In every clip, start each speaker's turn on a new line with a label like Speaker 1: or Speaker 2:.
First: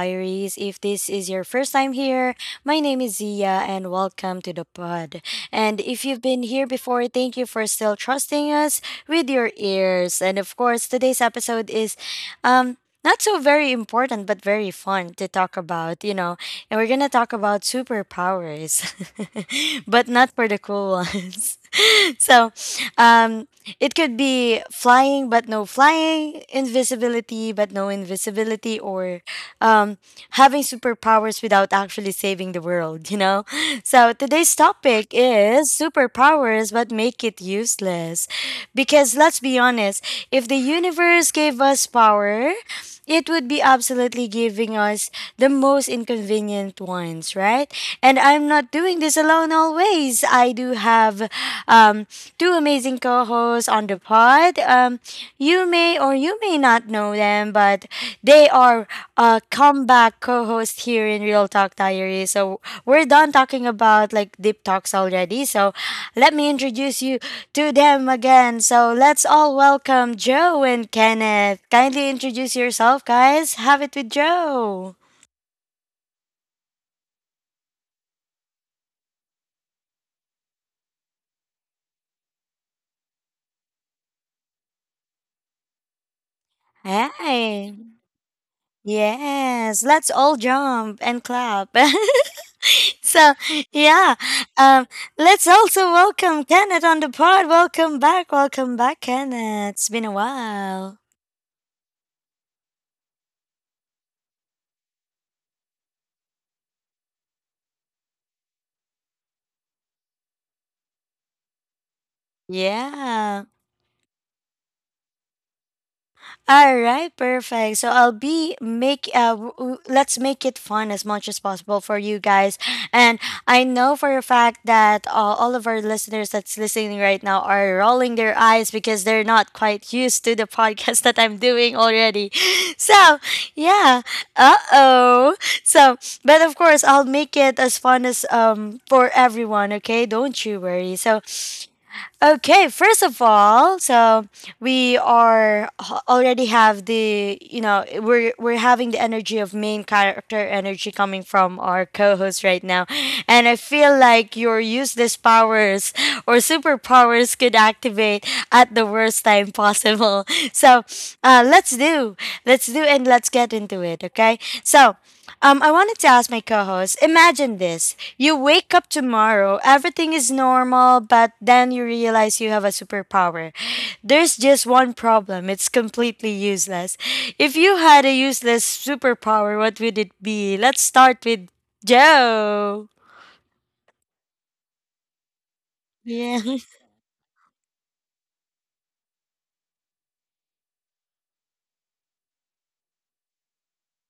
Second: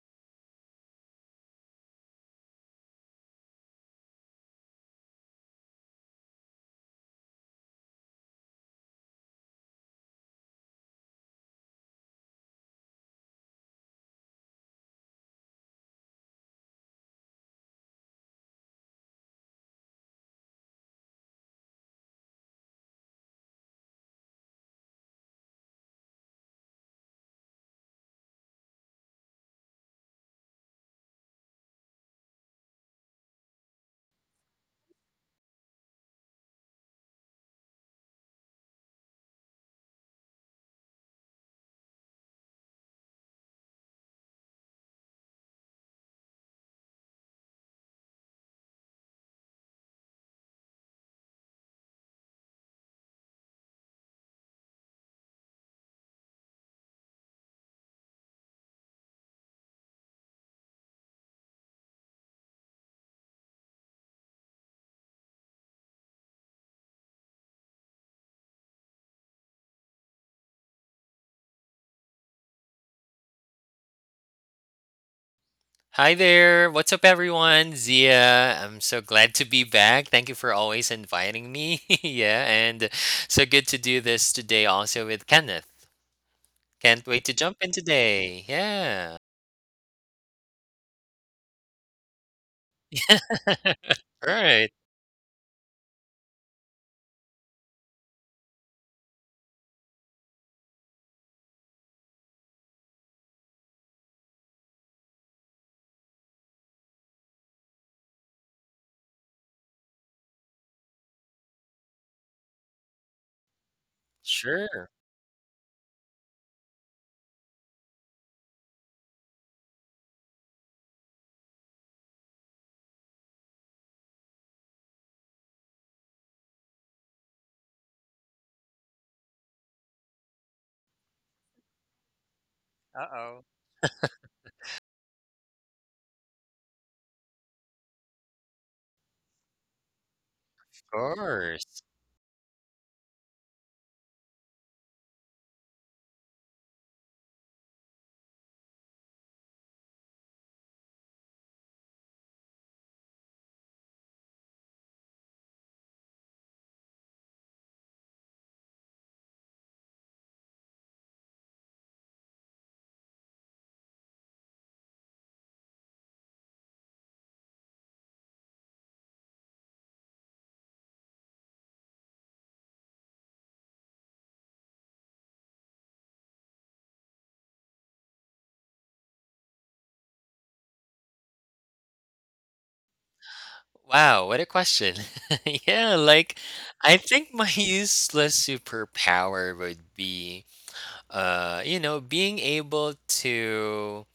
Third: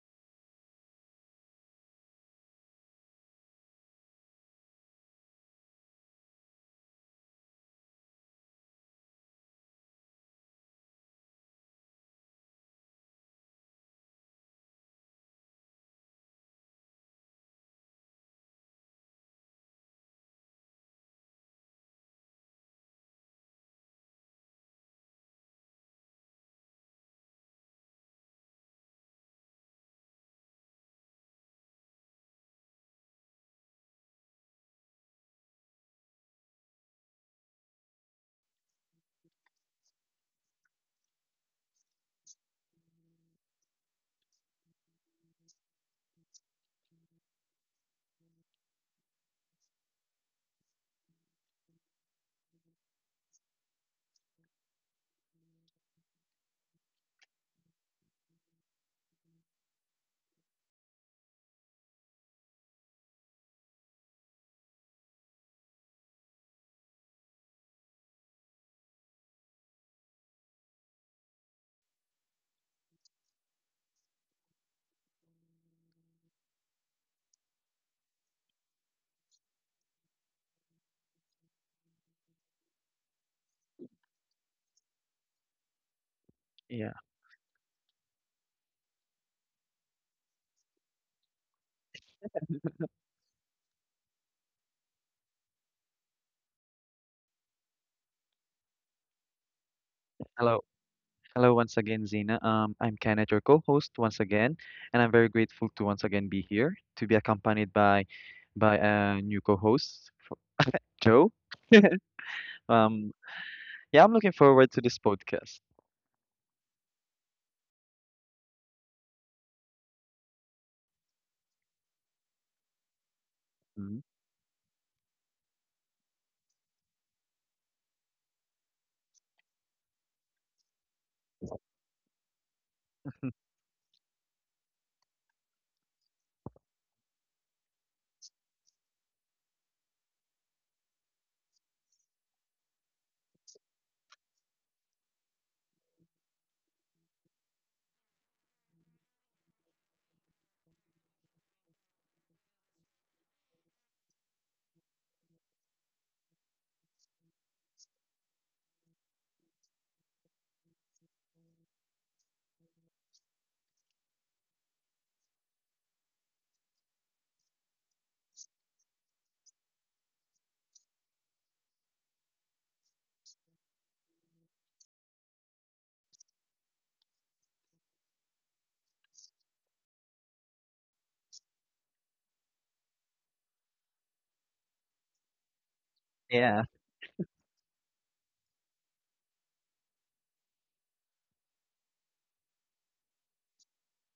Speaker 1: Diaries. If this is your first time here, my name is Zia, and welcome to the pod. And if you've been here before, thank you for still trusting us with your ears. And of course, today's episode is um, not so very important, but very fun to talk about, you know. And we're going to talk about superpowers, but not for the cool ones. so, um, it could be flying but no flying, invisibility but no invisibility, or um, having superpowers without actually saving the world, you know? So today's topic is superpowers but make it useless. Because let's be honest, if the universe gave us power, it would be absolutely giving us the most inconvenient ones, right? And I'm not doing this alone always. I do have um, two amazing co hosts on the pod. You may or you may not know them, but they are comeback co-host here in Real Talk Diary. So we're done talking about like deep talks already. So let me introduce you to them again. So let's all welcome Joe and Kenneth. Kindly introduce yourself, guys. Have it with Joe.
Speaker 2: Hi there. What's up, everyone? Zia. I'm so glad to be back. Thank you for always inviting me. Yeah, and so good to do this today also with Kenneth.
Speaker 3: Yeah.
Speaker 2: Can't wait to jump in
Speaker 1: Hi.
Speaker 2: today. Yeah.
Speaker 1: Yes. Let's all jump and clap. So yeah.
Speaker 2: All right.
Speaker 1: Um let's also welcome Kenneth on the pod. Welcome back. Welcome back, Kenneth. It's been a
Speaker 3: Hello.
Speaker 1: while.
Speaker 3: Hello once again, Zina. I'm Kenneth, your co-host once again, and I'm very grateful to once again be here to be accompanied by a new co-host, Joe. Um,
Speaker 1: Yeah.
Speaker 3: yeah, I'm looking forward to
Speaker 2: Sure.
Speaker 3: this podcast.
Speaker 1: All right, perfect. So I'll be make let's make it fun as much as possible for you guys. And I
Speaker 3: Mhm.
Speaker 1: know for a fact that all of our listeners that's listening right now are rolling their eyes because they're not quite used to the podcast that I'm doing already.
Speaker 2: Uh
Speaker 1: So,
Speaker 2: oh.
Speaker 1: yeah. Uh-oh. So, but of course, I'll make it as fun as for everyone, okay? Don't you
Speaker 2: Of
Speaker 1: worry. So,
Speaker 2: course.
Speaker 1: okay, first of all, so already have the we're having the energy of main character energy coming from our co-host right now, and I feel like your useless powers or superpowers could activate at the worst time possible. So, uh, let's do let's do and let's get into it. Okay, so I wanted to ask my co-host. Imagine this: you wake up tomorrow, everything is normal, but then you realize you have a superpower. There's just one problem, it's completely useless. If you had a useless superpower, what would it be? Let's start with Joe.
Speaker 2: Wow, what a question. yeah, like
Speaker 1: Yeah.
Speaker 3: Yeah,
Speaker 2: I think my useless superpower would be you know,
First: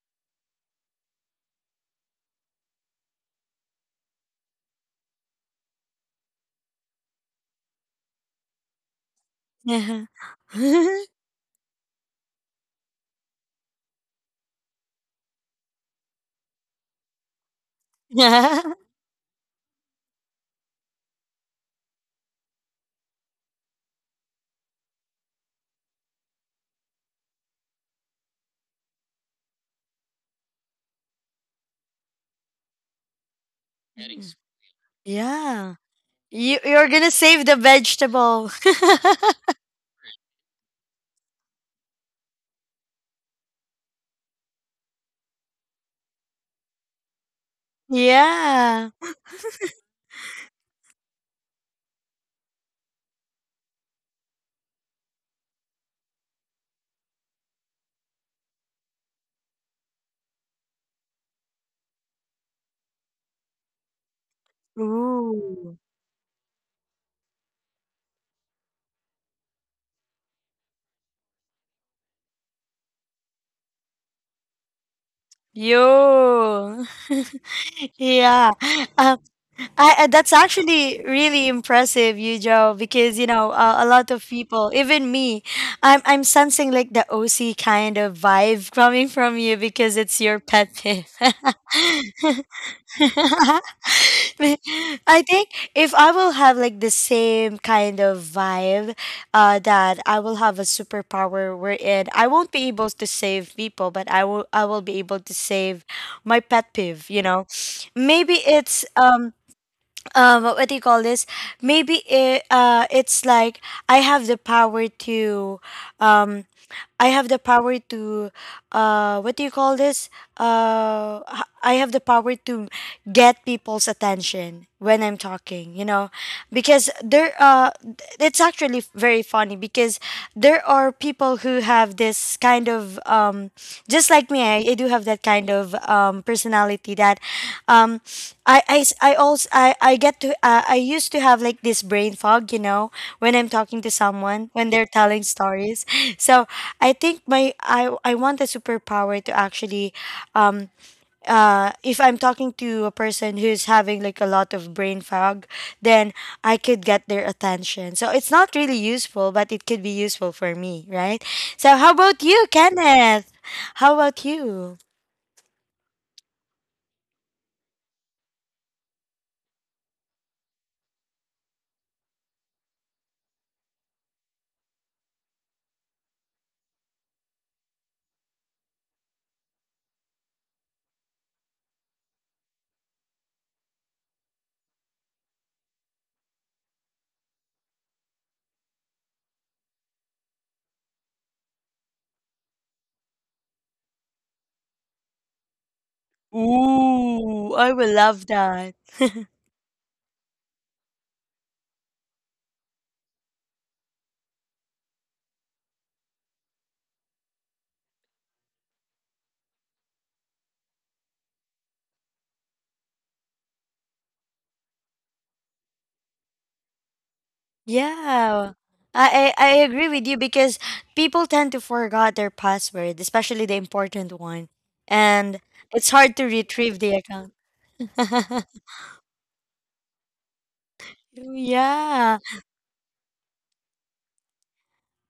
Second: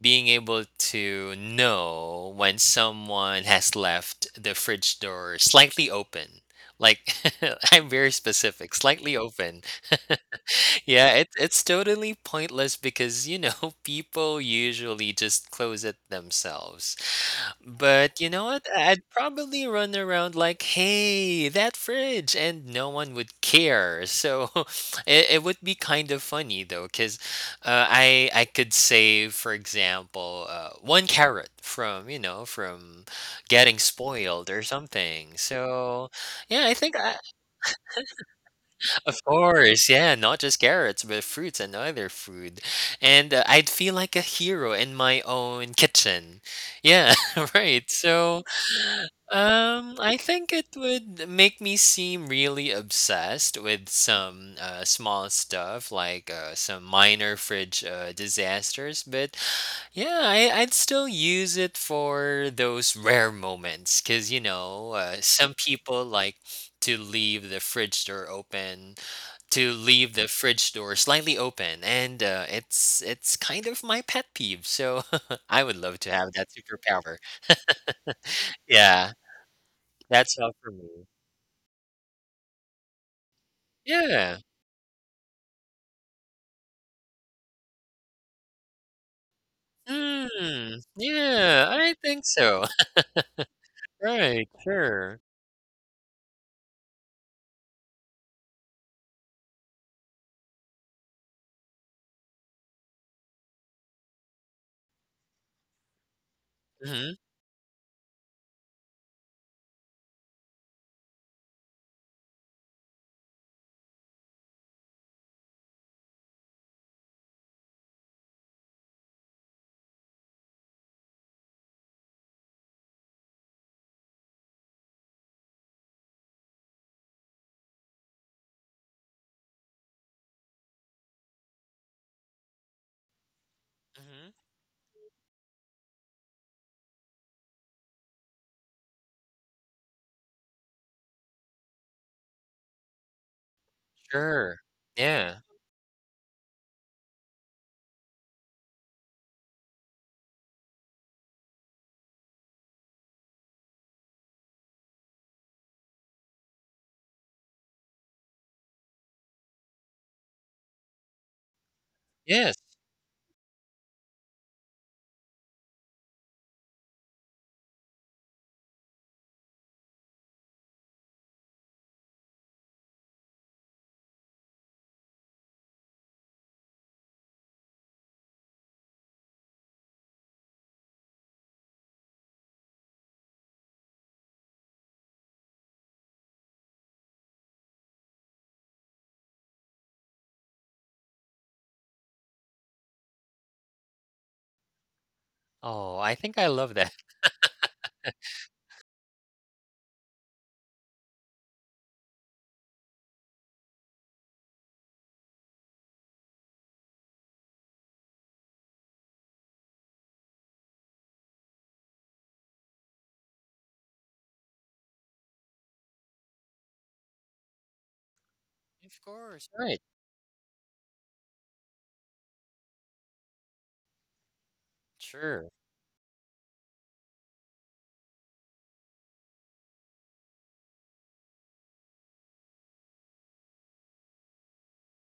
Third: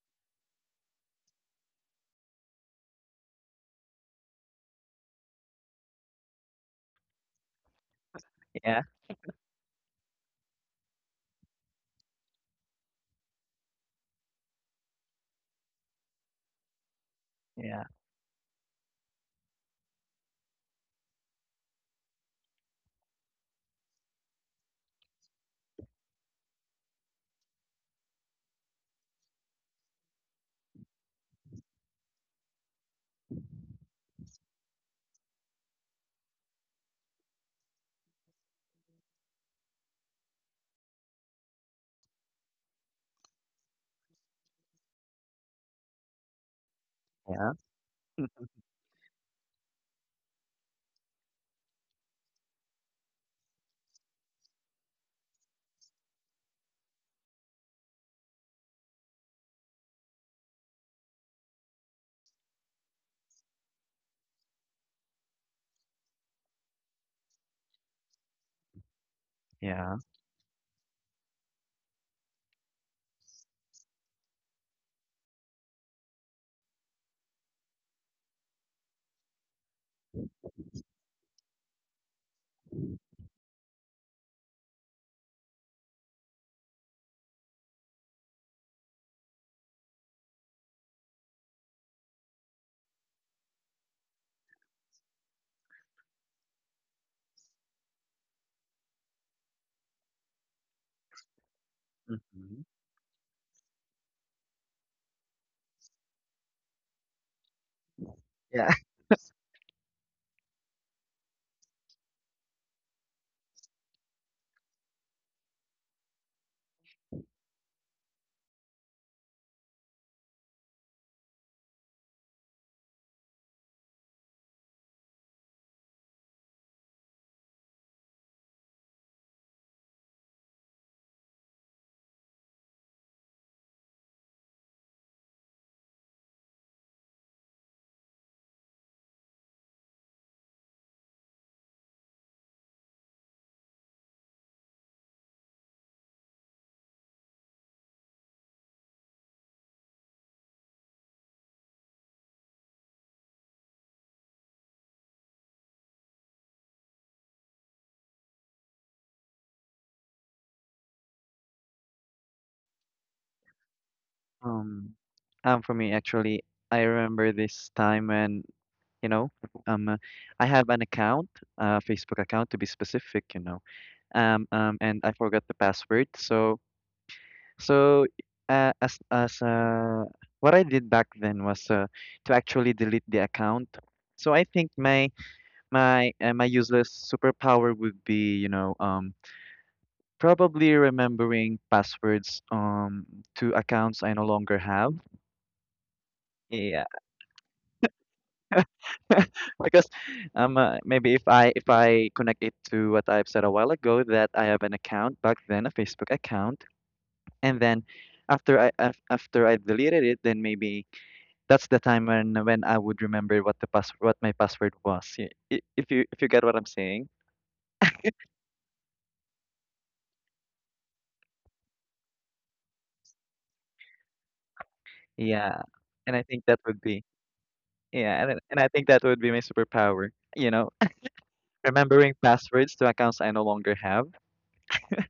Speaker 2: being able to know when someone has left the fridge door slightly open. Like I'm very specific,
Speaker 3: yeah,
Speaker 2: slightly open.
Speaker 1: Yeah.
Speaker 2: Yeah, it's totally pointless because you know people usually just close it themselves.
Speaker 3: yeah,
Speaker 2: But you know what? I'd probably run around like, hey, that fridge, and no one would care. So it would be kind of funny though, because I could save, for example, one carrot from getting
Speaker 1: yeah.
Speaker 2: spoiled or something.
Speaker 1: Yeah.
Speaker 2: So
Speaker 1: You,
Speaker 2: yeah,
Speaker 1: you're going to save the vegetable.
Speaker 2: of course, yeah, not just carrots, but fruits and other food, and I'd feel like a hero in my own kitchen. Yeah,
Speaker 3: yeah,
Speaker 2: right. So.
Speaker 1: yeah.
Speaker 2: I think it would make me seem really obsessed with some small stuff like some minor fridge disasters, but yeah, I'd still use it for those rare moments because you know, some
Speaker 1: Ooh.
Speaker 2: people like to leave the fridge door open, to
Speaker 3: yeah.
Speaker 2: leave the fridge door slightly open, and it's kind of my pet peeve. So I would love to have that
Speaker 1: You.
Speaker 2: superpower.
Speaker 1: yeah.
Speaker 2: Yeah,
Speaker 1: I that's
Speaker 2: that's all for
Speaker 1: actually
Speaker 2: me.
Speaker 1: really impressive, you Joe, because you know a lot of
Speaker 2: Yeah.
Speaker 1: people, even me, I'm sensing like the OC kind of vibe coming from you because it's your pet peeve.
Speaker 2: Yeah, I think so. Right, sure.
Speaker 1: I think if I will have like the same kind of vibe, that I will have a superpower wherein I won't
Speaker 3: Mhm.
Speaker 1: be able to save people, but I will be able to save my pet peeve.
Speaker 2: Mhm,
Speaker 1: You know, maybe
Speaker 3: Yeah.
Speaker 1: it's what do you call this, maybe it's like I have the power to um I have the power to what do you call this, I have the power to get people's attention when I'm talking, you know, because there it's actually very funny because there are people who have this kind of just like
Speaker 2: mhm,
Speaker 1: me. I do have that kind of personality that um I also I get to I used to have like this brain fog, you know, when I'm talking to someone
Speaker 2: sure.
Speaker 1: when they're telling
Speaker 2: Yeah.
Speaker 1: stories. So I think my I want a superpower to actually, um if I'm talking to a person who's having like a lot of brain fog, then I could get their attention. So it's not really useful, but it could be useful for me, right? So how about you,
Speaker 2: Yes.
Speaker 1: Kenneth? How about you?
Speaker 3: Um, for me, actually, I remember this time when, you know, um, I have an account, a Facebook account to be specific, you know. And I forgot the password. So as what I did back then was to actually delete the account. So I think my useless superpower would be probably remembering passwords to accounts I no longer have.
Speaker 2: Oh, I think I love
Speaker 3: Yeah,
Speaker 2: that.
Speaker 1: Ooh, I will love that.
Speaker 3: because maybe if I connect it to what I've said a while ago that I have an account back then, a Facebook account, and then after I deleted it, then maybe that's the time when I would remember what the pass what my password was. If you get what I'm saying,
Speaker 1: Yeah.
Speaker 2: Of course,
Speaker 1: I
Speaker 2: right.
Speaker 1: agree with you because people tend to forget their password, especially the important one. And
Speaker 2: Sure.
Speaker 3: yeah.
Speaker 1: it's hard
Speaker 3: And I
Speaker 1: to
Speaker 3: think that
Speaker 1: retrieve
Speaker 3: would
Speaker 1: the
Speaker 3: be
Speaker 1: account.
Speaker 3: Yeah, and I- and I think that would be my superpower. You know, Remembering
Speaker 1: Yeah.
Speaker 3: passwords to accounts I no longer have.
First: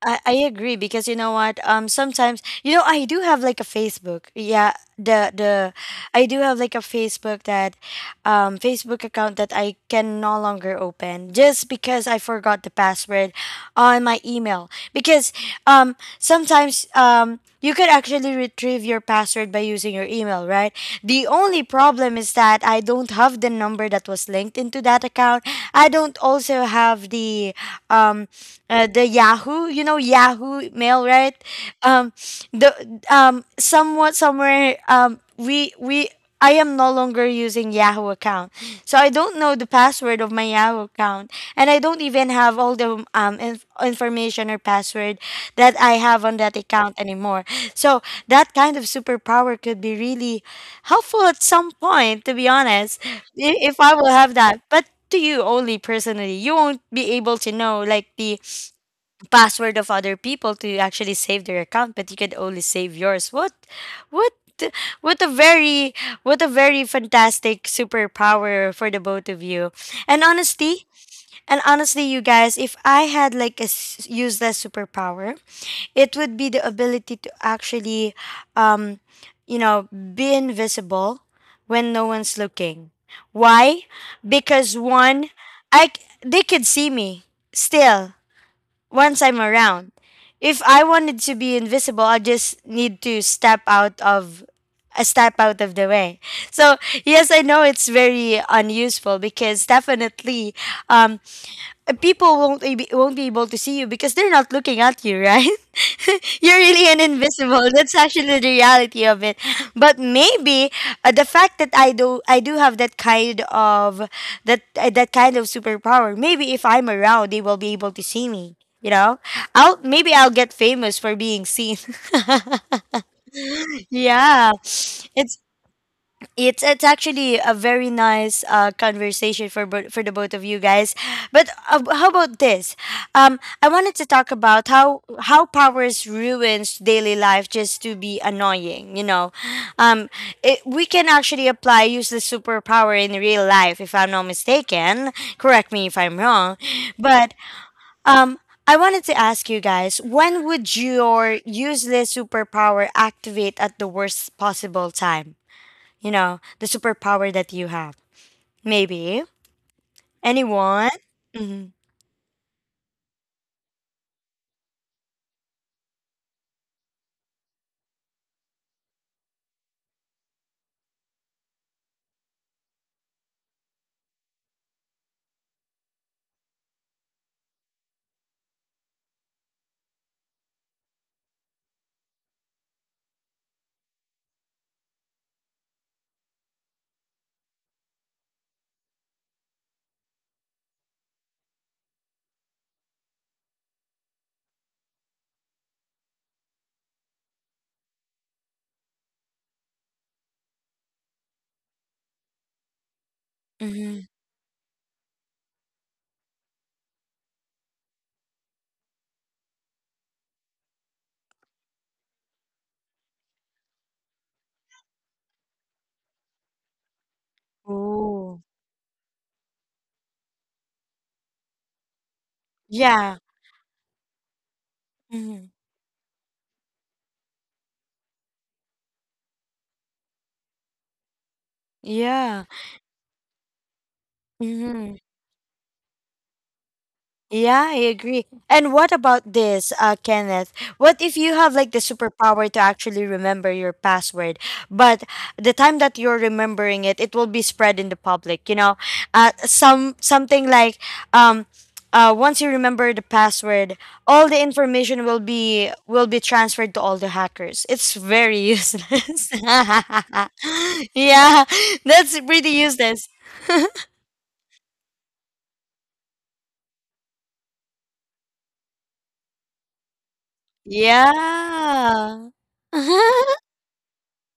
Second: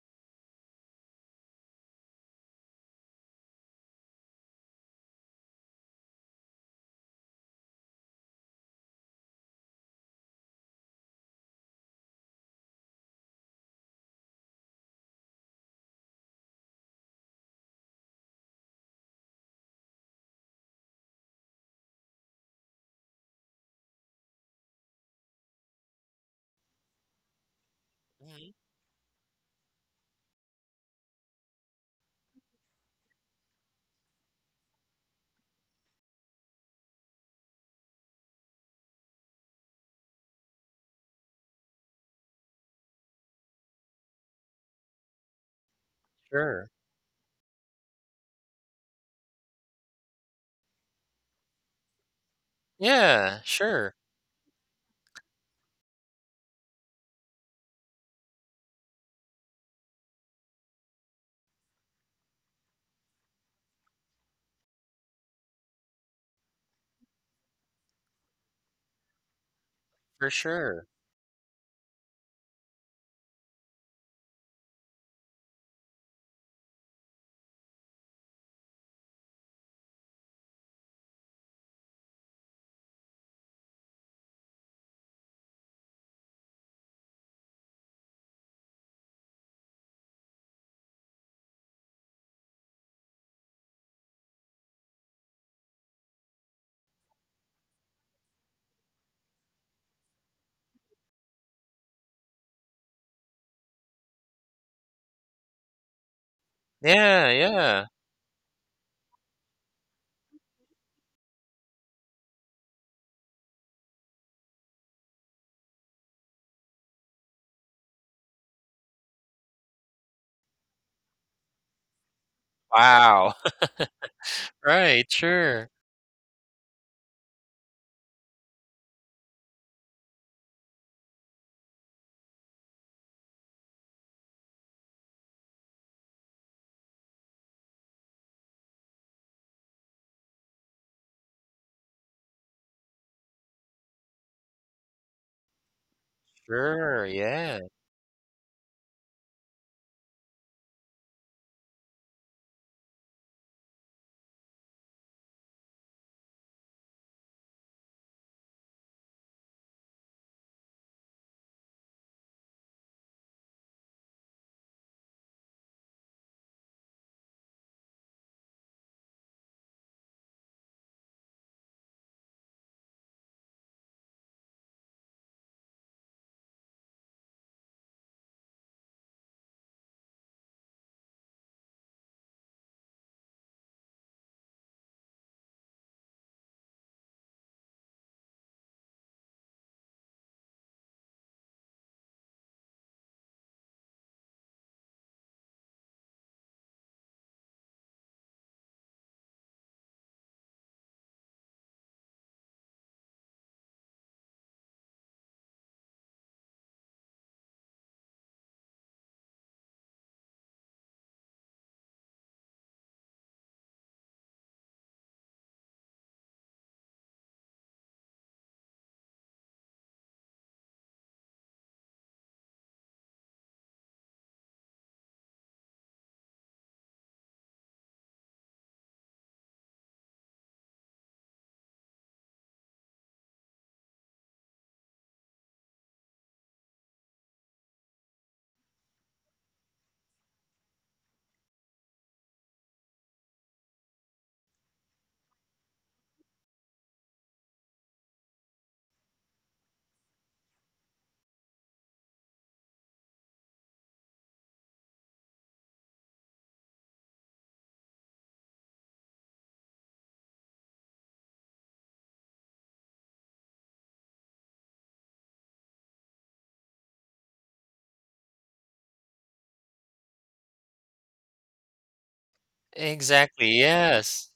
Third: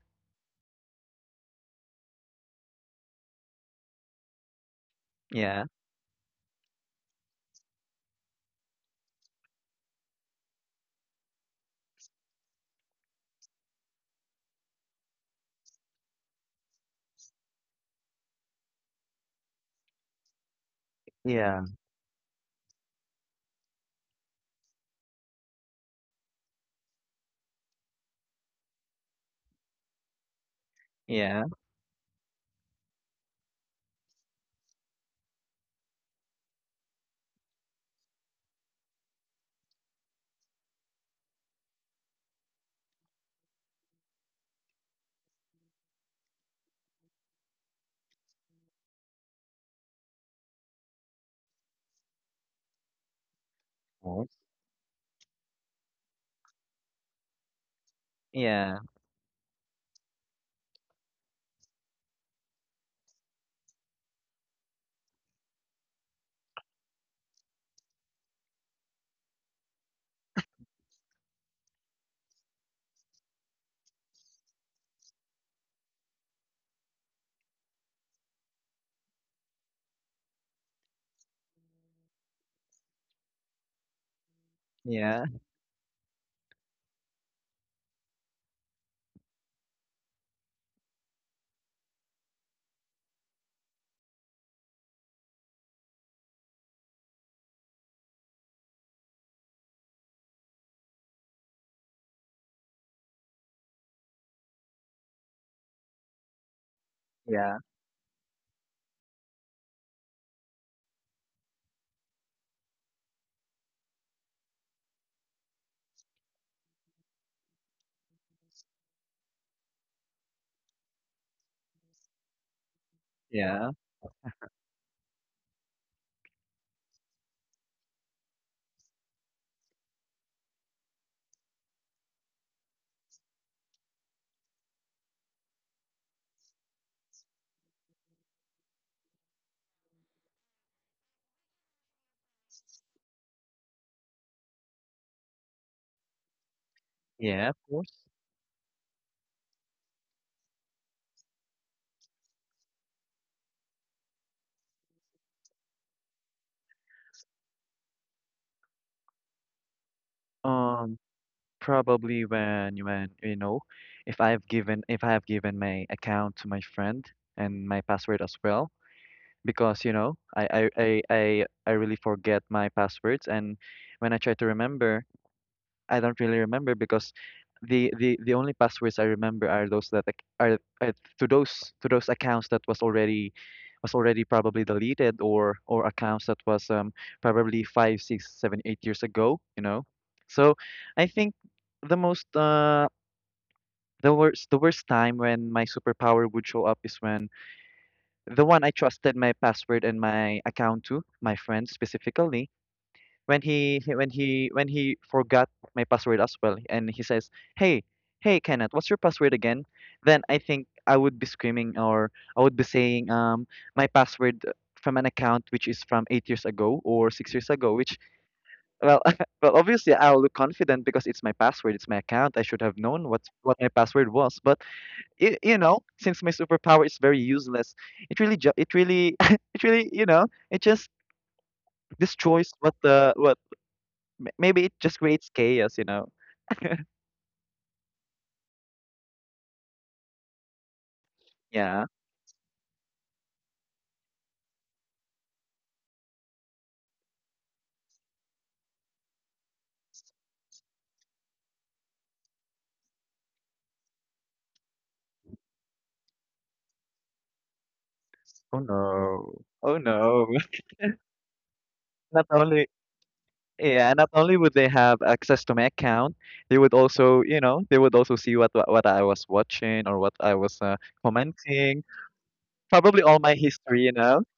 Speaker 1: I agree because you know what, sometimes, you know, I do have like a Facebook, yeah,
Speaker 3: Yeah,
Speaker 1: the I do have like a Facebook, that Facebook account that I can no longer open just because I forgot the password on my email, because sometimes you could actually retrieve your password by using your email, right? The
Speaker 3: yeah,
Speaker 1: only problem is that I don't have the number that was linked into that account. I don't also have um
Speaker 2: Mhm,
Speaker 1: the Yahoo, you know, Yahoo mail, right?
Speaker 3: yeah. Of
Speaker 1: Um the somewhat Somewhere, we I am no longer using Yahoo account. So I don't know the password of my Yahoo account, and I don't even have all the information or password that I have on that
Speaker 2: sure.
Speaker 1: account anymore. So that kind of superpower could be really helpful at some point, to be honest,
Speaker 2: Yeah,
Speaker 1: if I
Speaker 2: sure,
Speaker 1: will have
Speaker 3: course.
Speaker 1: that. But to you only personally, you won't be able to know like the
Speaker 3: Yeah,
Speaker 1: password of other people to actually save their account, but you can only save yours. What what a very, what a very fantastic superpower for the both of you. And
Speaker 2: for
Speaker 1: honestly,
Speaker 2: sure.
Speaker 1: and honestly, you guys, if I had like a useless superpower, it would be the ability to actually, um you know, be invisible when no one's looking. Why? Because
Speaker 3: yeah,
Speaker 1: one, they could see me still once I'm around. If I wanted to be invisible, I just need to step out of a step out of the way. So yes, I know it's very unuseful because definitely, um, people won't be able to see you because they're not looking at you, right? You're really an
Speaker 2: Yeah,
Speaker 3: yeah,
Speaker 1: invisible.
Speaker 2: yeah.
Speaker 1: That's actually the reality of it. But maybe, the fact that I do have that kind of, that kind of superpower, maybe if I'm around, they will be able to see me. You know, I'll maybe I'll get famous for being seen.
Speaker 2: Wow.
Speaker 3: yeah,
Speaker 1: yeah,
Speaker 2: Right,
Speaker 1: it's
Speaker 2: sure.
Speaker 1: it's actually a very nice conversation for for the both of you guys. But how about this? I wanted to talk about how powers ruins daily life just to be annoying. You know, um, we can actually apply useless superpower in real life, if I'm not mistaken. Correct me if I'm wrong.
Speaker 2: Sure,
Speaker 1: But
Speaker 3: yeah. Of
Speaker 2: yeah.
Speaker 3: course.
Speaker 1: um, I wanted to ask you guys, when would your useless superpower activate at the worst possible time? You know, the superpower that you have. Maybe anyone?
Speaker 3: Um.
Speaker 1: Mm-hmm.
Speaker 3: Probably when you know, if I have given my account to my friend and my password as well, because you know I really forget my passwords, and when I try to remember. I don't really remember because the only passwords I remember are those that are to those accounts that was already probably deleted, or accounts that was probably five, six, seven, 8 years ago, you know. So I think the most uh the worst time when my superpower would show up is when the one I trusted my password and my account to, my friend specifically, when he-
Speaker 1: Mm-hmm.
Speaker 3: when he when he forgot my password as well, and he says, hey, Kenneth, what's your password again? Then I think I would be screaming, or I would be saying my password from an account which is from 8 years ago or 6 years ago which.
Speaker 1: Ooh.
Speaker 3: Well, well, obviously I'll look confident because it's my password, it's my account, I should have known
Speaker 1: Yeah.
Speaker 3: what my password was, but
Speaker 1: Mm-hmm.
Speaker 3: you know, since my superpower is very useless, it really it really you know it just
Speaker 1: Yeah.
Speaker 3: destroys what the what. Maybe it
Speaker 1: Mm-hmm.
Speaker 3: just creates chaos, you know?
Speaker 1: Yeah, I agree. And what about this, Kenneth? What if you have like the
Speaker 3: Yeah.
Speaker 1: superpower to actually remember your password, but the time that you're remembering it, it will be spread in the public. You know, something like, um, once you remember the password, all the information will be transferred to all the hackers. It's very
Speaker 3: Oh
Speaker 1: useless.
Speaker 3: no. Oh no.
Speaker 1: yeah, that's
Speaker 3: Not
Speaker 1: pretty
Speaker 3: only
Speaker 1: useless.
Speaker 3: Yeah, not only would they have access to my account, they would also see what I was watching, or what I was commenting.
Speaker 1: Yeah.
Speaker 3: Probably all my
Speaker 2: Exactly,
Speaker 3: history, you know?
Speaker 2: yes.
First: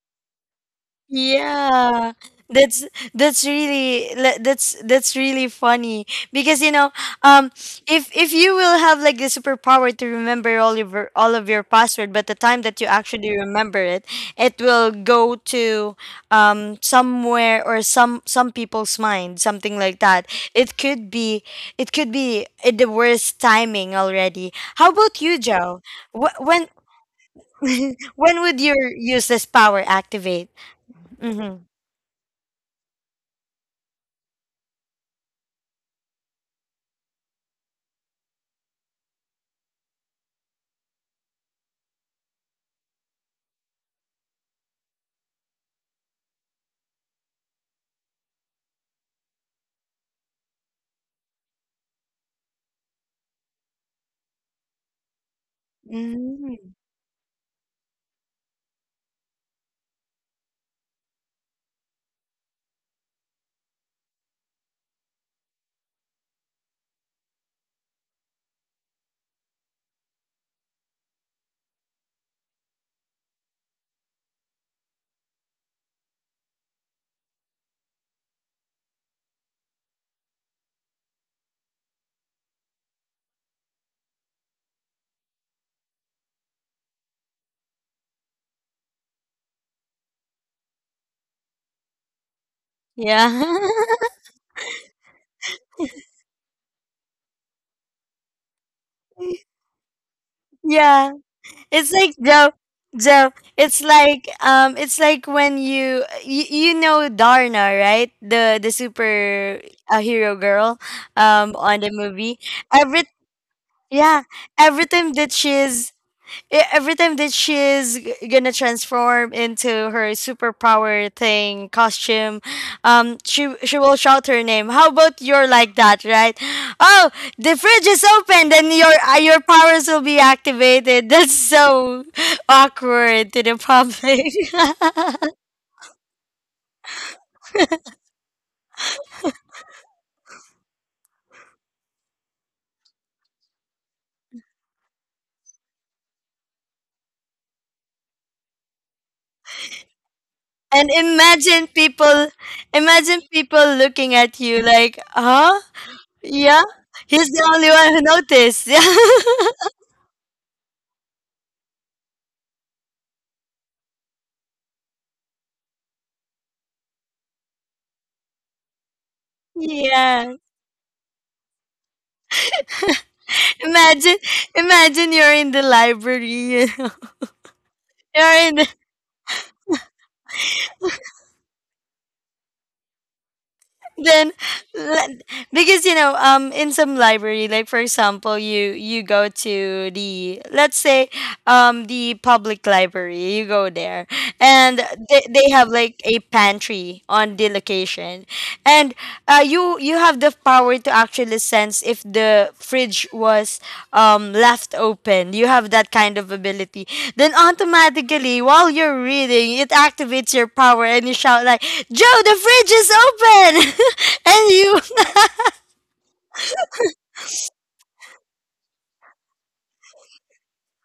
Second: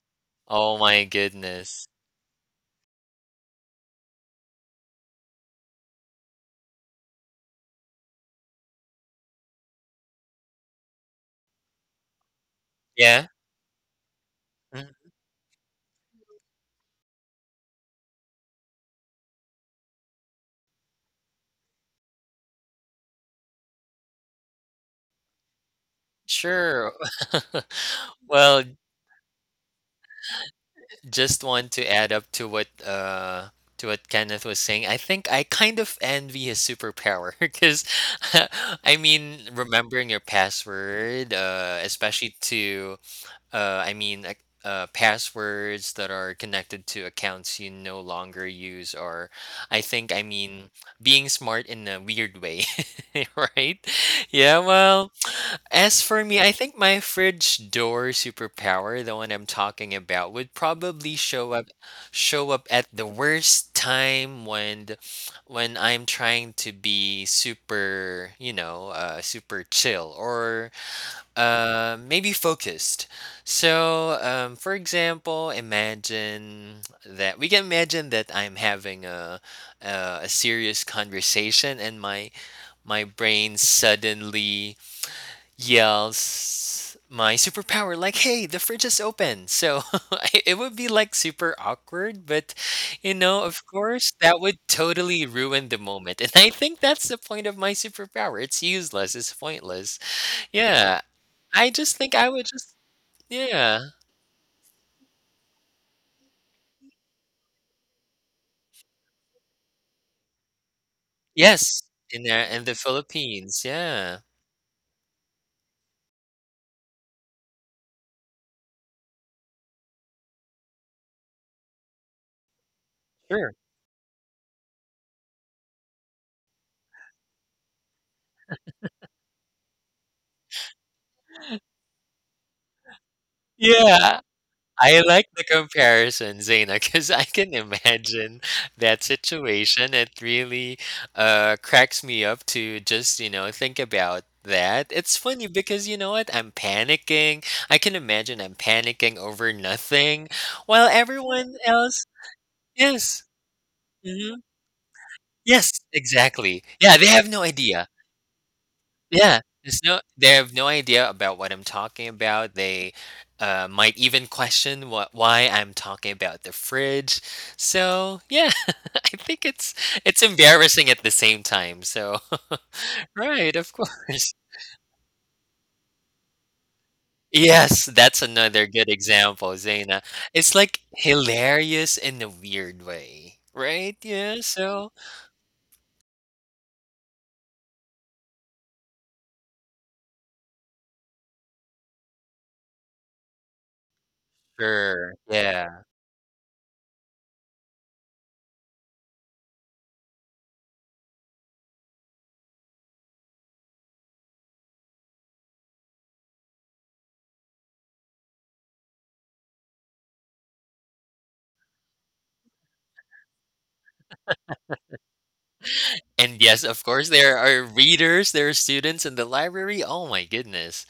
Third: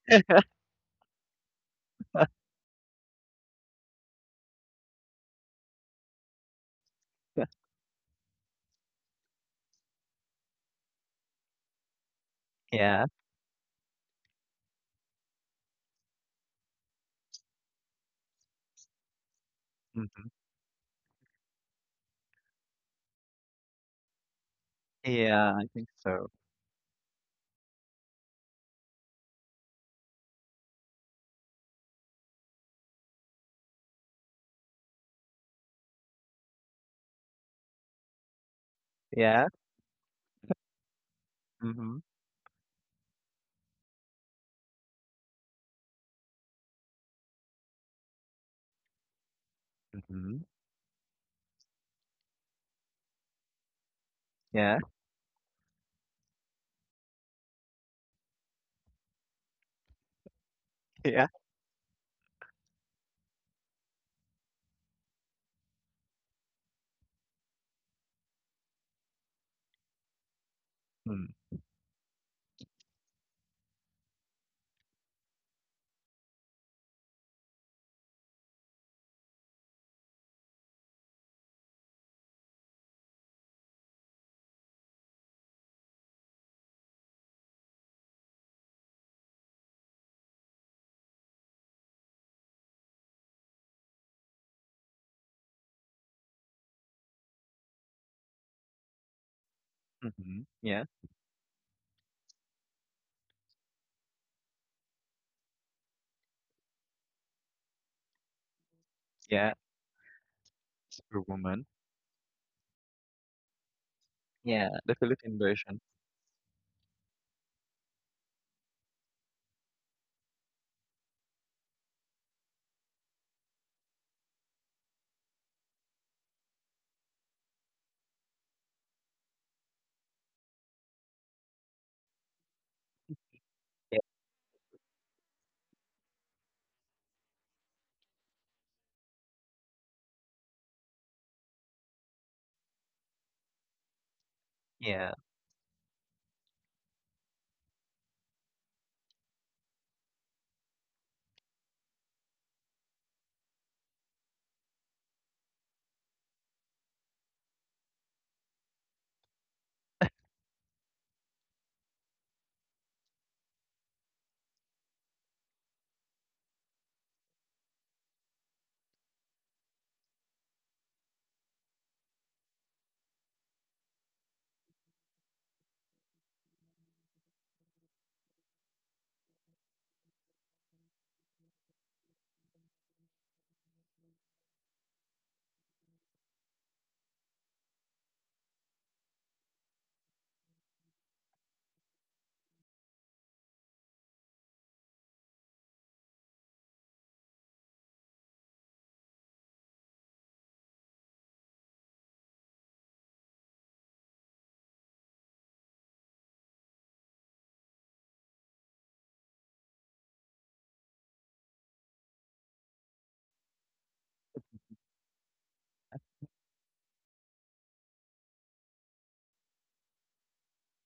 Speaker 2: Oh my goodness.
Speaker 1: Yeah, that's that's really funny because you know um if you will have like the superpower to remember all of your password, but the time that you
Speaker 3: Yeah.
Speaker 2: Yeah.
Speaker 1: actually remember it, it will
Speaker 2: Mhm.
Speaker 1: go to somewhere, or some people's mind, something like
Speaker 3: Mm-hmm.
Speaker 1: that. It could be, it could be at the worst timing already. How about you,
Speaker 3: Yeah, I
Speaker 1: Joe?
Speaker 3: think so.
Speaker 1: When
Speaker 2: Sure.
Speaker 1: when would
Speaker 2: Well,
Speaker 1: your use this power activate?
Speaker 2: just
Speaker 1: Mm-hmm.
Speaker 2: want to add up to what Kenneth was saying. I think I kind of envy his superpower because I mean
Speaker 3: Yeah.
Speaker 2: remembering your password,
Speaker 3: Mm-hmm.
Speaker 2: especially to uh, I mean ac- passwords that are connected to accounts you no longer use, or I think I
Speaker 3: Mm-hmm.
Speaker 2: mean being smart in a weird way, right? Yeah,
Speaker 3: Yeah.
Speaker 2: well. As for me, I think
Speaker 1: Mm,
Speaker 2: my fridge door superpower, the one I'm talking about, would probably
Speaker 3: Yeah.
Speaker 2: show up at the worst time when I'm trying to be super, you know, super chill or maybe focused. So, for example, imagine that I'm having a serious conversation and my brain suddenly yells my superpower like, hey, the fridge is open. So it would be like super awkward, but you
Speaker 1: yeah.
Speaker 2: know, of course that would totally ruin the moment. And I think that's the point of my superpower: it's useless, it's pointless.
Speaker 3: Mm-hmm. Yeah.
Speaker 2: Yeah,
Speaker 1: Yeah.
Speaker 2: I
Speaker 1: It's
Speaker 2: just think
Speaker 1: like
Speaker 2: I would
Speaker 1: Joe,
Speaker 2: just
Speaker 1: Joe.
Speaker 2: yeah,
Speaker 1: It's like, it's like when you, you know Darna, right? The
Speaker 3: Yeah.
Speaker 1: super, hero girl
Speaker 3: Superwoman.
Speaker 2: yes,
Speaker 1: on the
Speaker 2: in
Speaker 1: movie.
Speaker 2: there in the
Speaker 1: Every
Speaker 2: Philippines. Yeah,
Speaker 1: Yeah,
Speaker 3: Yeah.
Speaker 1: every
Speaker 3: The
Speaker 1: time that
Speaker 3: Philippine version.
Speaker 1: she's, every time that she's gonna transform into her superpower thing costume,
Speaker 2: sure.
Speaker 1: she will shout her name. How about you're like that, right? Oh, the fridge is open, then your, your powers will be activated. That's so awkward to the
Speaker 3: Yeah.
Speaker 2: Yeah.
Speaker 1: public.
Speaker 2: I like the comparison, Zaina, because I can imagine that situation. It really cracks me up to just, you know, think about that. It's
Speaker 3: Yeah.
Speaker 2: funny because, you know what? I'm panicking. I can imagine I'm panicking over nothing while
Speaker 1: And
Speaker 2: everyone
Speaker 1: imagine
Speaker 2: else,
Speaker 1: people, imagine
Speaker 2: yes.
Speaker 1: people looking
Speaker 2: Hmm.
Speaker 1: at you like, huh?
Speaker 2: Yes, exactly.
Speaker 1: Yeah,
Speaker 2: Yeah, they have
Speaker 1: he's
Speaker 2: no
Speaker 1: the only
Speaker 2: idea.
Speaker 1: one who noticed.
Speaker 2: Yeah, there's no they have no idea about what I'm talking about. They might even question what why I'm talking about the fridge. So yeah, I think it's
Speaker 1: yeah.
Speaker 2: embarrassing at the same time. So right, of
Speaker 1: Imagine,
Speaker 2: course.
Speaker 1: imagine you're in the library. You know?
Speaker 2: Yes, that's
Speaker 1: You're in
Speaker 2: another
Speaker 1: the,
Speaker 2: good example, Zaina. It's like hilarious in a weird way, right?
Speaker 1: then
Speaker 2: Yeah, so
Speaker 1: le- because you know in some library, like for example, you go to the, let's say, the public library. You go there, and
Speaker 2: sure.
Speaker 1: they
Speaker 2: Yeah.
Speaker 1: have like a pantry on the location. And you, you have the power to actually sense if the fridge was, left open. You have that kind of ability. Then automatically, while you're reading, it activates your power, and you shout like, "Joe, the fridge is open!" and you
Speaker 2: And yes, of course, there are readers, there are students in the library. Oh my goodness.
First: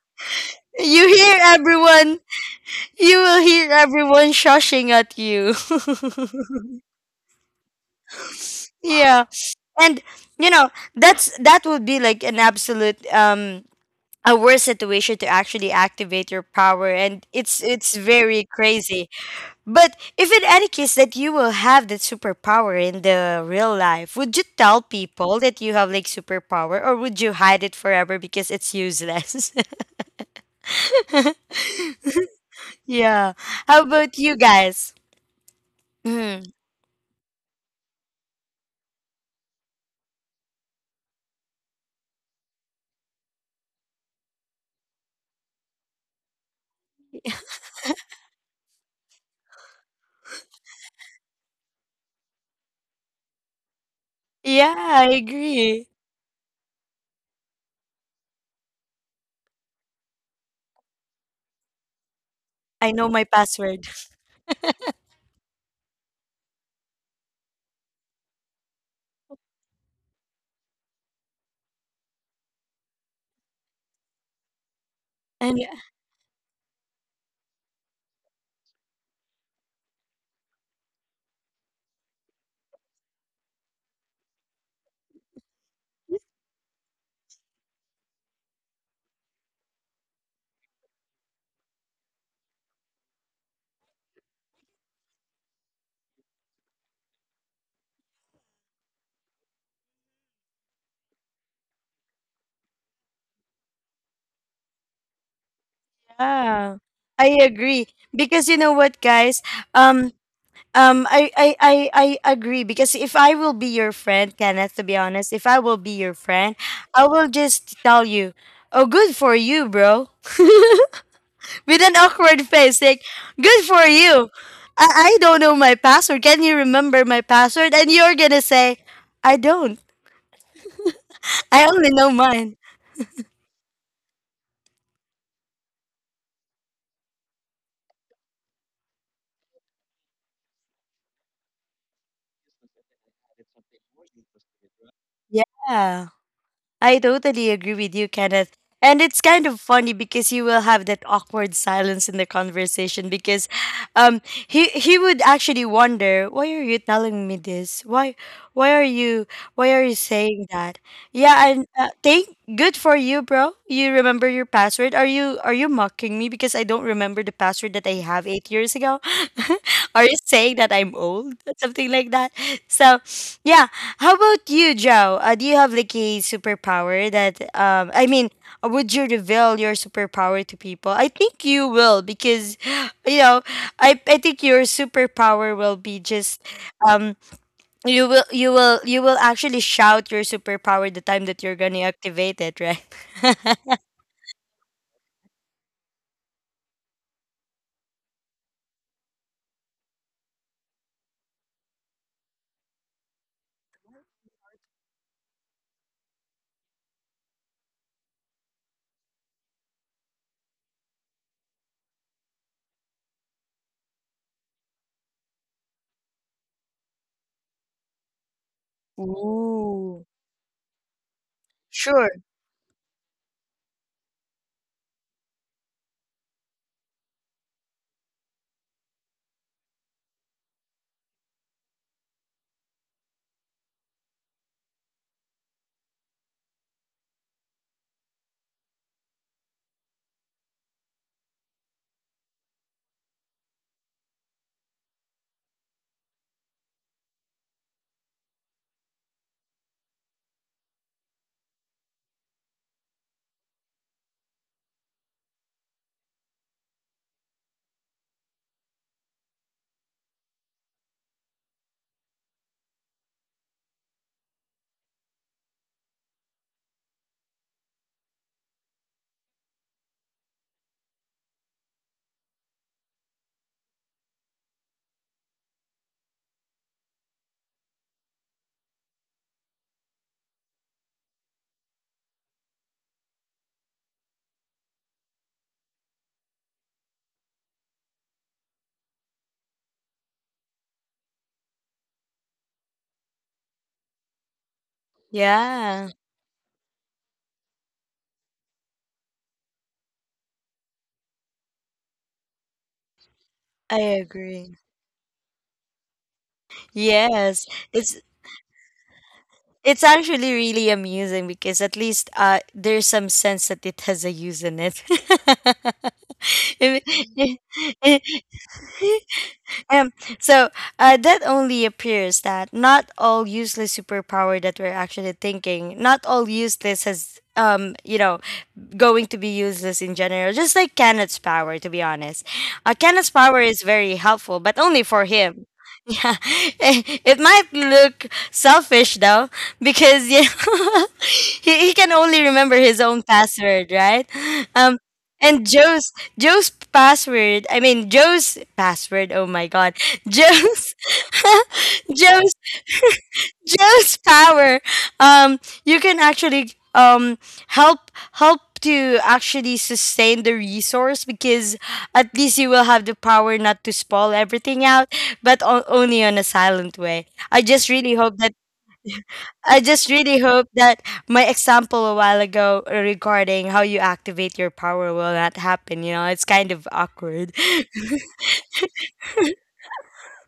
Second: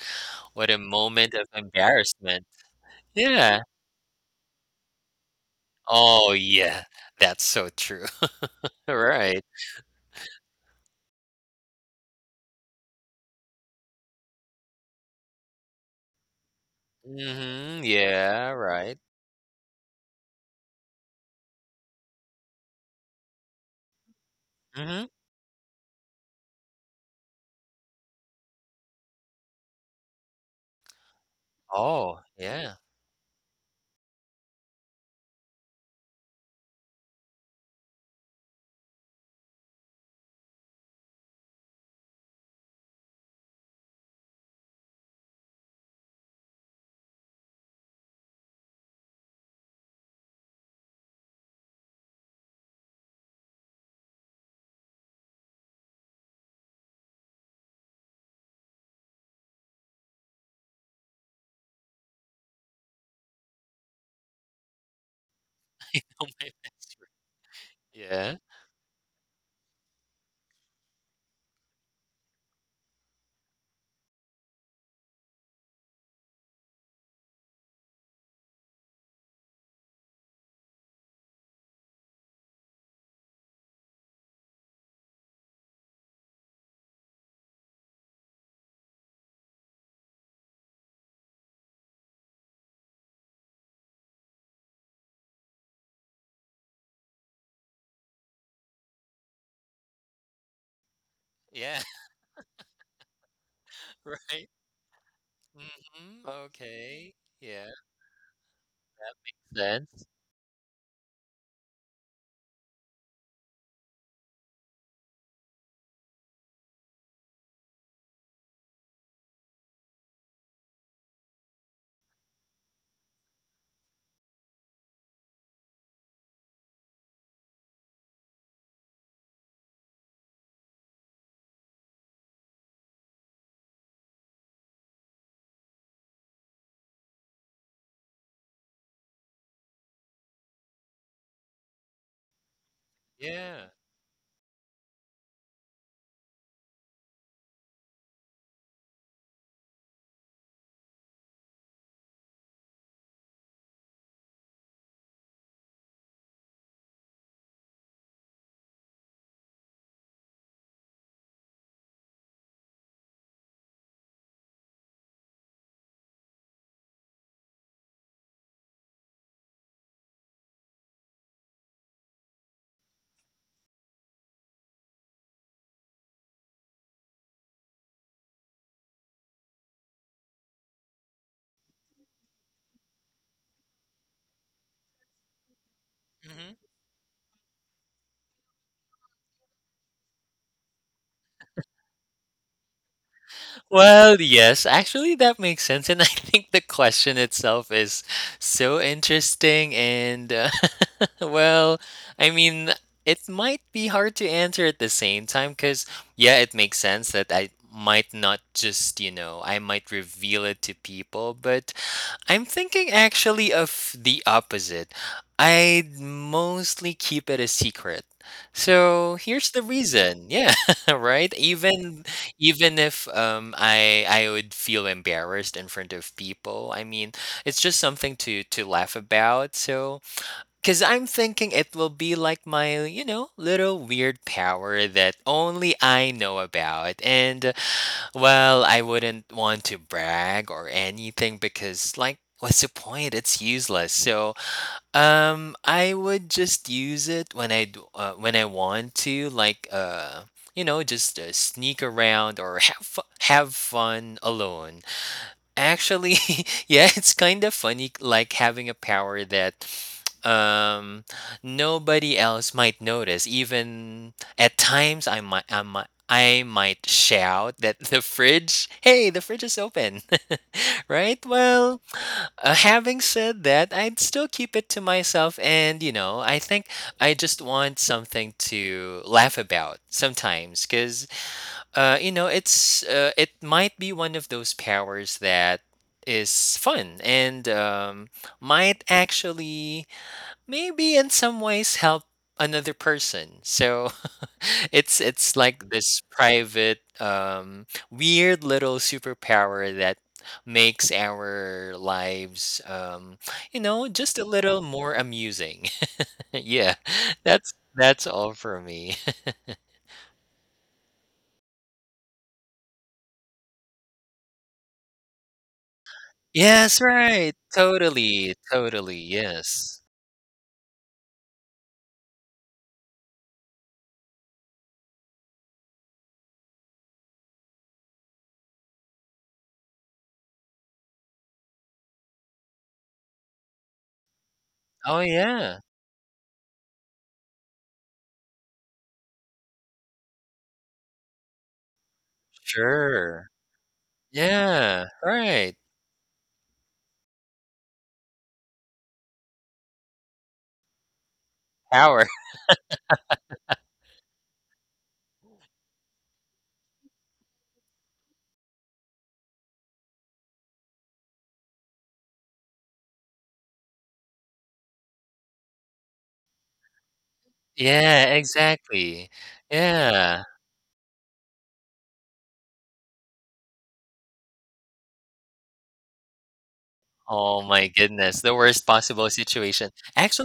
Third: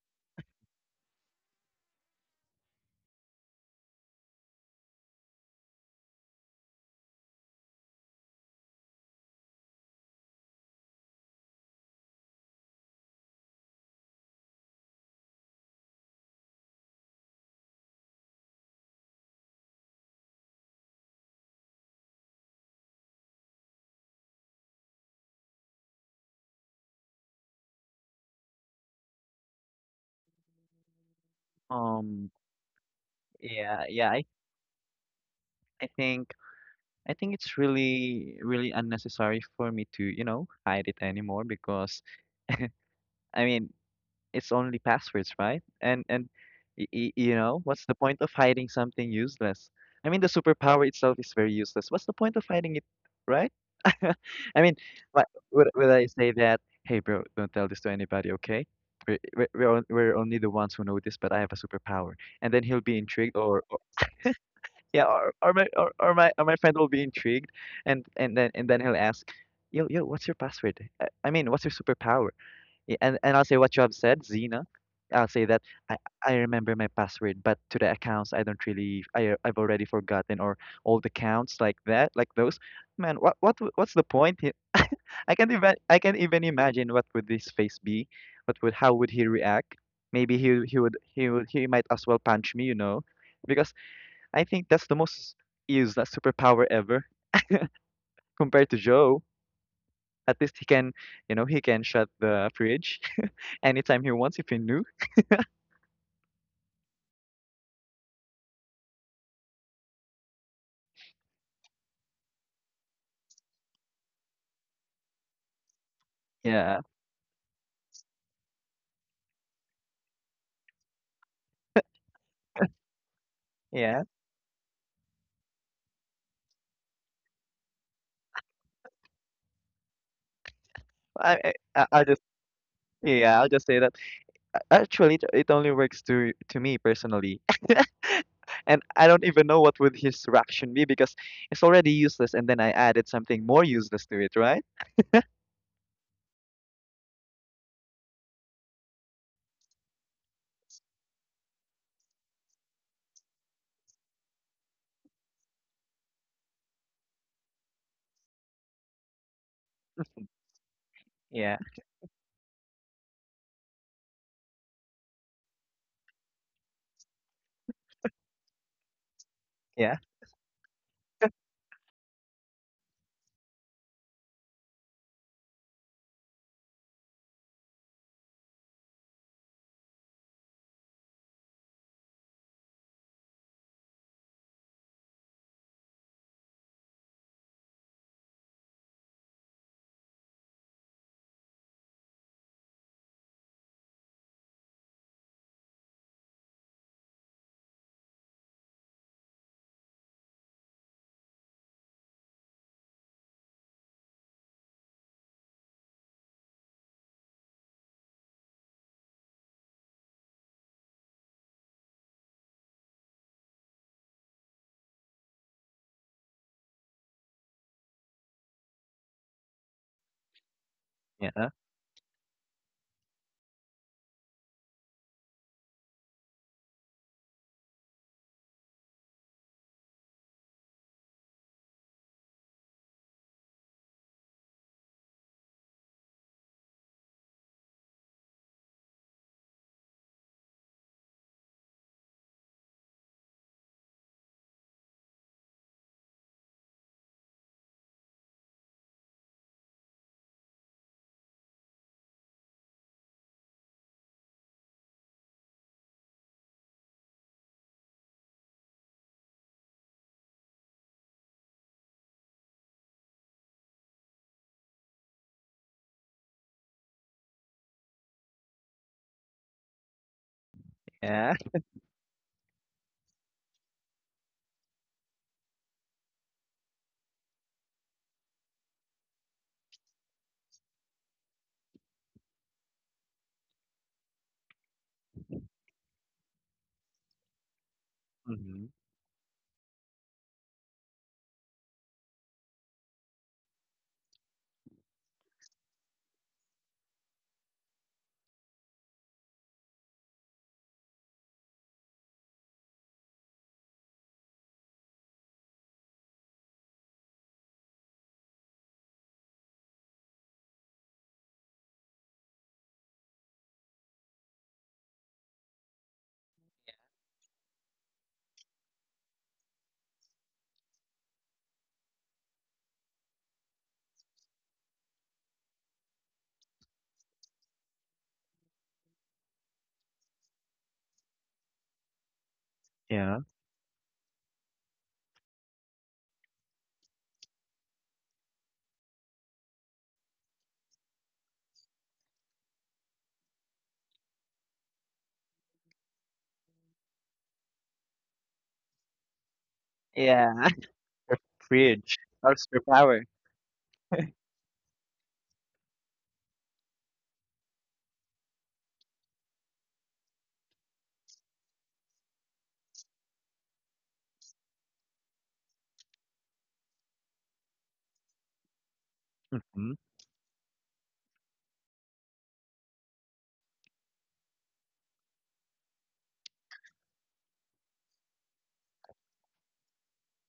Speaker 2: What a
Speaker 1: you
Speaker 2: moment
Speaker 1: hear
Speaker 2: of
Speaker 1: everyone.
Speaker 2: embarrassment.
Speaker 1: You will
Speaker 2: Yeah.
Speaker 1: hear everyone shushing at you.
Speaker 2: Oh, yeah. That's so true.
Speaker 1: yeah,
Speaker 2: Right.
Speaker 1: and you know That's that would be like an absolute a worse situation to actually activate your power, and it's
Speaker 2: Mhm.
Speaker 1: it's very
Speaker 2: Yeah, right.
Speaker 1: crazy. But if in any case that you will have that superpower in the real life, would you tell
Speaker 2: Mhm.
Speaker 1: people that you have like superpower, or would you hide it forever because it's useless?
Speaker 2: Oh,
Speaker 3: Um.
Speaker 2: yeah.
Speaker 1: Yeah, how
Speaker 3: Yeah. Yeah.
Speaker 1: about
Speaker 3: I,
Speaker 1: you guys?
Speaker 3: I think.
Speaker 1: Mhm.
Speaker 3: I think it's really, really unnecessary for me to, hide it anymore, because I mean, it's only passwords, right? And y y you know, what's the point of hiding something useless? I mean, the superpower itself is very useless. What's the point of hiding it, right? I
Speaker 1: Yeah,
Speaker 3: mean,
Speaker 1: I
Speaker 3: what would
Speaker 1: agree.
Speaker 3: would I say that, "Hey, bro, don't tell this to anybody, okay? We're only the ones who know this, but I have a superpower." And then he'll
Speaker 1: I
Speaker 3: be
Speaker 1: know my
Speaker 3: intrigued, or
Speaker 1: password.
Speaker 3: yeah,
Speaker 2: Oh
Speaker 3: or my
Speaker 2: my.
Speaker 3: friend will be intrigued, and and
Speaker 2: Yeah.
Speaker 3: then and then he'll ask, "Yo, yo, what's your password? I mean, what's your superpower?" And I'll say what you have said, Zena. I'll say
Speaker 1: And
Speaker 3: that I I remember my password, but to the accounts I don't really I I've already forgotten, or old accounts like that, like those. Man, what's the point here? I can't even imagine what would his face be, what would how would he react? Maybe he might as well punch me, you know, because I think that's the most useless superpower ever, compared to Joe. At least he can, you know, he
Speaker 2: Yeah,
Speaker 3: can shut the fridge anytime he wants if
Speaker 2: right.
Speaker 3: he knew.
Speaker 2: Mhm.
Speaker 1: yeah,
Speaker 2: Okay.
Speaker 1: I
Speaker 2: Yeah,
Speaker 1: agree. Because you know what,
Speaker 2: that
Speaker 1: guys,
Speaker 2: makes sense.
Speaker 1: um I agree because if I will be your friend, Kenneth, to be honest, if I will be your friend,
Speaker 3: Yeah,
Speaker 1: I will just tell you, oh, good for you, bro, with an awkward face, like, good for
Speaker 3: yeah.
Speaker 1: you. I don't know my password. Can you remember my password? And you're gonna say, I don't.
Speaker 3: I, I,
Speaker 1: I
Speaker 3: I-
Speaker 1: only
Speaker 3: I'll
Speaker 1: know
Speaker 3: just,
Speaker 1: mine.
Speaker 3: yeah, I'll just say that. Actually, it only works to me personally, and I don't even know what would his reaction be, because it's already useless, and then I added something more
Speaker 2: Yeah.
Speaker 3: useless to it, right?
Speaker 1: Yeah. I totally agree with you, Kenneth. And it's kind of funny because you will have that awkward silence in the conversation because he would actually wonder, why are you telling me this? Why why are you why are you saying that? Yeah,
Speaker 3: Yeah,
Speaker 1: and thank good for you, bro. You remember your password? Are you mocking me because I don't remember the password that I have 8 years ago?
Speaker 3: yeah,
Speaker 1: Are you saying that I'm old? Something like that. So, yeah. How about you, Joe? Do you have like a superpower that? I mean, would you reveal your superpower to people? I think you will because, you know, I think your superpower will be just
Speaker 2: Mhm.
Speaker 1: um you will actually shout your superpower the time that you're gonna activate it, right?
Speaker 2: Well, yes, actually, that makes sense. And I think the question itself is so interesting. And, well, I mean, it might be hard to answer at the same time because, yeah, it makes sense that I might not just, you know, I might reveal it to people. But I'm thinking actually of the opposite. I'd mostly keep it a secret. So here's the
Speaker 1: Ooh,
Speaker 2: reason. Yeah, right.
Speaker 3: yeah,
Speaker 1: sure.
Speaker 2: Even if I would feel embarrassed in front of people. I mean, it's just something to laugh about. So cuz I'm thinking it will be like my, you know, little weird power that only I know about. And well, I wouldn't want to brag or anything because, like, what's the point? It's useless. So, I would just use it when when I want to, like, you know, just sneak around or have fun alone. Actually, yeah, it's kind of funny, like having a power that um nobody else might notice. Even at times, I might shout that the fridge, hey, the fridge is open, right?
Speaker 3: yeah,
Speaker 2: Well, having said that, I'd still keep it to myself, and you know, I think I just want something to laugh about sometimes, because you know, it might be one of those powers that is fun and
Speaker 3: hmm,
Speaker 2: might actually maybe in some ways help another person. So it's like
Speaker 1: Yeah,
Speaker 2: this private weird little superpower that makes our lives you
Speaker 1: I
Speaker 2: know, just a
Speaker 1: agree.
Speaker 2: little more amusing. yeah,
Speaker 1: Yes, it's
Speaker 2: that's all for me.
Speaker 1: actually really amusing because at least there's some sense that it has a use in it. If-
Speaker 2: Yes, right. Totally, totally, yes.
Speaker 1: Um, so that only appears that not all useless superpower that we're actually thinking, not all useless has going to be useless in general. Just like Kenneth's power, to be honest, Kenneth's
Speaker 3: yeah,
Speaker 1: power is very helpful, but only
Speaker 2: Oh,
Speaker 1: for him.
Speaker 2: yeah.
Speaker 1: Yeah, it might look selfish though, because you know, he can only remember his own
Speaker 2: Sure.
Speaker 1: password, right? Um.
Speaker 2: Yeah,
Speaker 1: And
Speaker 2: right.
Speaker 1: Joe's password. I mean, Joe's password. Oh my god.
Speaker 3: yeah.
Speaker 1: Joe's
Speaker 3: Fridge,
Speaker 2: Power.
Speaker 1: Joe's
Speaker 3: our superpower.
Speaker 1: Joe's power. You can actually help to actually sustain the resource because at least you will have the power not to spoil everything out, but o- only on a silent way. I just really
Speaker 2: Yeah,
Speaker 1: hope that
Speaker 2: exactly.
Speaker 1: I
Speaker 3: Mhm.
Speaker 1: just really
Speaker 2: Yeah.
Speaker 1: hope that my example a while ago regarding how you activate your power will not happen. You know, it's kind of awkward.
Speaker 2: Oh my goodness, the worst possible situation.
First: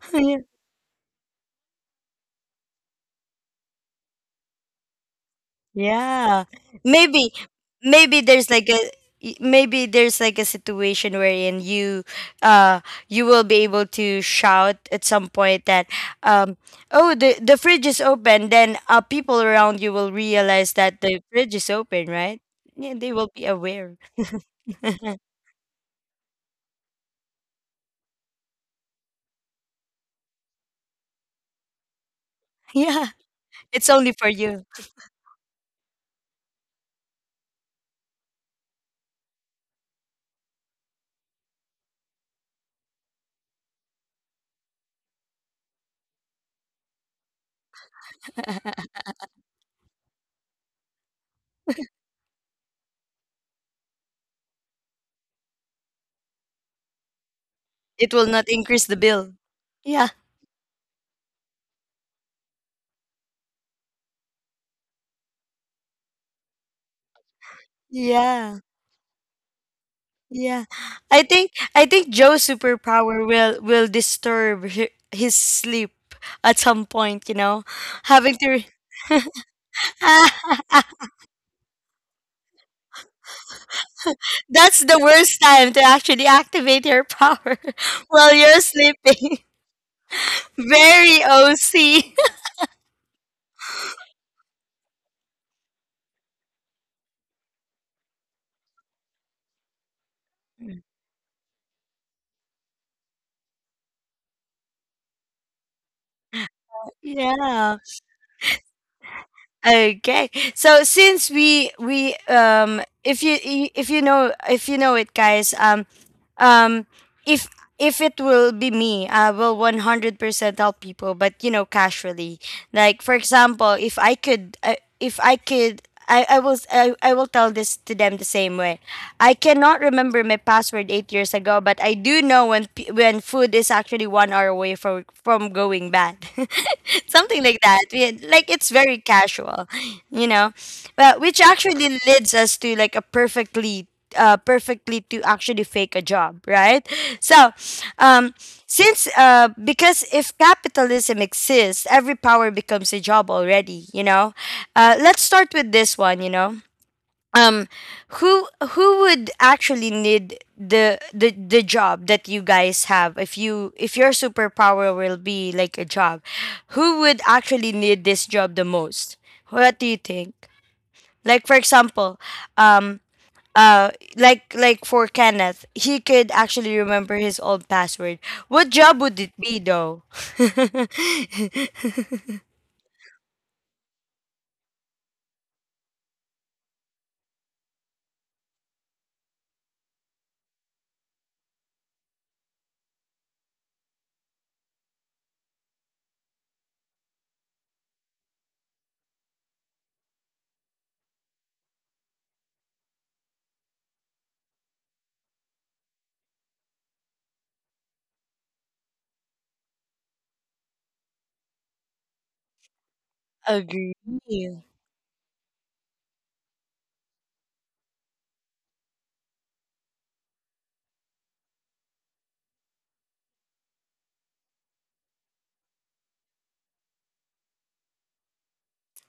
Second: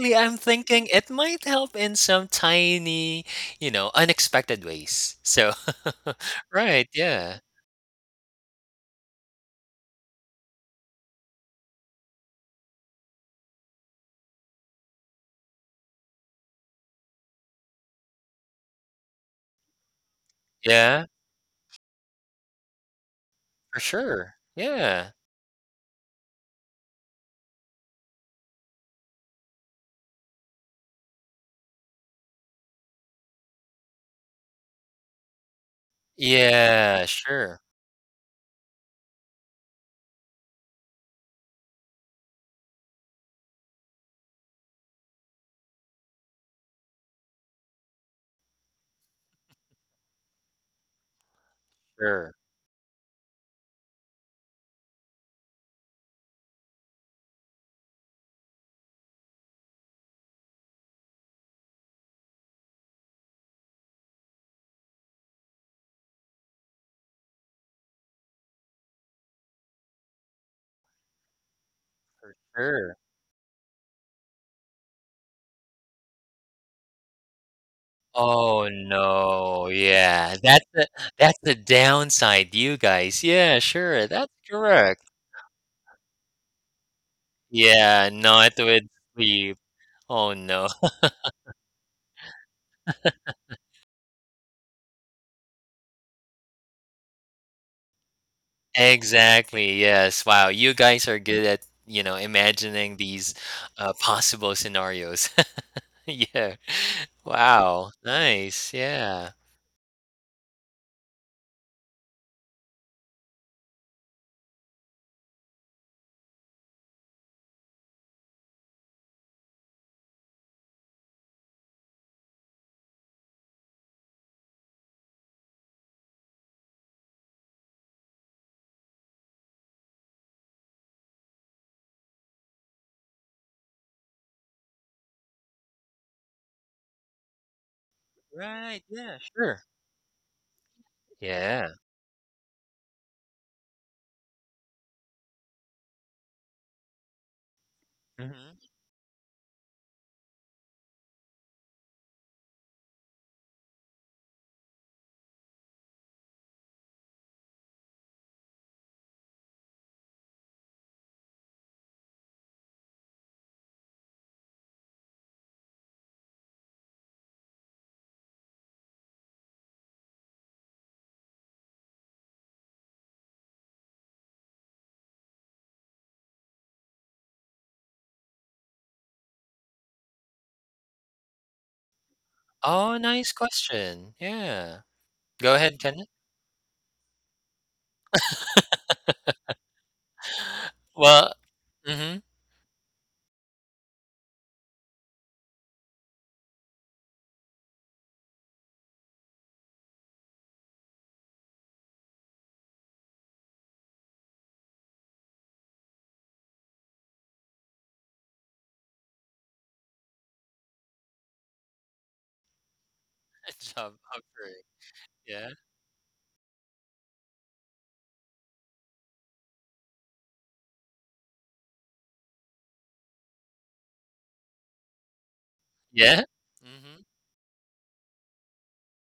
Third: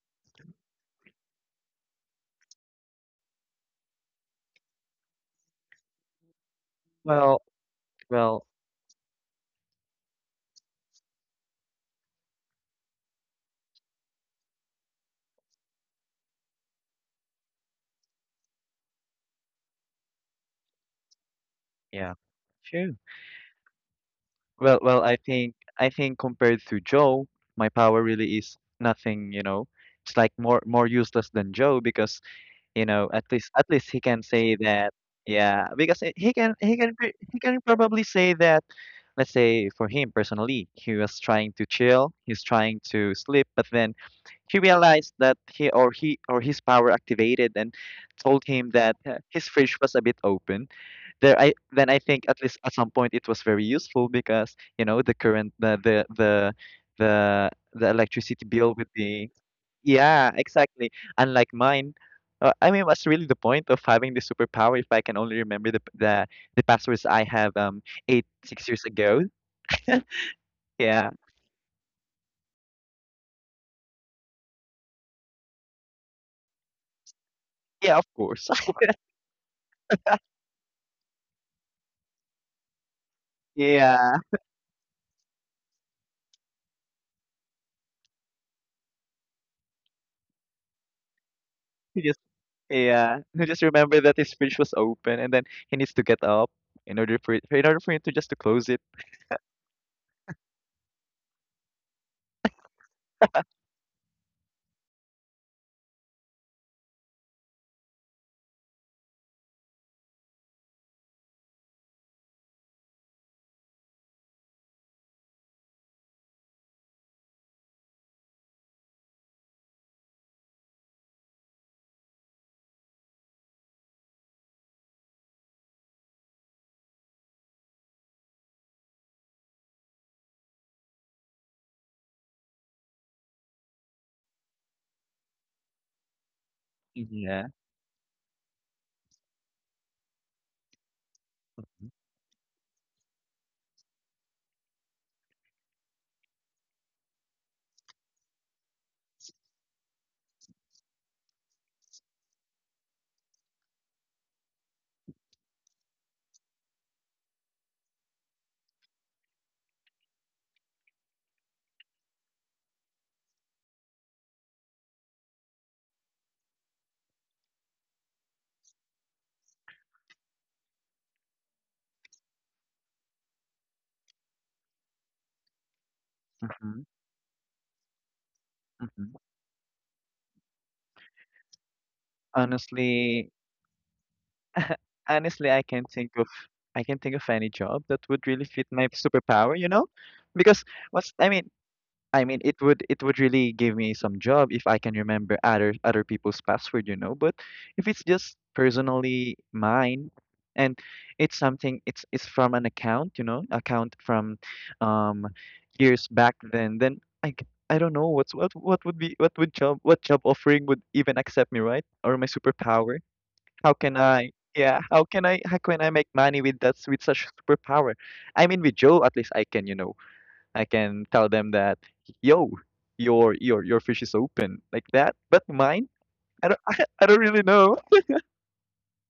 Speaker 2: I'm
Speaker 1: Yeah.
Speaker 2: thinking it might help in some tiny, you know, unexpected ways. So,
Speaker 1: Yeah.
Speaker 2: right,
Speaker 1: Maybe
Speaker 2: yeah.
Speaker 3: Well,
Speaker 1: maybe
Speaker 3: well,
Speaker 1: there's like a y- maybe there's like a situation wherein you uh you will be able to shout at some point that um oh, the fridge is open, then people around you will realize that
Speaker 2: Yeah,
Speaker 1: the fridge is open,
Speaker 3: Yeah.
Speaker 1: right? Yeah,
Speaker 3: Sure.
Speaker 1: they will be
Speaker 2: for
Speaker 1: aware.
Speaker 2: sure.
Speaker 3: Well,
Speaker 2: Yeah.
Speaker 3: I think I think compared to Joe, my power really is nothing, you know. It's like more useless than Joe, because, you
Speaker 1: Yeah,
Speaker 3: know, at least at
Speaker 1: it's
Speaker 3: least he
Speaker 1: only
Speaker 3: can
Speaker 1: for
Speaker 3: say
Speaker 1: you.
Speaker 3: that, yeah, because he he can he can
Speaker 2: Yeah,
Speaker 3: pre- he can
Speaker 2: sure.
Speaker 3: probably say that, let's say for him personally, he was trying to chill, he's trying to sleep, but then he realized that, he or his power activated, and told him that his fridge was a bit open. There I Then I think
Speaker 2: Sure.
Speaker 3: at least at some point it was very useful, because you know the current the
Speaker 1: It will
Speaker 3: electricity
Speaker 1: not
Speaker 3: bill
Speaker 1: increase
Speaker 3: would
Speaker 1: the
Speaker 3: be.
Speaker 1: bill. Yeah,
Speaker 3: Yeah, exactly. Unlike mine. I mean, what's really the point of having the superpower if I can only remember the passwords I have eight
Speaker 1: yeah.
Speaker 3: six years ago.
Speaker 1: Yeah,
Speaker 3: Yeah,
Speaker 1: I think Joe's
Speaker 2: Sure.
Speaker 1: superpower will disturb hi- his sleep at some point. You know,
Speaker 3: yeah, of
Speaker 1: having
Speaker 3: course.
Speaker 1: to
Speaker 2: Oh,
Speaker 1: re-
Speaker 2: no, yeah,
Speaker 1: Ah,
Speaker 2: that's the downside, you guys. Yeah, sure,
Speaker 3: yeah
Speaker 2: that's
Speaker 1: that's
Speaker 2: correct.
Speaker 1: the worst time to actually activate your power
Speaker 2: Yeah,
Speaker 1: while
Speaker 2: not
Speaker 1: you're
Speaker 2: with
Speaker 1: sleeping.
Speaker 2: sleep. Oh, no.
Speaker 1: Very
Speaker 3: he
Speaker 1: OC.
Speaker 3: just, yeah he just remember that his fridge was open, and then he needs to get up in order for him to just to close it.
Speaker 2: Exactly, yes. Wow, you guys are good at, you know, imagining these possible scenarios. Yeah.
Speaker 1: Yeah.
Speaker 2: Wow, nice, yeah.
Speaker 1: Okay. So since we if you I- if you know, if you know it, guys, um if if it will be me, I will 100% help people, but you know, casually. Like for example, if I could I will s- I will tell this to them the same way. I cannot remember my password 8 years ago, but I do know when p- when food is actually 1 hour away from going bad. Something
Speaker 3: Yeah.
Speaker 1: like that. Like, it's
Speaker 2: Right,
Speaker 1: very
Speaker 2: yeah, sure.
Speaker 1: casual, you know. But which
Speaker 2: Yeah.
Speaker 1: actually leads us to like a perfectly to actually fake a job, right? So, um
Speaker 2: Mhm.
Speaker 1: since because if capitalism exists, every power becomes a job already, you know. Let's start with this one, you know, um who who would actually need the job that you guys have, if you if your superpower will be like a job? Who would actually need this job the most? What do you think? Like, for example, um uh like for Kenneth, he could actually remember his old password. What job
Speaker 3: Mhm.
Speaker 1: would it be though?
Speaker 2: Oh, nice
Speaker 3: Honestly,
Speaker 2: question. Yeah. Go
Speaker 3: honestly,
Speaker 2: ahead, Kenneth.
Speaker 3: I can't think of any job that would really fit my superpower, you know? Because what's
Speaker 2: Well,
Speaker 3: I mean,
Speaker 2: mhm.
Speaker 3: it would really give me some job if I can remember other people's password, you know, but if it's just personally mine, and it's something it's from an account, you know, account from um years back then I don't know what's what would be what would job what job offering would even accept me, right? Or my superpower. How
Speaker 2: Job
Speaker 1: Agree.
Speaker 3: can I?
Speaker 2: offering.
Speaker 3: Yeah, how can I?
Speaker 2: Yeah.
Speaker 3: How can I make money with that, with such superpower? I mean, with Joe, at least I can, you know, I can tell them that, yo, your fish is open, like that. But mine,
Speaker 2: Yeah.
Speaker 3: I don't, I,
Speaker 2: Mhm.
Speaker 3: I don't really know.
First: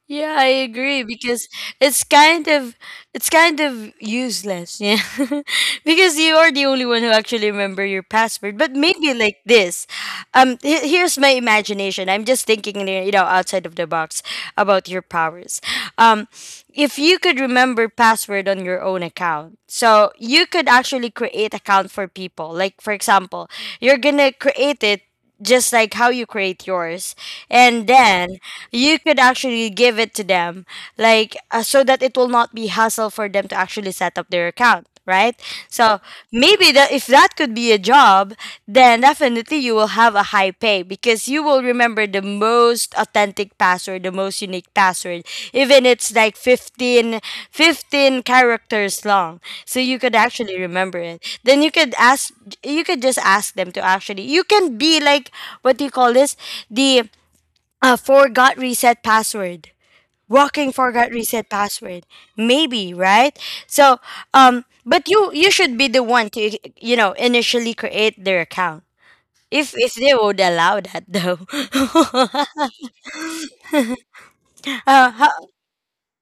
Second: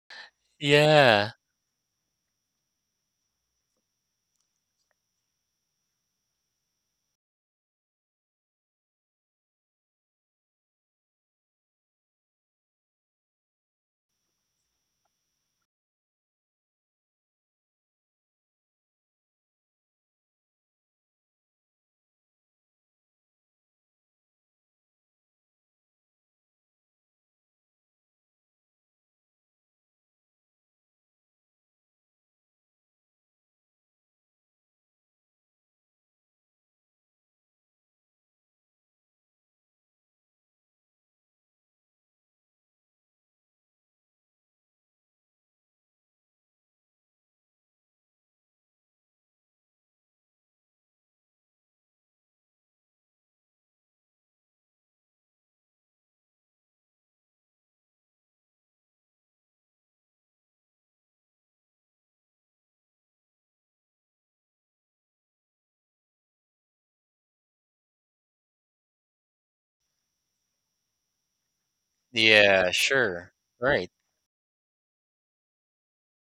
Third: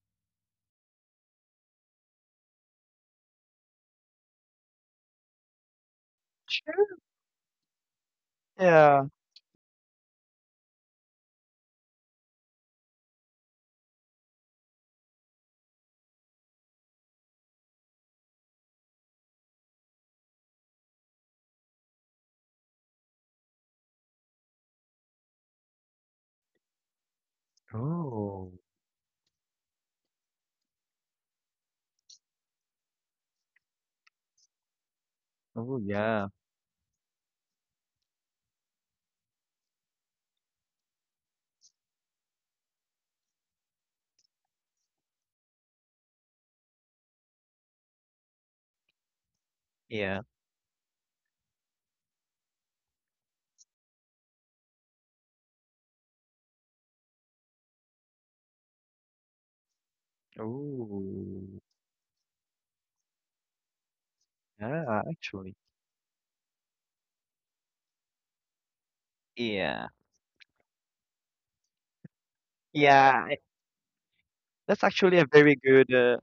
Speaker 1: Yeah, I agree
Speaker 2: Yeah.
Speaker 1: because it's kind of it's kind of useless, yeah. Because you are the only one who actually remember your password. But
Speaker 3: Yeah.
Speaker 1: maybe like this, he- here's my imagination. I'm just thinking, you know, outside of the box about your powers. Um, if you could remember password on your own account, so you could actually create account for people. Like, for example, you're gonna create it just like how you create yours, and then
Speaker 3: Oh.
Speaker 1: you could actually give it to them, like so that it will not be hassle for them to actually set up their account, right?
Speaker 3: Oh
Speaker 1: So
Speaker 3: yeah.
Speaker 1: maybe that if that could be a job, then definitely you will have a high pay because you will remember the most authentic password, the most unique password, even it's like 15 characters long. So you could
Speaker 3: Yeah.
Speaker 1: actually remember it. Then you could ask, you could just ask them to actually, you can be like, what do you call this? The forgot reset password, walking forgot reset
Speaker 3: Oh.
Speaker 1: password, maybe, right? So
Speaker 3: Yeah.
Speaker 1: but you
Speaker 3: Actually.
Speaker 1: should be the one to, you know, initially create their account,
Speaker 3: Yeah.
Speaker 1: if they would allow that though.
Speaker 2: Yeah,
Speaker 3: Yeah.
Speaker 2: sure. Right.
Speaker 3: That's
Speaker 1: uh,
Speaker 3: actually a
Speaker 1: how,
Speaker 3: very good. Uh,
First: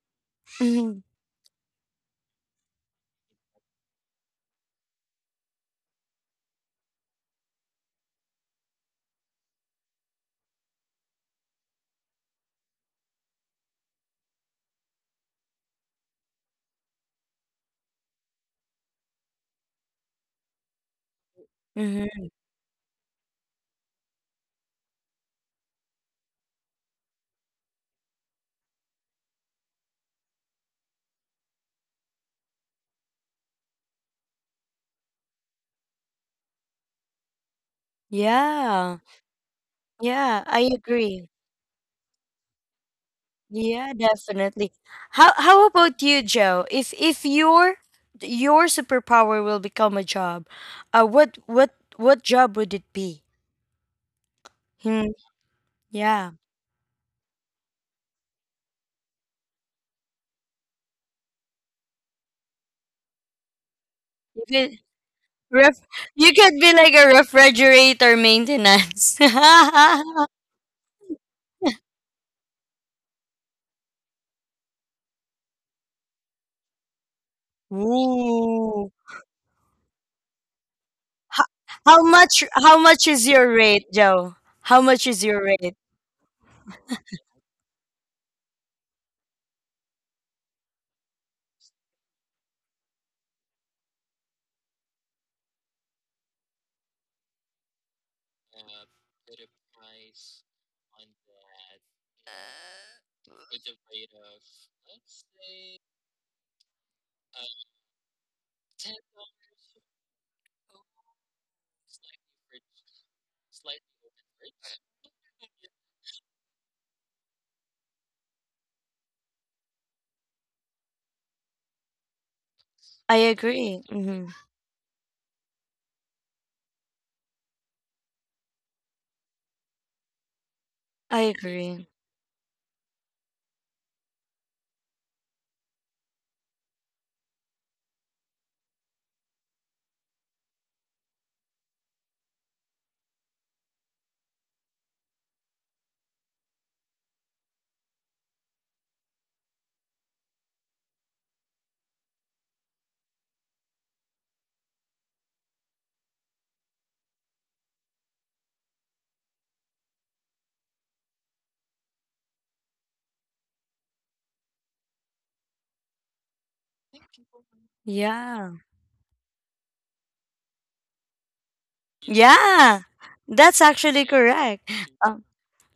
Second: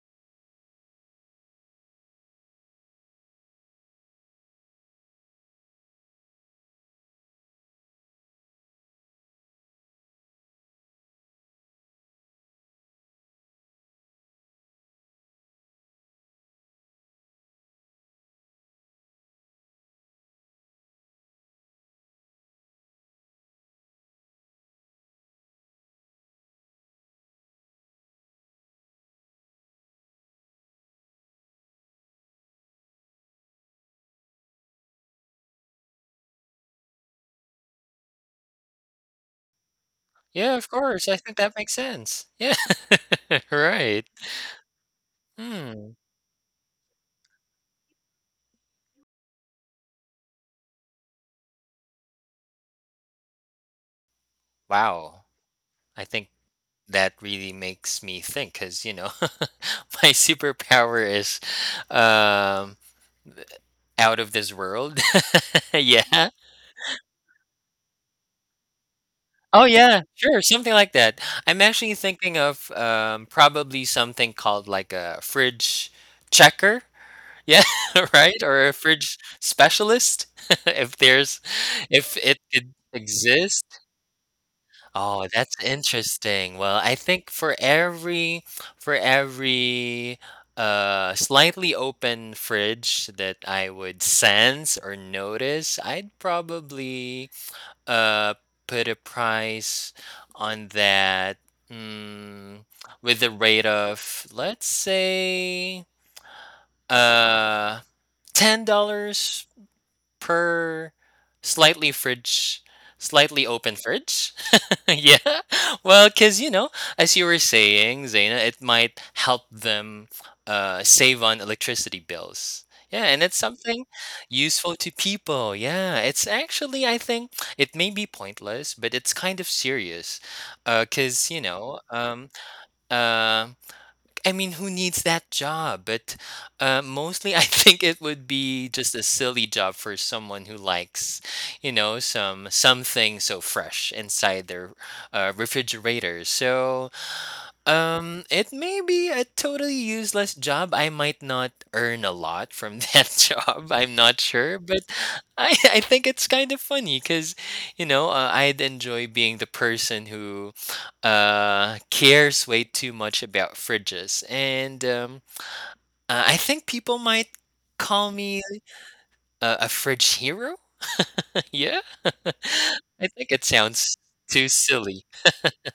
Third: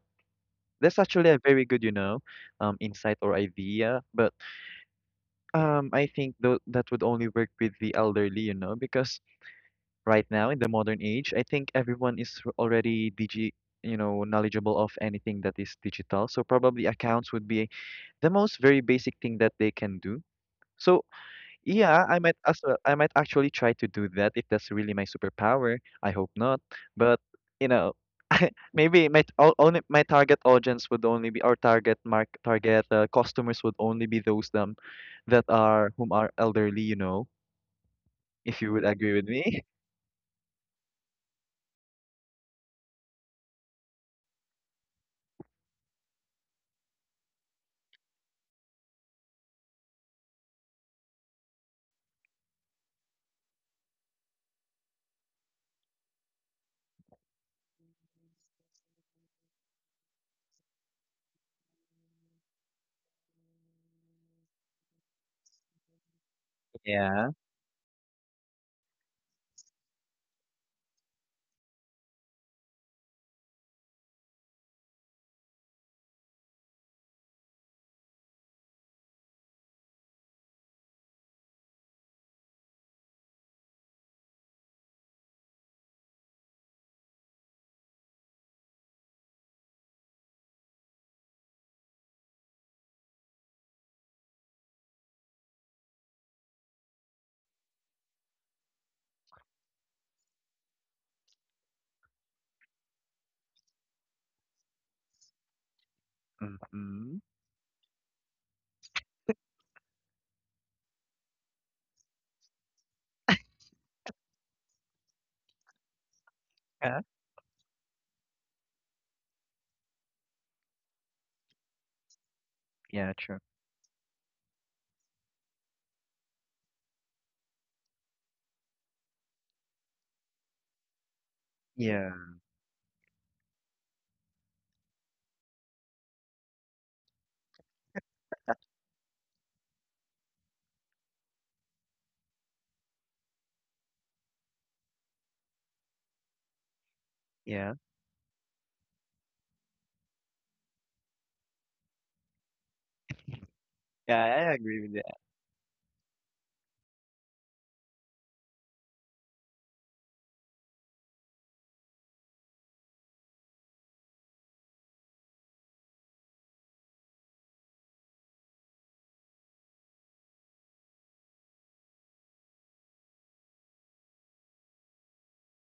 Speaker 3: that's
Speaker 1: mhm,
Speaker 3: actually a very good, insight or idea. But I think though, that would only work with the elderly, you know, because right now in the modern age, I think everyone is already knowledgeable of anything that is digital. So probably accounts would be the most very basic thing that they can do. So yeah, I
Speaker 1: mhm.
Speaker 3: might as well, I might actually try to do that if that's really my superpower. I hope not, but you know, maybe only my target audience would only be our target mark target customers, would only be those them that are whom are elderly, you know, if you would
Speaker 1: Yeah,
Speaker 3: agree with me.
Speaker 1: yeah,
Speaker 2: Yeah,
Speaker 1: I
Speaker 2: of course, I
Speaker 1: agree.
Speaker 2: think that makes sense. Yeah.
Speaker 1: Yeah,
Speaker 2: Right.
Speaker 1: definitely. How
Speaker 2: Hmm.
Speaker 1: about you, Joe? If your your superpower will become a job, what what job would it be? Hmm.
Speaker 2: Wow. I think
Speaker 1: Yeah.
Speaker 2: that really makes me think, because you know, my superpower is, um, out of
Speaker 1: You
Speaker 2: this
Speaker 1: can
Speaker 2: world.
Speaker 1: Ref-
Speaker 2: Yeah.
Speaker 1: you could be like a
Speaker 3: Yeah.
Speaker 1: refrigerator maintenance.
Speaker 2: Oh, yeah. Sure, something like that. I'm actually thinking of, probably something called, like, a fridge checker. Yeah, right? Or a
Speaker 1: Ooh.
Speaker 2: fridge specialist, if there's
Speaker 1: How, how
Speaker 2: if it
Speaker 1: much
Speaker 2: could
Speaker 1: is your
Speaker 2: exist.
Speaker 1: rate, Joe? How much is
Speaker 2: Oh,
Speaker 1: your
Speaker 2: that's
Speaker 1: rate?
Speaker 2: interesting. Well, I think for every, slightly open fridge that I would sense or notice, I'd probably, uh, put a price on that, mm, with a rate of, let's say,
Speaker 3: Mm-hmm.
Speaker 2: uh, $10 per slightly fridge slightly open fridge? Yeah. Well, 'cause, you know,
Speaker 3: Yeah.
Speaker 2: as you were saying, Zaina, it might help them, save on electricity bills. Yeah,
Speaker 3: Yeah,
Speaker 1: I
Speaker 2: and it's
Speaker 3: true.
Speaker 1: agree.
Speaker 2: something
Speaker 1: Hmm.
Speaker 2: useful to people, yeah. It's actually I think it may be pointless, but it's kind of serious,
Speaker 1: I
Speaker 2: 'cause, you know,
Speaker 1: agree.
Speaker 3: Yeah.
Speaker 2: uh I mean, who needs that job? But mostly, I think it would be just a silly job for someone who likes, you know, something so fresh inside their refrigerator. So
Speaker 3: Yeah.
Speaker 2: it may be a totally useless job. I might not earn a lot from that job. I'm not
Speaker 3: Yeah, I
Speaker 2: sure,
Speaker 3: agree
Speaker 2: but
Speaker 3: with that.
Speaker 2: I think it's kind of funny because, you know, I'd enjoy being the person who cares way too much about fridges. And I think people might call me
Speaker 1: Yeah.
Speaker 2: a fridge hero. yeah.
Speaker 1: Yeah.
Speaker 2: I think it
Speaker 1: That's
Speaker 2: sounds
Speaker 1: actually
Speaker 2: too
Speaker 1: correct.
Speaker 2: silly.
Speaker 1: Um,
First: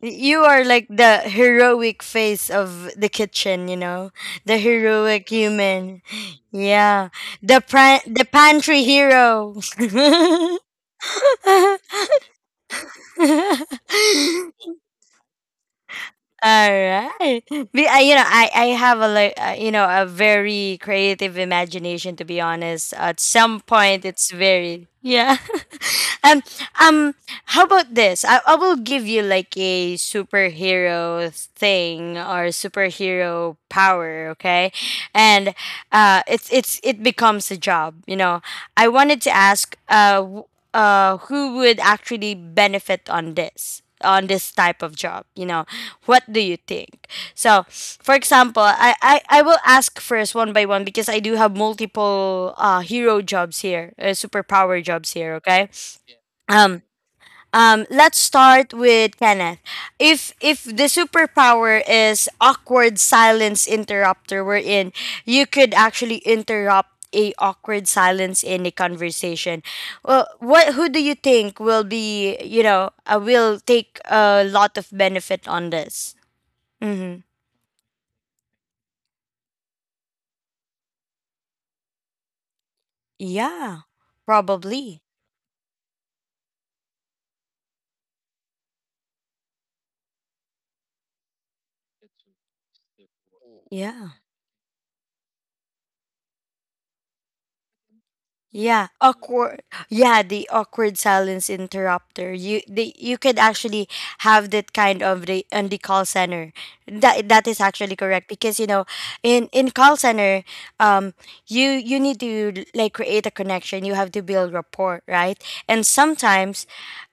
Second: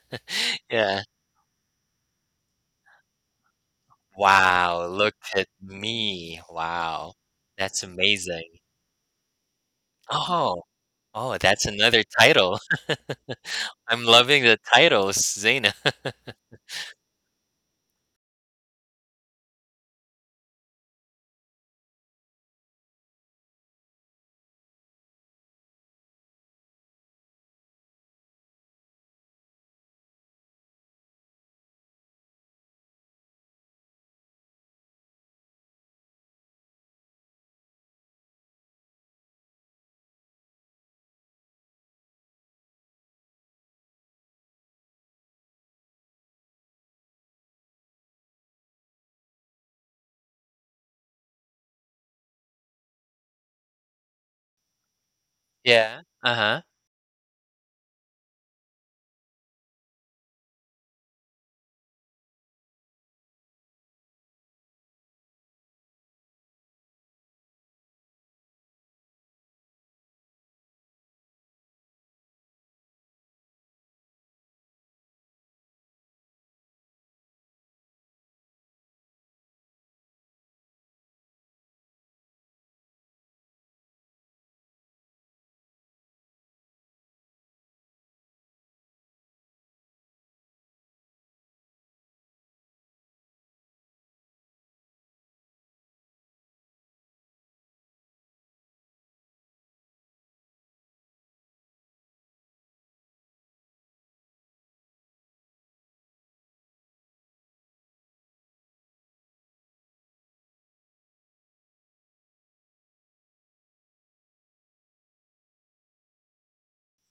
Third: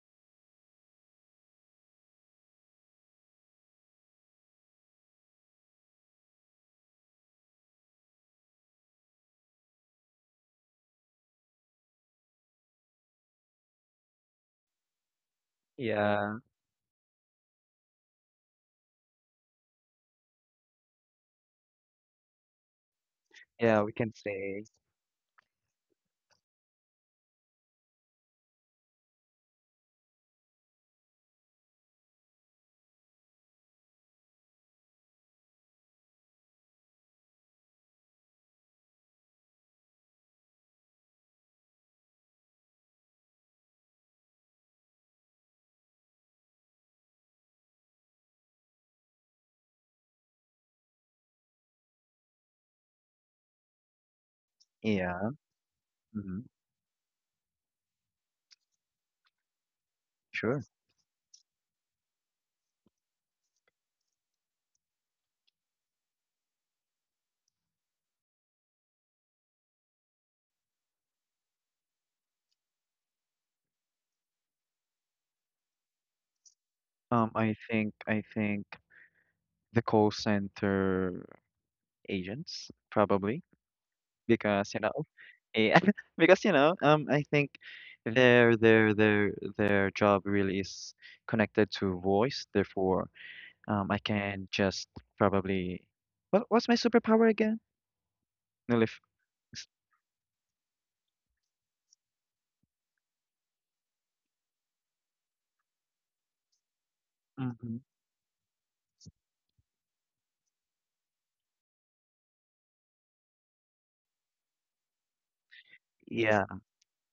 Speaker 1: y- you are like
Speaker 2: yeah.
Speaker 1: the heroic face of the kitchen, you know? The
Speaker 2: Wow, look
Speaker 1: heroic
Speaker 2: at
Speaker 1: human.
Speaker 2: me.
Speaker 1: Yeah.
Speaker 2: Wow,
Speaker 1: The
Speaker 2: that's
Speaker 1: pra- the
Speaker 2: amazing.
Speaker 1: pantry hero.
Speaker 2: Oh, oh, that's another title.
Speaker 1: All
Speaker 2: I'm loving the titles, Zaina.
Speaker 3: Yeah.
Speaker 1: right. You know, I have a like, you know, a very creative imagination. To be honest, at some
Speaker 3: Yeah, we
Speaker 1: point,
Speaker 3: can
Speaker 1: it's
Speaker 3: say.
Speaker 1: very yeah um, um, how about this? I will give you like a superhero thing or superhero power, okay? And it's it becomes a job. You know, I wanted to ask, who would actually benefit on this? On this type of job, you know, what do you think? So for example, I will ask first one by one, because I do have multiple hero jobs here, superpower jobs
Speaker 3: Yeah.
Speaker 1: here, okay?
Speaker 2: Yeah,
Speaker 3: Mm-hmm.
Speaker 2: uh-huh,
Speaker 1: um, let's start with Kenneth. If
Speaker 3: Sure.
Speaker 1: the superpower is awkward silence interrupter, wherein you could actually interrupt a awkward silence in a conversation. Well, what who do you think will be, you know, will take a lot of benefit on this? Mm-hmm.
Speaker 3: I think the call center agents, probably,
Speaker 1: Yeah,
Speaker 3: because
Speaker 1: probably.
Speaker 3: yeah, because I think their their their their job really is connected to voice, therefore. I
Speaker 1: Yeah.
Speaker 3: can just probably What what's my superpower again?
Speaker 1: Yeah,
Speaker 3: Nilif.
Speaker 1: awkward. Yeah, the awkward silence interrupter. You could actually have that kind of the on the call center. That that is
Speaker 3: Hmm.
Speaker 1: actually correct because you know, in call center, um, you you need to like create a connection. You have to build rapport, right? And
Speaker 3: Yeah.
Speaker 1: sometimes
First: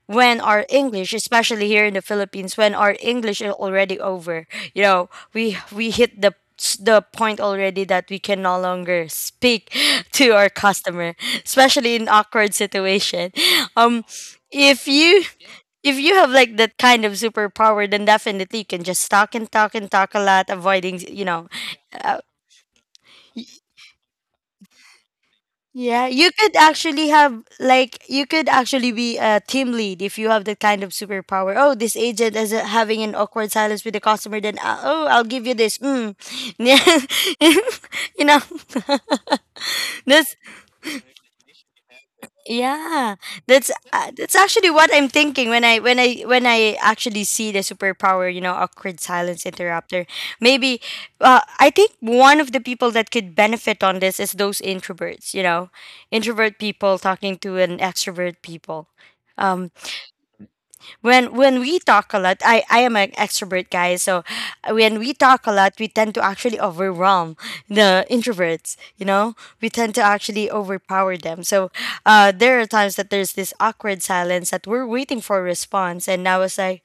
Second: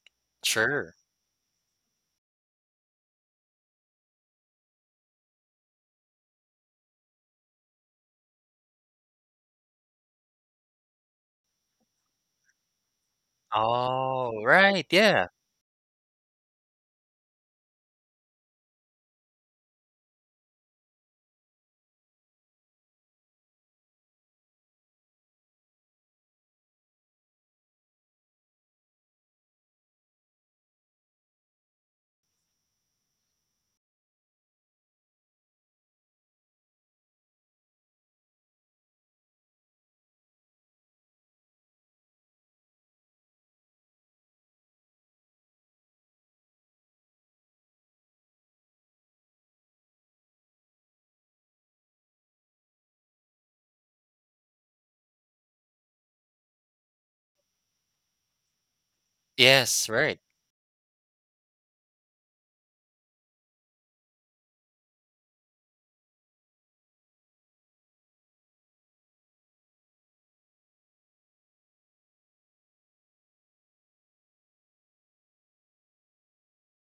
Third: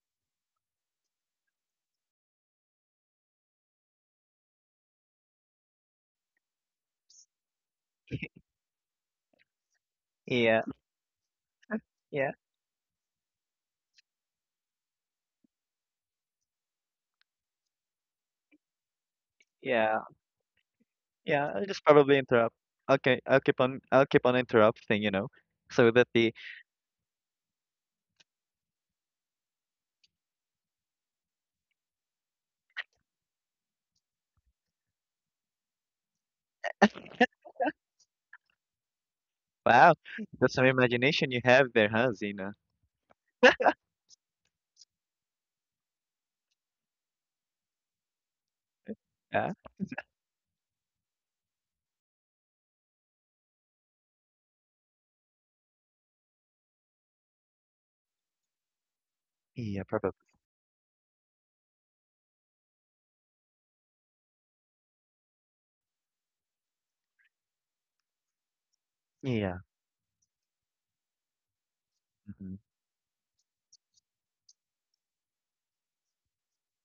Speaker 1: when our
Speaker 2: sure.
Speaker 1: English, especially here in the Philippines, when our English is already over, you know, we hit the point already that we can no longer speak to our
Speaker 3: Yeah,
Speaker 1: customer, especially in
Speaker 3: yeah,
Speaker 1: awkward situation. Um,
Speaker 2: Oh,
Speaker 1: if
Speaker 2: right,
Speaker 1: you
Speaker 2: yeah.
Speaker 1: if you have like that kind of superpower, then definitely you can just talk and talk and
Speaker 3: yeah,
Speaker 1: talk a lot, avoiding, you know,
Speaker 3: yeah. I'll just probably
Speaker 1: uh,
Speaker 3: interrupt. Okay, I'll keep on interrupting, so that
Speaker 1: Yeah, you
Speaker 3: the.
Speaker 1: could actually have like you could actually be a team lead if you have that kind of superpower. Oh, this agent is having an awkward silence with the customer. Then oh, I'll give you this. Mm. Yeah, you know,
Speaker 3: Wow,
Speaker 1: that's
Speaker 3: that's some imagination you have there, huh, Zena?
Speaker 1: yeah, that's actually what I'm thinking when I actually see the superpower, you know, awkward silence
Speaker 3: Yeah.
Speaker 1: interrupter. Maybe, I think one of the people that could benefit on this is those introverts. You know, introvert people talking to an extrovert people. Um,
Speaker 3: Yeah,
Speaker 2: Yes, right.
Speaker 3: probably.
Speaker 1: when we talk a lot, I am an extrovert guy, so when we talk a lot, we tend to actually overwhelm the introverts. You know,
Speaker 3: Yeah.
Speaker 1: we tend to actually overpower them. So
Speaker 3: Mm-hmm.
Speaker 1: there are times that there's this awkward silence that we're waiting for a response, and I was like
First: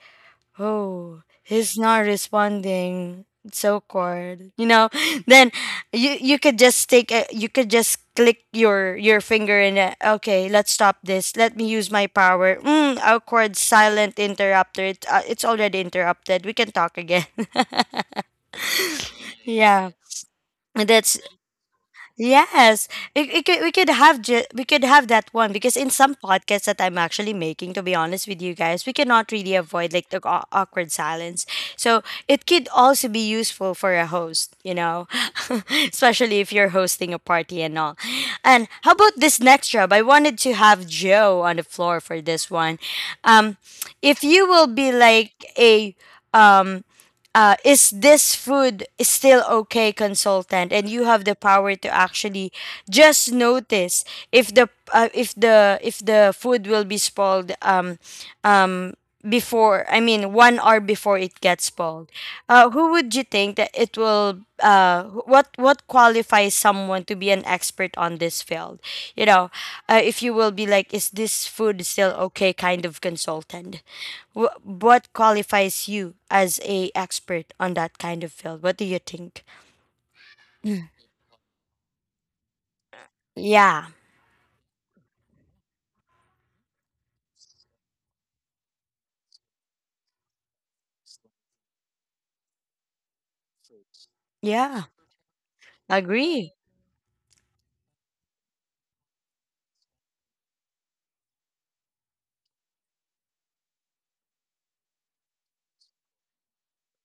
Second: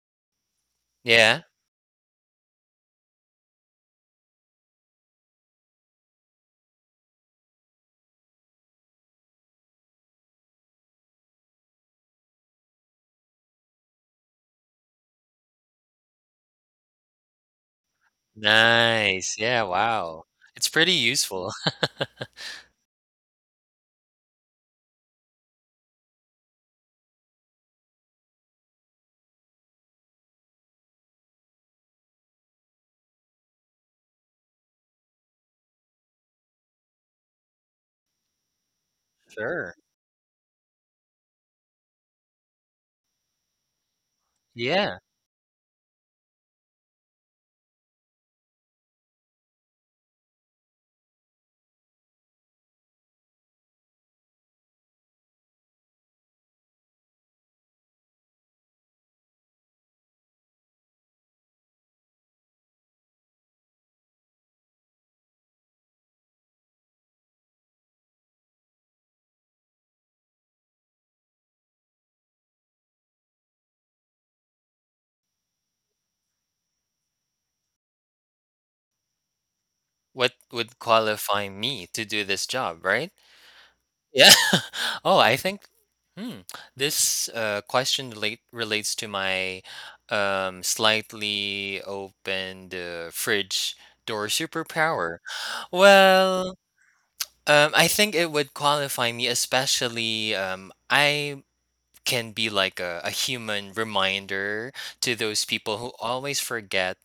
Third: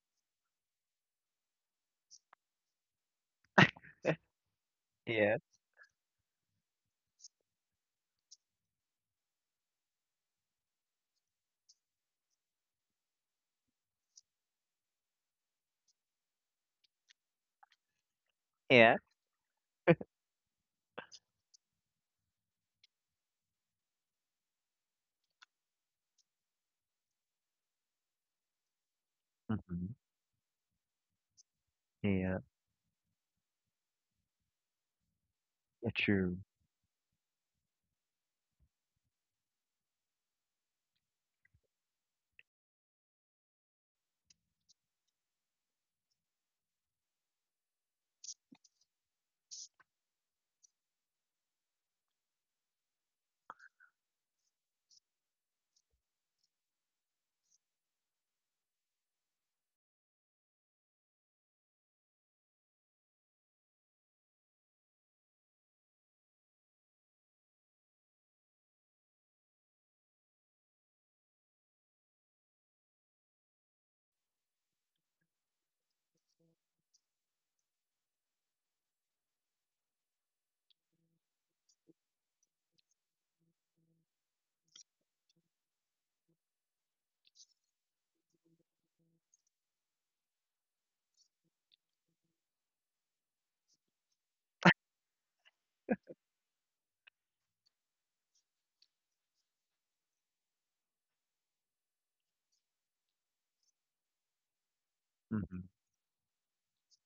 Speaker 1: oh,
Speaker 2: Yeah,
Speaker 1: he's not responding. It's so awkward. You know,
Speaker 3: Yeah,
Speaker 1: then you could just take a, you could just click your finger and okay, let's stop this. Let me use my power. Awkward silent interrupter. It's already interrupted. We can talk again.
Speaker 3: yeah.
Speaker 2: nice. Yeah,
Speaker 1: Yeah.
Speaker 2: wow. It's pretty
Speaker 1: That's
Speaker 2: useful.
Speaker 1: Yes, we could have ju- we could have that one because in some podcasts that I'm actually making, to be honest with you guys, we cannot really
Speaker 3: Mm-hmm.
Speaker 1: avoid like the awkward silence. So
Speaker 3: Yeah.
Speaker 1: it could also be useful for a host, you know,
Speaker 3: Yeah, true.
Speaker 1: especially if you're hosting a party and all. And how about this next
Speaker 2: Sure.
Speaker 1: job? I wanted to have Joe on the floor for this one. Um, if you will be
Speaker 2: Yeah.
Speaker 1: like a um is this food still okay consultant and you have the power to actually just notice if the food will be spoiled um before one hour before it gets spoiled. Who would you think that it will what qualifies someone to be an expert on this field, you know? If you will be like is this food still okay kind of consultant. What qualifies you as a expert on that kind of field? What do you think?
Speaker 2: What would
Speaker 1: Mm.
Speaker 2: qualify me to do this job, right?
Speaker 1: Yeah,
Speaker 2: Yeah. Oh, I think, hmm, this question relates to my slightly opened fridge door
Speaker 1: yeah,
Speaker 2: superpower.
Speaker 1: agree.
Speaker 2: Well, I think it would qualify me, especially I can be like a human reminder to those
Speaker 3: Mm-hmm.
Speaker 2: people who always forget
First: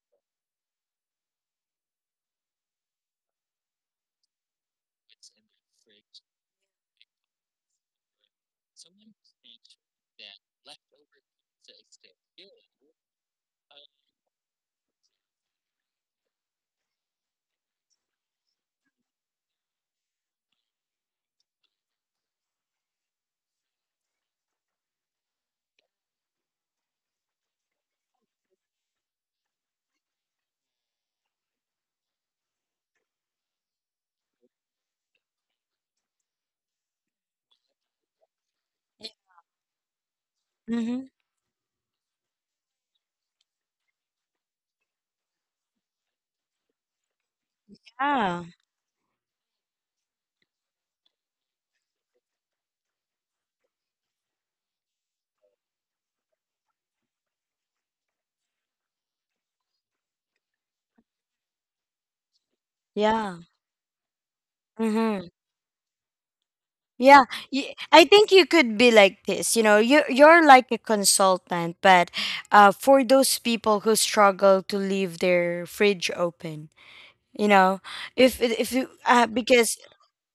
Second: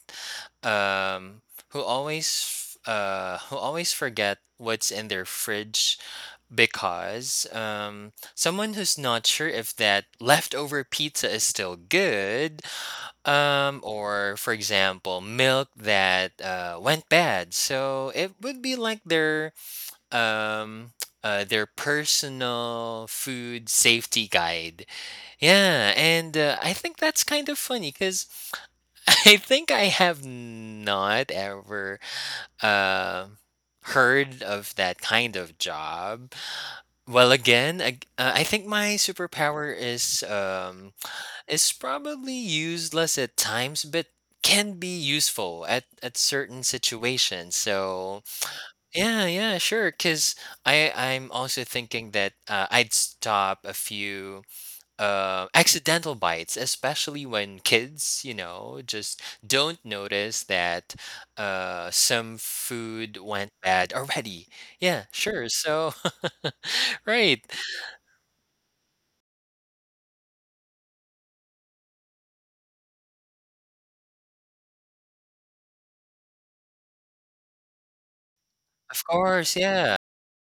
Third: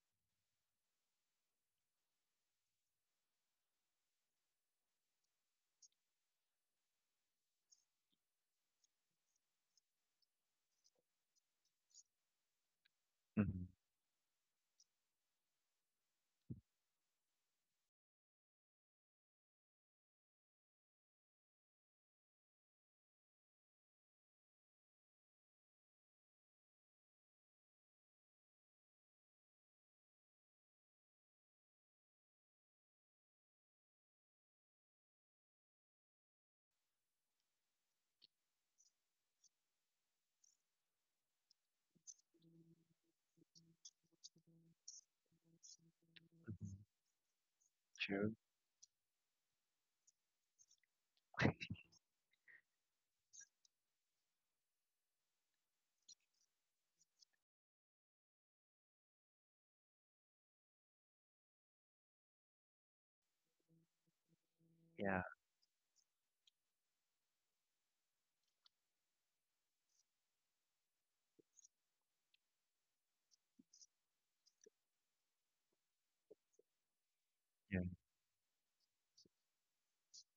Speaker 2: um, who always forget what's in their fridge because someone who's not sure if that leftover pizza is still good,
Speaker 3: Mm-hmm.
Speaker 2: or for example, milk that went bad. So it would be like their um, their personal food safety guide. Yeah, and I think that's kind of funny because I think I have not ever uh, heard of that kind of job. Well, I think my superpower
Speaker 1: Mm-hmm.
Speaker 2: is probably useless at times, but can be useful at certain situations. So
Speaker 3: True.
Speaker 1: Yeah,
Speaker 2: yeah, yeah, sure. Because I'm also thinking that I'd stop a few accidental bites, especially when kids, you know, just don't notice that some food
Speaker 1: yeah.
Speaker 2: went bad already. Yeah,
Speaker 3: Yeah.
Speaker 1: Mm-hmm.
Speaker 2: sure. So
Speaker 1: Yeah,
Speaker 2: right.
Speaker 1: I think you could be like this. You know, you you're like a consultant, but for those people who struggle to leave their fridge open, you
Speaker 3: Yeah.
Speaker 1: know, if you
Speaker 2: Of course,
Speaker 1: because
Speaker 2: yeah.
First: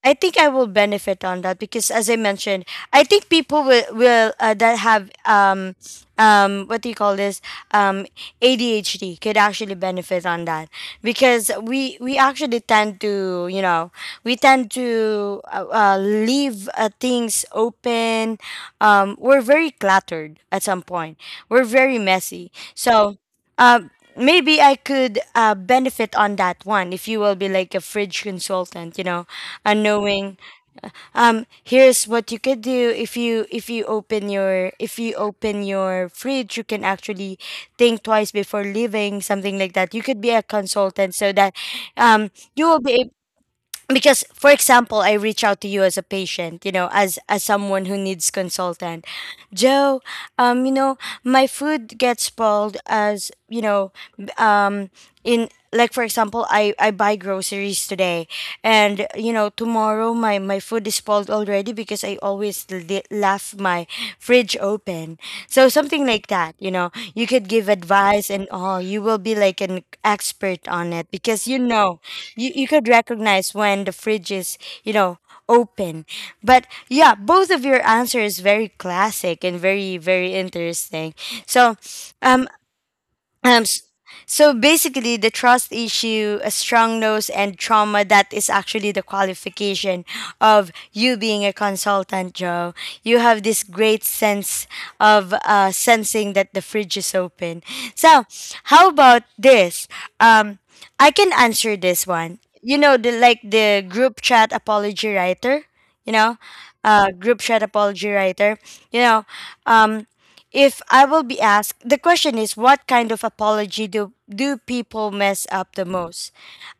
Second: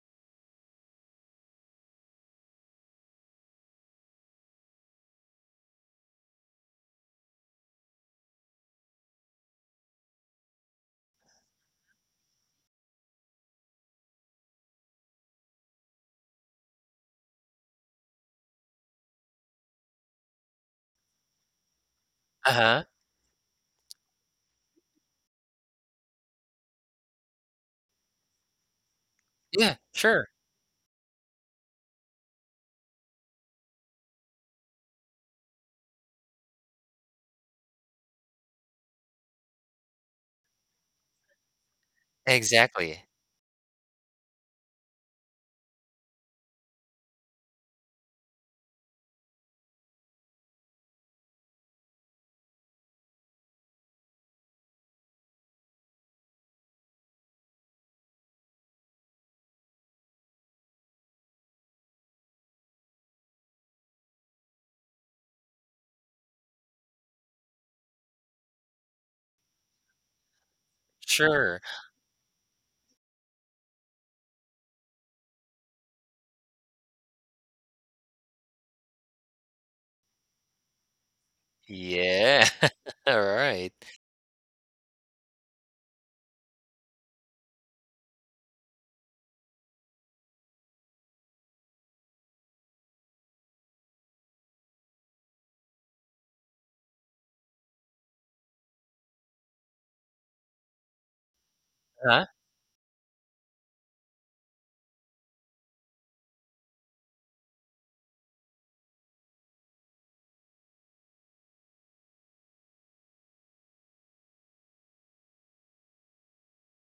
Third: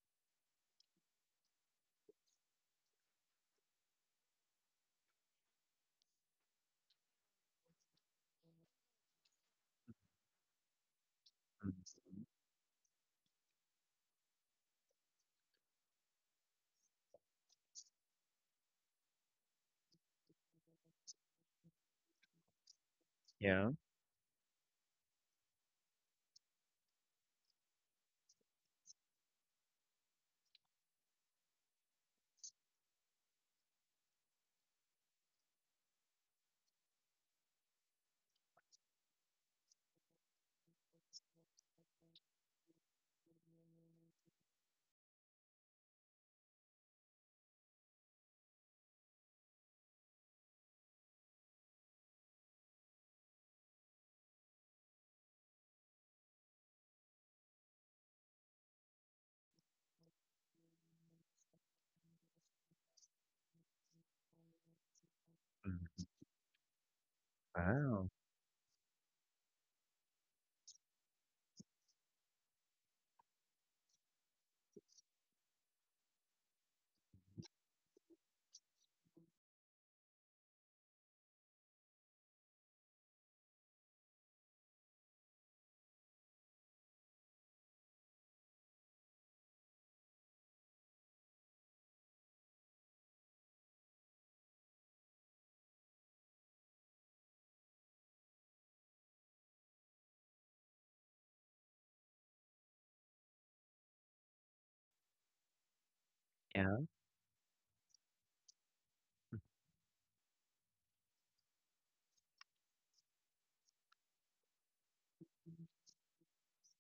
Speaker 1: I think I will benefit on that because, as I mentioned, I think people will that have what do you call this, um, ADHD could actually benefit on that, because we
Speaker 3: Mm-hmm.
Speaker 1: we actually tend to, you know, we tend to leave things open. We're very cluttered at some point. We're very messy.
Speaker 2: Uh-huh.
Speaker 1: So.
Speaker 3: Yeah.
Speaker 1: Um, maybe I could benefit on that one if you will be like a fridge consultant, you know,
Speaker 2: Yeah, sure.
Speaker 1: unknowing here's what you could do. If you if you open your if you open your fridge, you can actually think twice before leaving something like that. You could be a consultant, so that um you will
Speaker 2: Exactly.
Speaker 1: be because, for example, I reach out to you as a patient, you know, as someone who needs consultant, Joe. um you know my food gets spoiled, as you know. b- um in, like, for example, I buy groceries today, and, you know, tomorrow my my food is spoiled already because I always left my fridge open. So
Speaker 3: Mm-hmm.
Speaker 1: something like that, you know. You could give
Speaker 3: Wow.
Speaker 1: advice and all. You will be like an expert on it because, you
Speaker 2: Sure.
Speaker 1: know, you could recognize when the fridge is, you know, open. But yeah, both of your answers very classic and very, very interesting. so um
Speaker 2: Yeah. All
Speaker 1: um,
Speaker 2: right.
Speaker 1: s- so basically, the trust issue, a strong nose, and trauma, that is actually the qualification of you being a consultant, Joe. You have this great sense of sensing that the fridge is open. So, how about this? Um, I can answer this
Speaker 2: Uh-huh.
Speaker 1: one. You know, the like the group chat apology writer. You know,
Speaker 3: Yeah.
Speaker 1: group chat apology writer. You know, um, if I will be asked, the question is what kind of apology do people mess up the most?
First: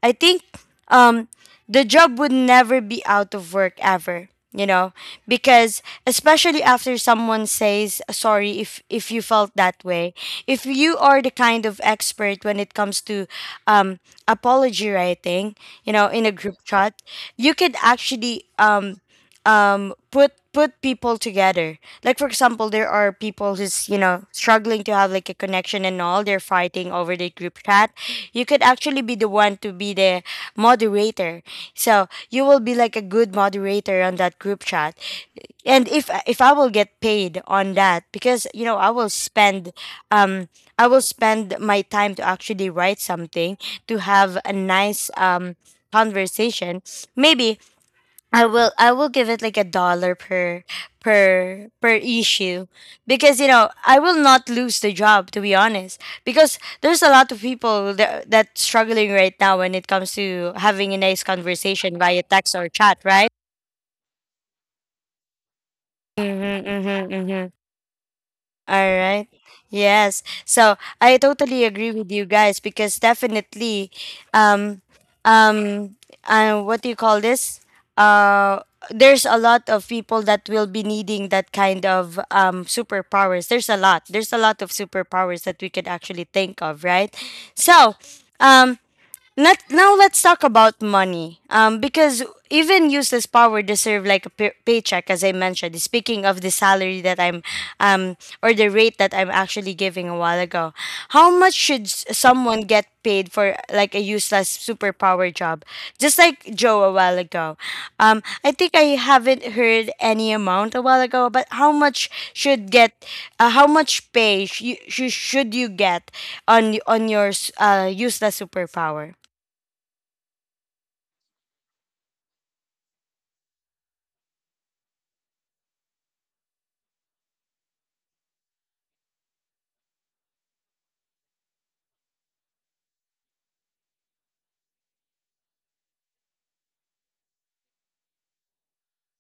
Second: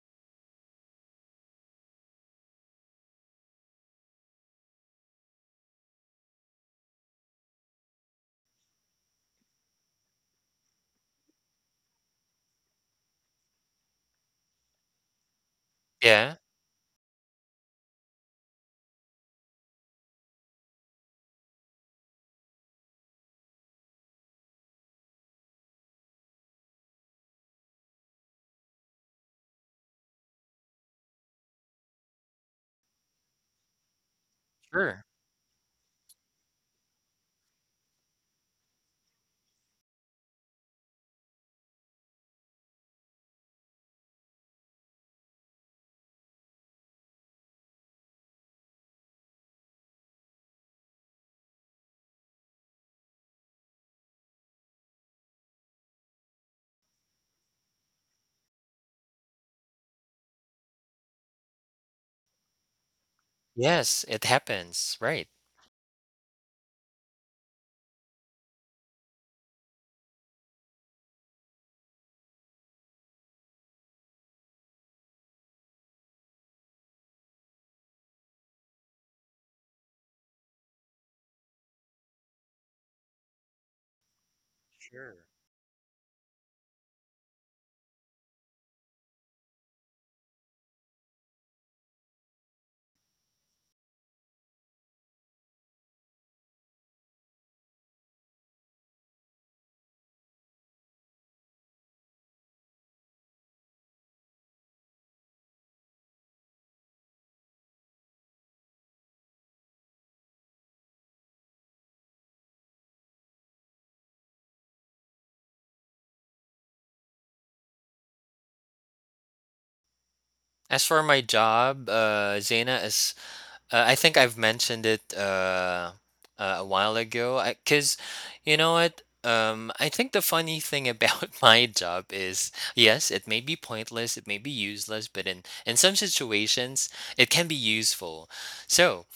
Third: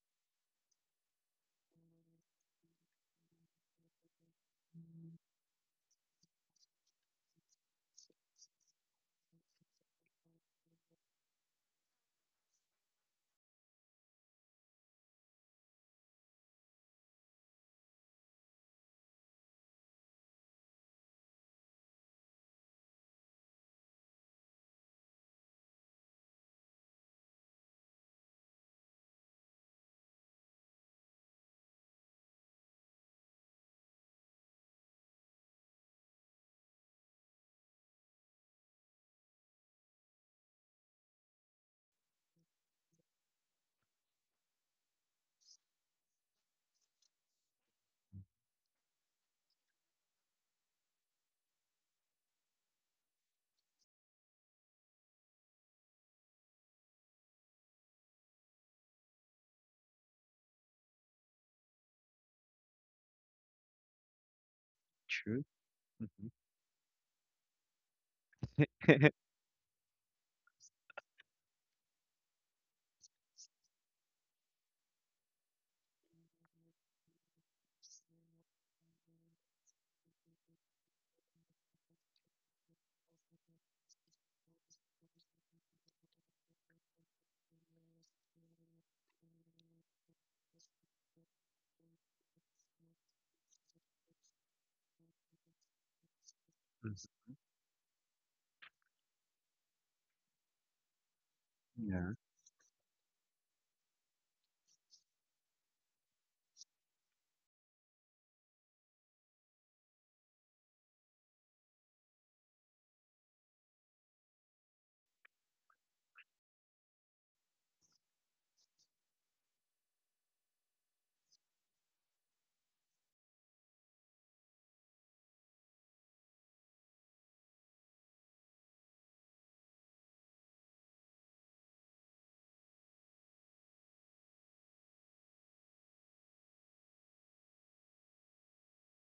Speaker 1: I think, um, the job would never be out of work ever, you know, because, especially after someone says sorry if you felt that way. If you are the kind of expert when it comes to, um, apology writing, you know, in a
Speaker 2: Yeah,
Speaker 1: group chat, you could actually put people together. Like, for example, there are people who's, you know, struggling to have like a connection and all, they're fighting over the group chat. You could actually be the one to be the moderator. So you will be like a good moderator on that group chat.
Speaker 2: sure.
Speaker 1: And if I will get paid on that, because, you know, I will spend, um, I will spend my time to actually write something, to have a nice, um, conversation. Maybe I will give it like a dollar per per issue. Because, you know, I will not lose the job, to be honest, because there's a lot of people that that's struggling right now when it comes to having a nice conversation via text or chat, right?
Speaker 2: Yes, it happens, right.
Speaker 3: True. Mm-hmm.
Speaker 1: Mm-hmm, mm-hmm. All right. Yes. So I totally agree with you guys because definitely, um, um, what do you call this? Uh, there's a lot of people that will be needing that kind of superpowers. There's a lot. There's a lot of superpowers that we could actually think of, right? So, um, let now let's talk about money, um, because even useless power deserve like a paycheck. As I mentioned, speaking of the salary that I'm, um, or the rate that I'm actually giving a while ago, how much should
Speaker 3: mm
Speaker 1: someone get paid for like a useless superpower job, just like Joe a while ago? Um, I think I haven't heard any amount a while ago, but how much should get, how much pay should you get on your useless superpower?
Speaker 2: As for my job, Zena is I think I've mentioned it a while ago. Cause, you know what? I think the funny thing about my job is, yes, it may be pointless, it may be useless, but in some situations, it can be useful. So,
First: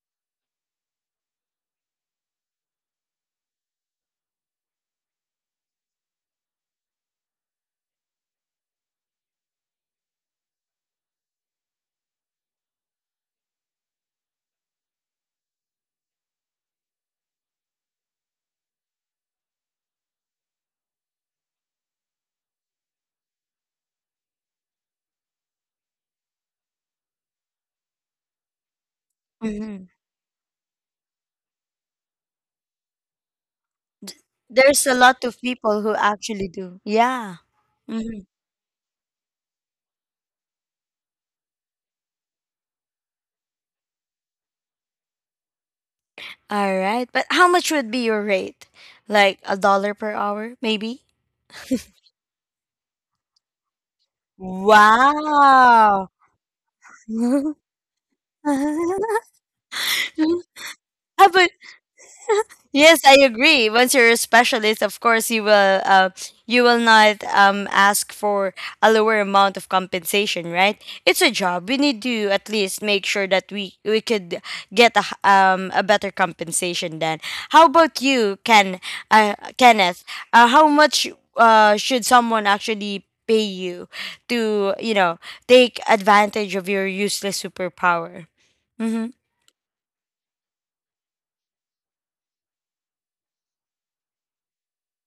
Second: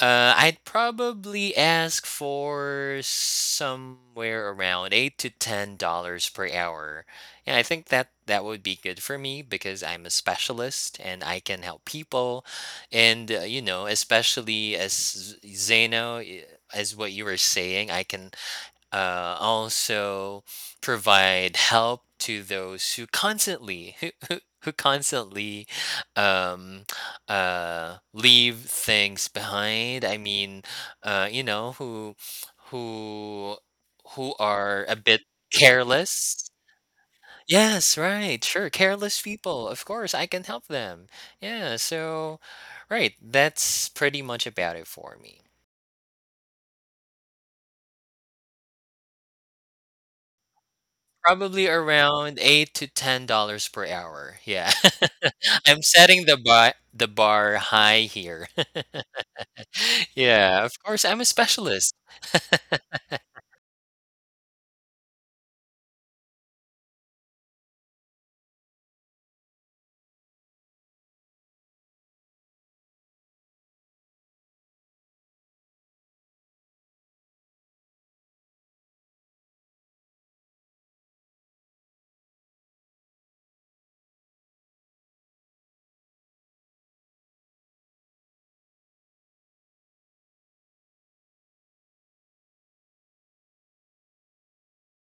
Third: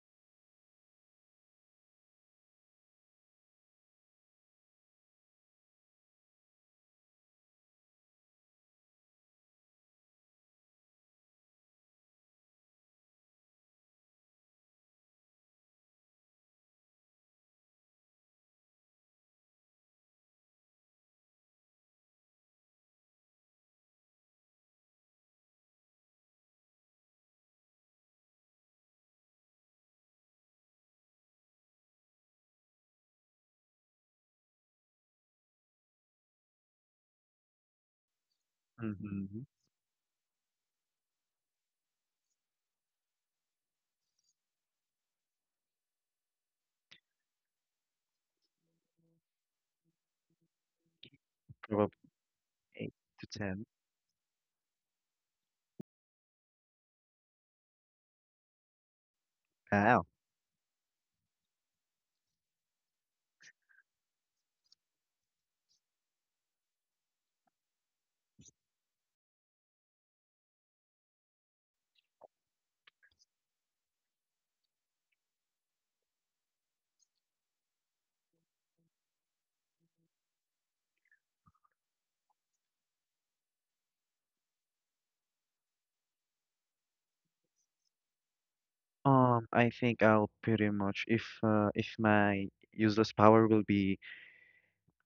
Speaker 2: I'd probably ask for somewhere around $8 to $10 per hour. And I think that would be good for me because I'm a specialist and I can help people. And, you know, especially as Zeno, as what you were saying, I can also provide help to those who constantly who constantly um, leave things
Speaker 1: Mhm.
Speaker 2: behind. I mean, you know, who
Speaker 1: D.
Speaker 2: who are
Speaker 1: There's
Speaker 2: a
Speaker 1: a
Speaker 2: bit
Speaker 1: lot of people who
Speaker 2: careless.
Speaker 1: actually do. Yeah.
Speaker 2: Yes,
Speaker 1: Mhm.
Speaker 2: right, sure. Careless
Speaker 3: Mm-hmm.
Speaker 2: people, of course, I can help them. Yeah, so right, that's pretty much about it for me.
Speaker 1: All right. But how much would be your rate? Like a dollar per hour, maybe?
Speaker 2: Probably
Speaker 3: Probably
Speaker 2: around 8 to
Speaker 3: 8 to 10.
Speaker 2: $10 per hour, yeah. I'm
Speaker 1: Wow.
Speaker 2: setting the bar high here.
Speaker 3: Wow.
Speaker 2: Yeah, of course, I'm a
Speaker 1: How about?
Speaker 2: specialist.
Speaker 1: Yes, I agree. Once you're a specialist, of course you will not, ask for a lower amount of compensation, right? It's a job. We need to at least make sure that we could get a, a better compensation then. How about you, Ken, Kenneth? How much should someone actually pay you to, you know, take advantage of your useless superpower? Mhm.
Speaker 3: I think I'll pretty much, if my useless power will be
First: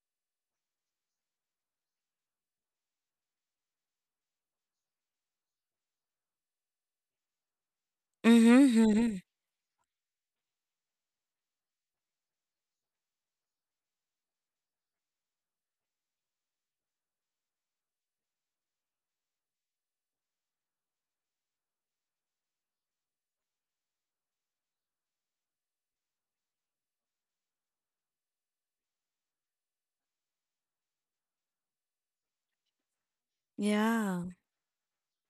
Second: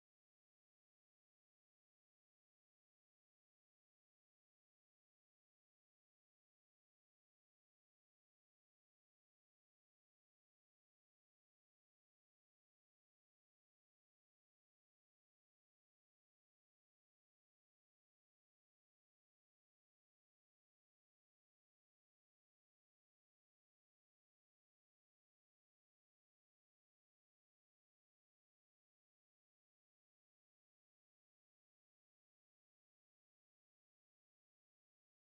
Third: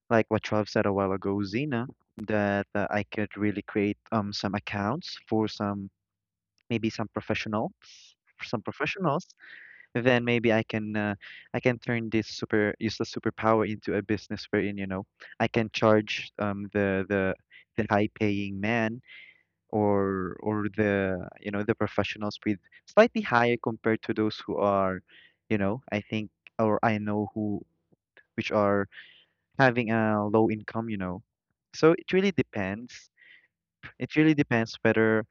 Speaker 3: like what Trav said a while ago, Xena, that I could really create some accounts for some maybe some professionals, for
Speaker 1: Mhm,
Speaker 3: some
Speaker 1: mhm.
Speaker 3: professionals. Then maybe I can turn this super useless superpower into a business wherein I can charge the high paying man or the you know the professionals with slightly higher compared to those who are I think or I know who which are having a low income. So it really depends, it
Speaker 1: Yeah.
Speaker 3: really depends whether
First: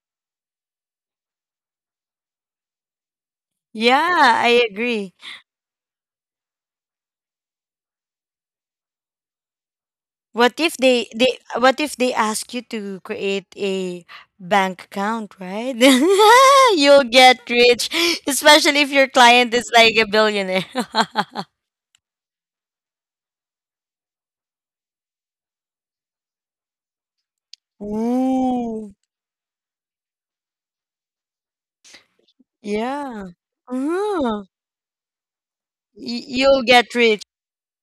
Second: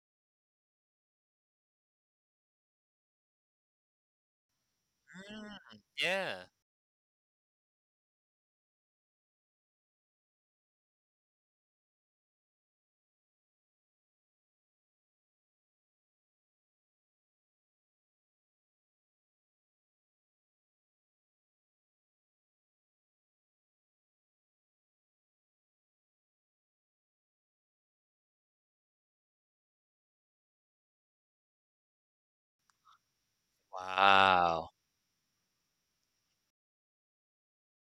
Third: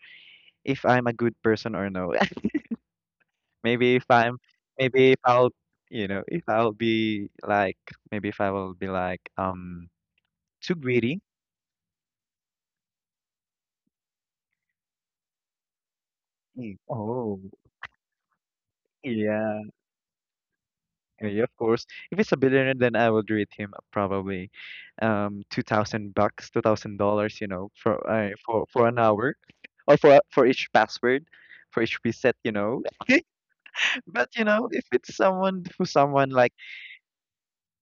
Speaker 3: if I'm a good person or no. maybe if I'm
Speaker 1: Yeah, I
Speaker 3: maybe
Speaker 1: agree.
Speaker 3: if I'll
Speaker 2: Mm,
Speaker 3: you know if
Speaker 2: yeah.
Speaker 3: I'll be like Maybe if I will be like
Speaker 1: What
Speaker 3: too
Speaker 1: if they
Speaker 3: greedy.
Speaker 1: they what if they ask you to create a bank account, right?
Speaker 3: Mm.
Speaker 1: You'll get
Speaker 3: Oh,
Speaker 1: rich, especially if your client
Speaker 3: yeah.
Speaker 1: is like a billionaire.
Speaker 3: Yeah, of course. If it's a billionaire, then I will rate him probably 2,000 bucks, $2,000, you know, for
Speaker 1: Ooh,
Speaker 3: an hour, or for each password, for each reset, you know.
Speaker 1: yeah.
Speaker 3: But
Speaker 1: Uh-huh.
Speaker 3: you know,
Speaker 2: Wow,
Speaker 3: if it's someone who someone like,
Speaker 1: You'll get rich.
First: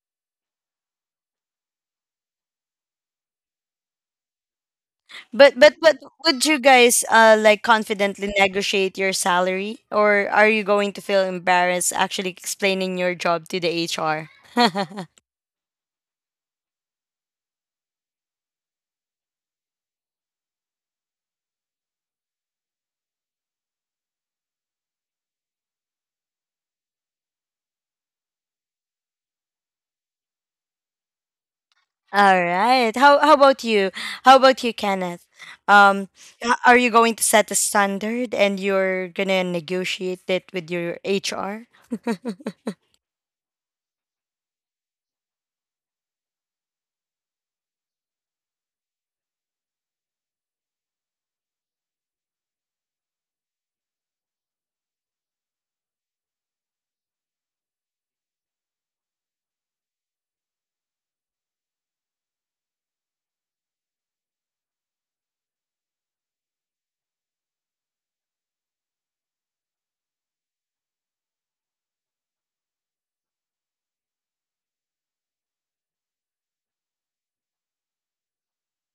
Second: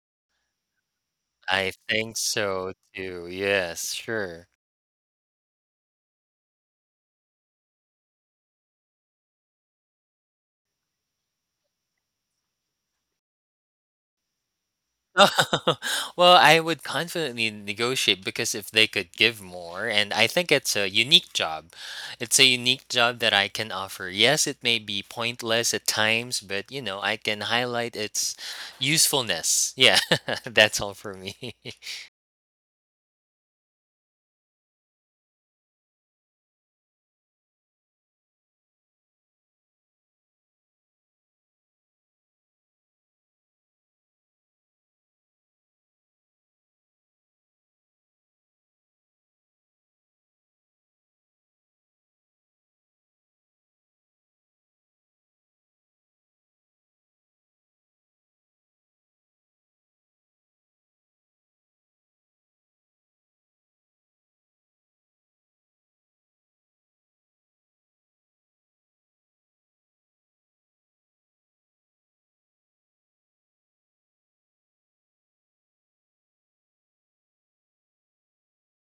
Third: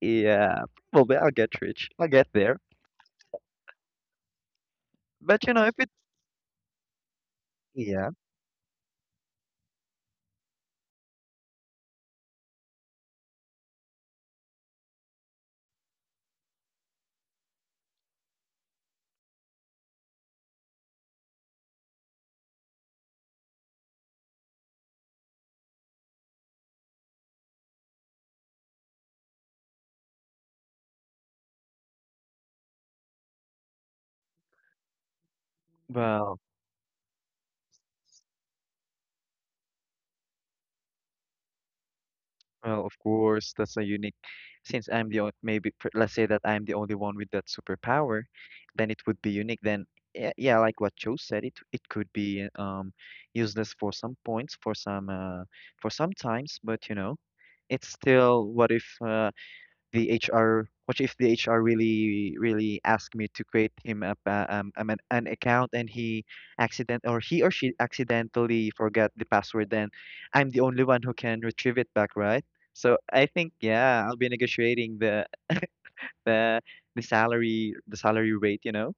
Speaker 3: yeah, probably I'll get
Speaker 2: I
Speaker 3: rich, I'll
Speaker 2: think
Speaker 3: get there.
Speaker 2: so too, yes, sure.
Speaker 3: But
Speaker 1: But
Speaker 3: you know, if
Speaker 1: but
Speaker 3: it's
Speaker 1: but would you guys like
Speaker 3: yeah,
Speaker 1: confidently negotiate your salary, or are you going to feel embarrassed actually explaining your job to the HR?
Speaker 2: Well, I would confidently negotiate because if they could give more, and I think it's a unique job. It's a unique job that I can offer. Yes, it may be pointless at times, but you know, I can highlight its usefulness. Yeah, that's all for me.
Speaker 1: All right. How about you? How about you, Kenneth? Um,
Speaker 3: well.
Speaker 1: are you going to set a standard and you're gonna negotiate it with your HR?
Speaker 3: Well, of course, that's a unique. Since I'm the only, maybe let's say that I'm the only one with that superpower, then it would be unique. Then yeah, yeah, like what Joe said, it it could be useless for some points, for some times, but you know, it's still what if the HR, what if the HR really, really asked me to create him up an account, and he accident or he or she accidentally forgot the password, then I'm the only one who can retrieve it back, right? So I think, yeah, I'll be negotiating the the the salary rate, you know,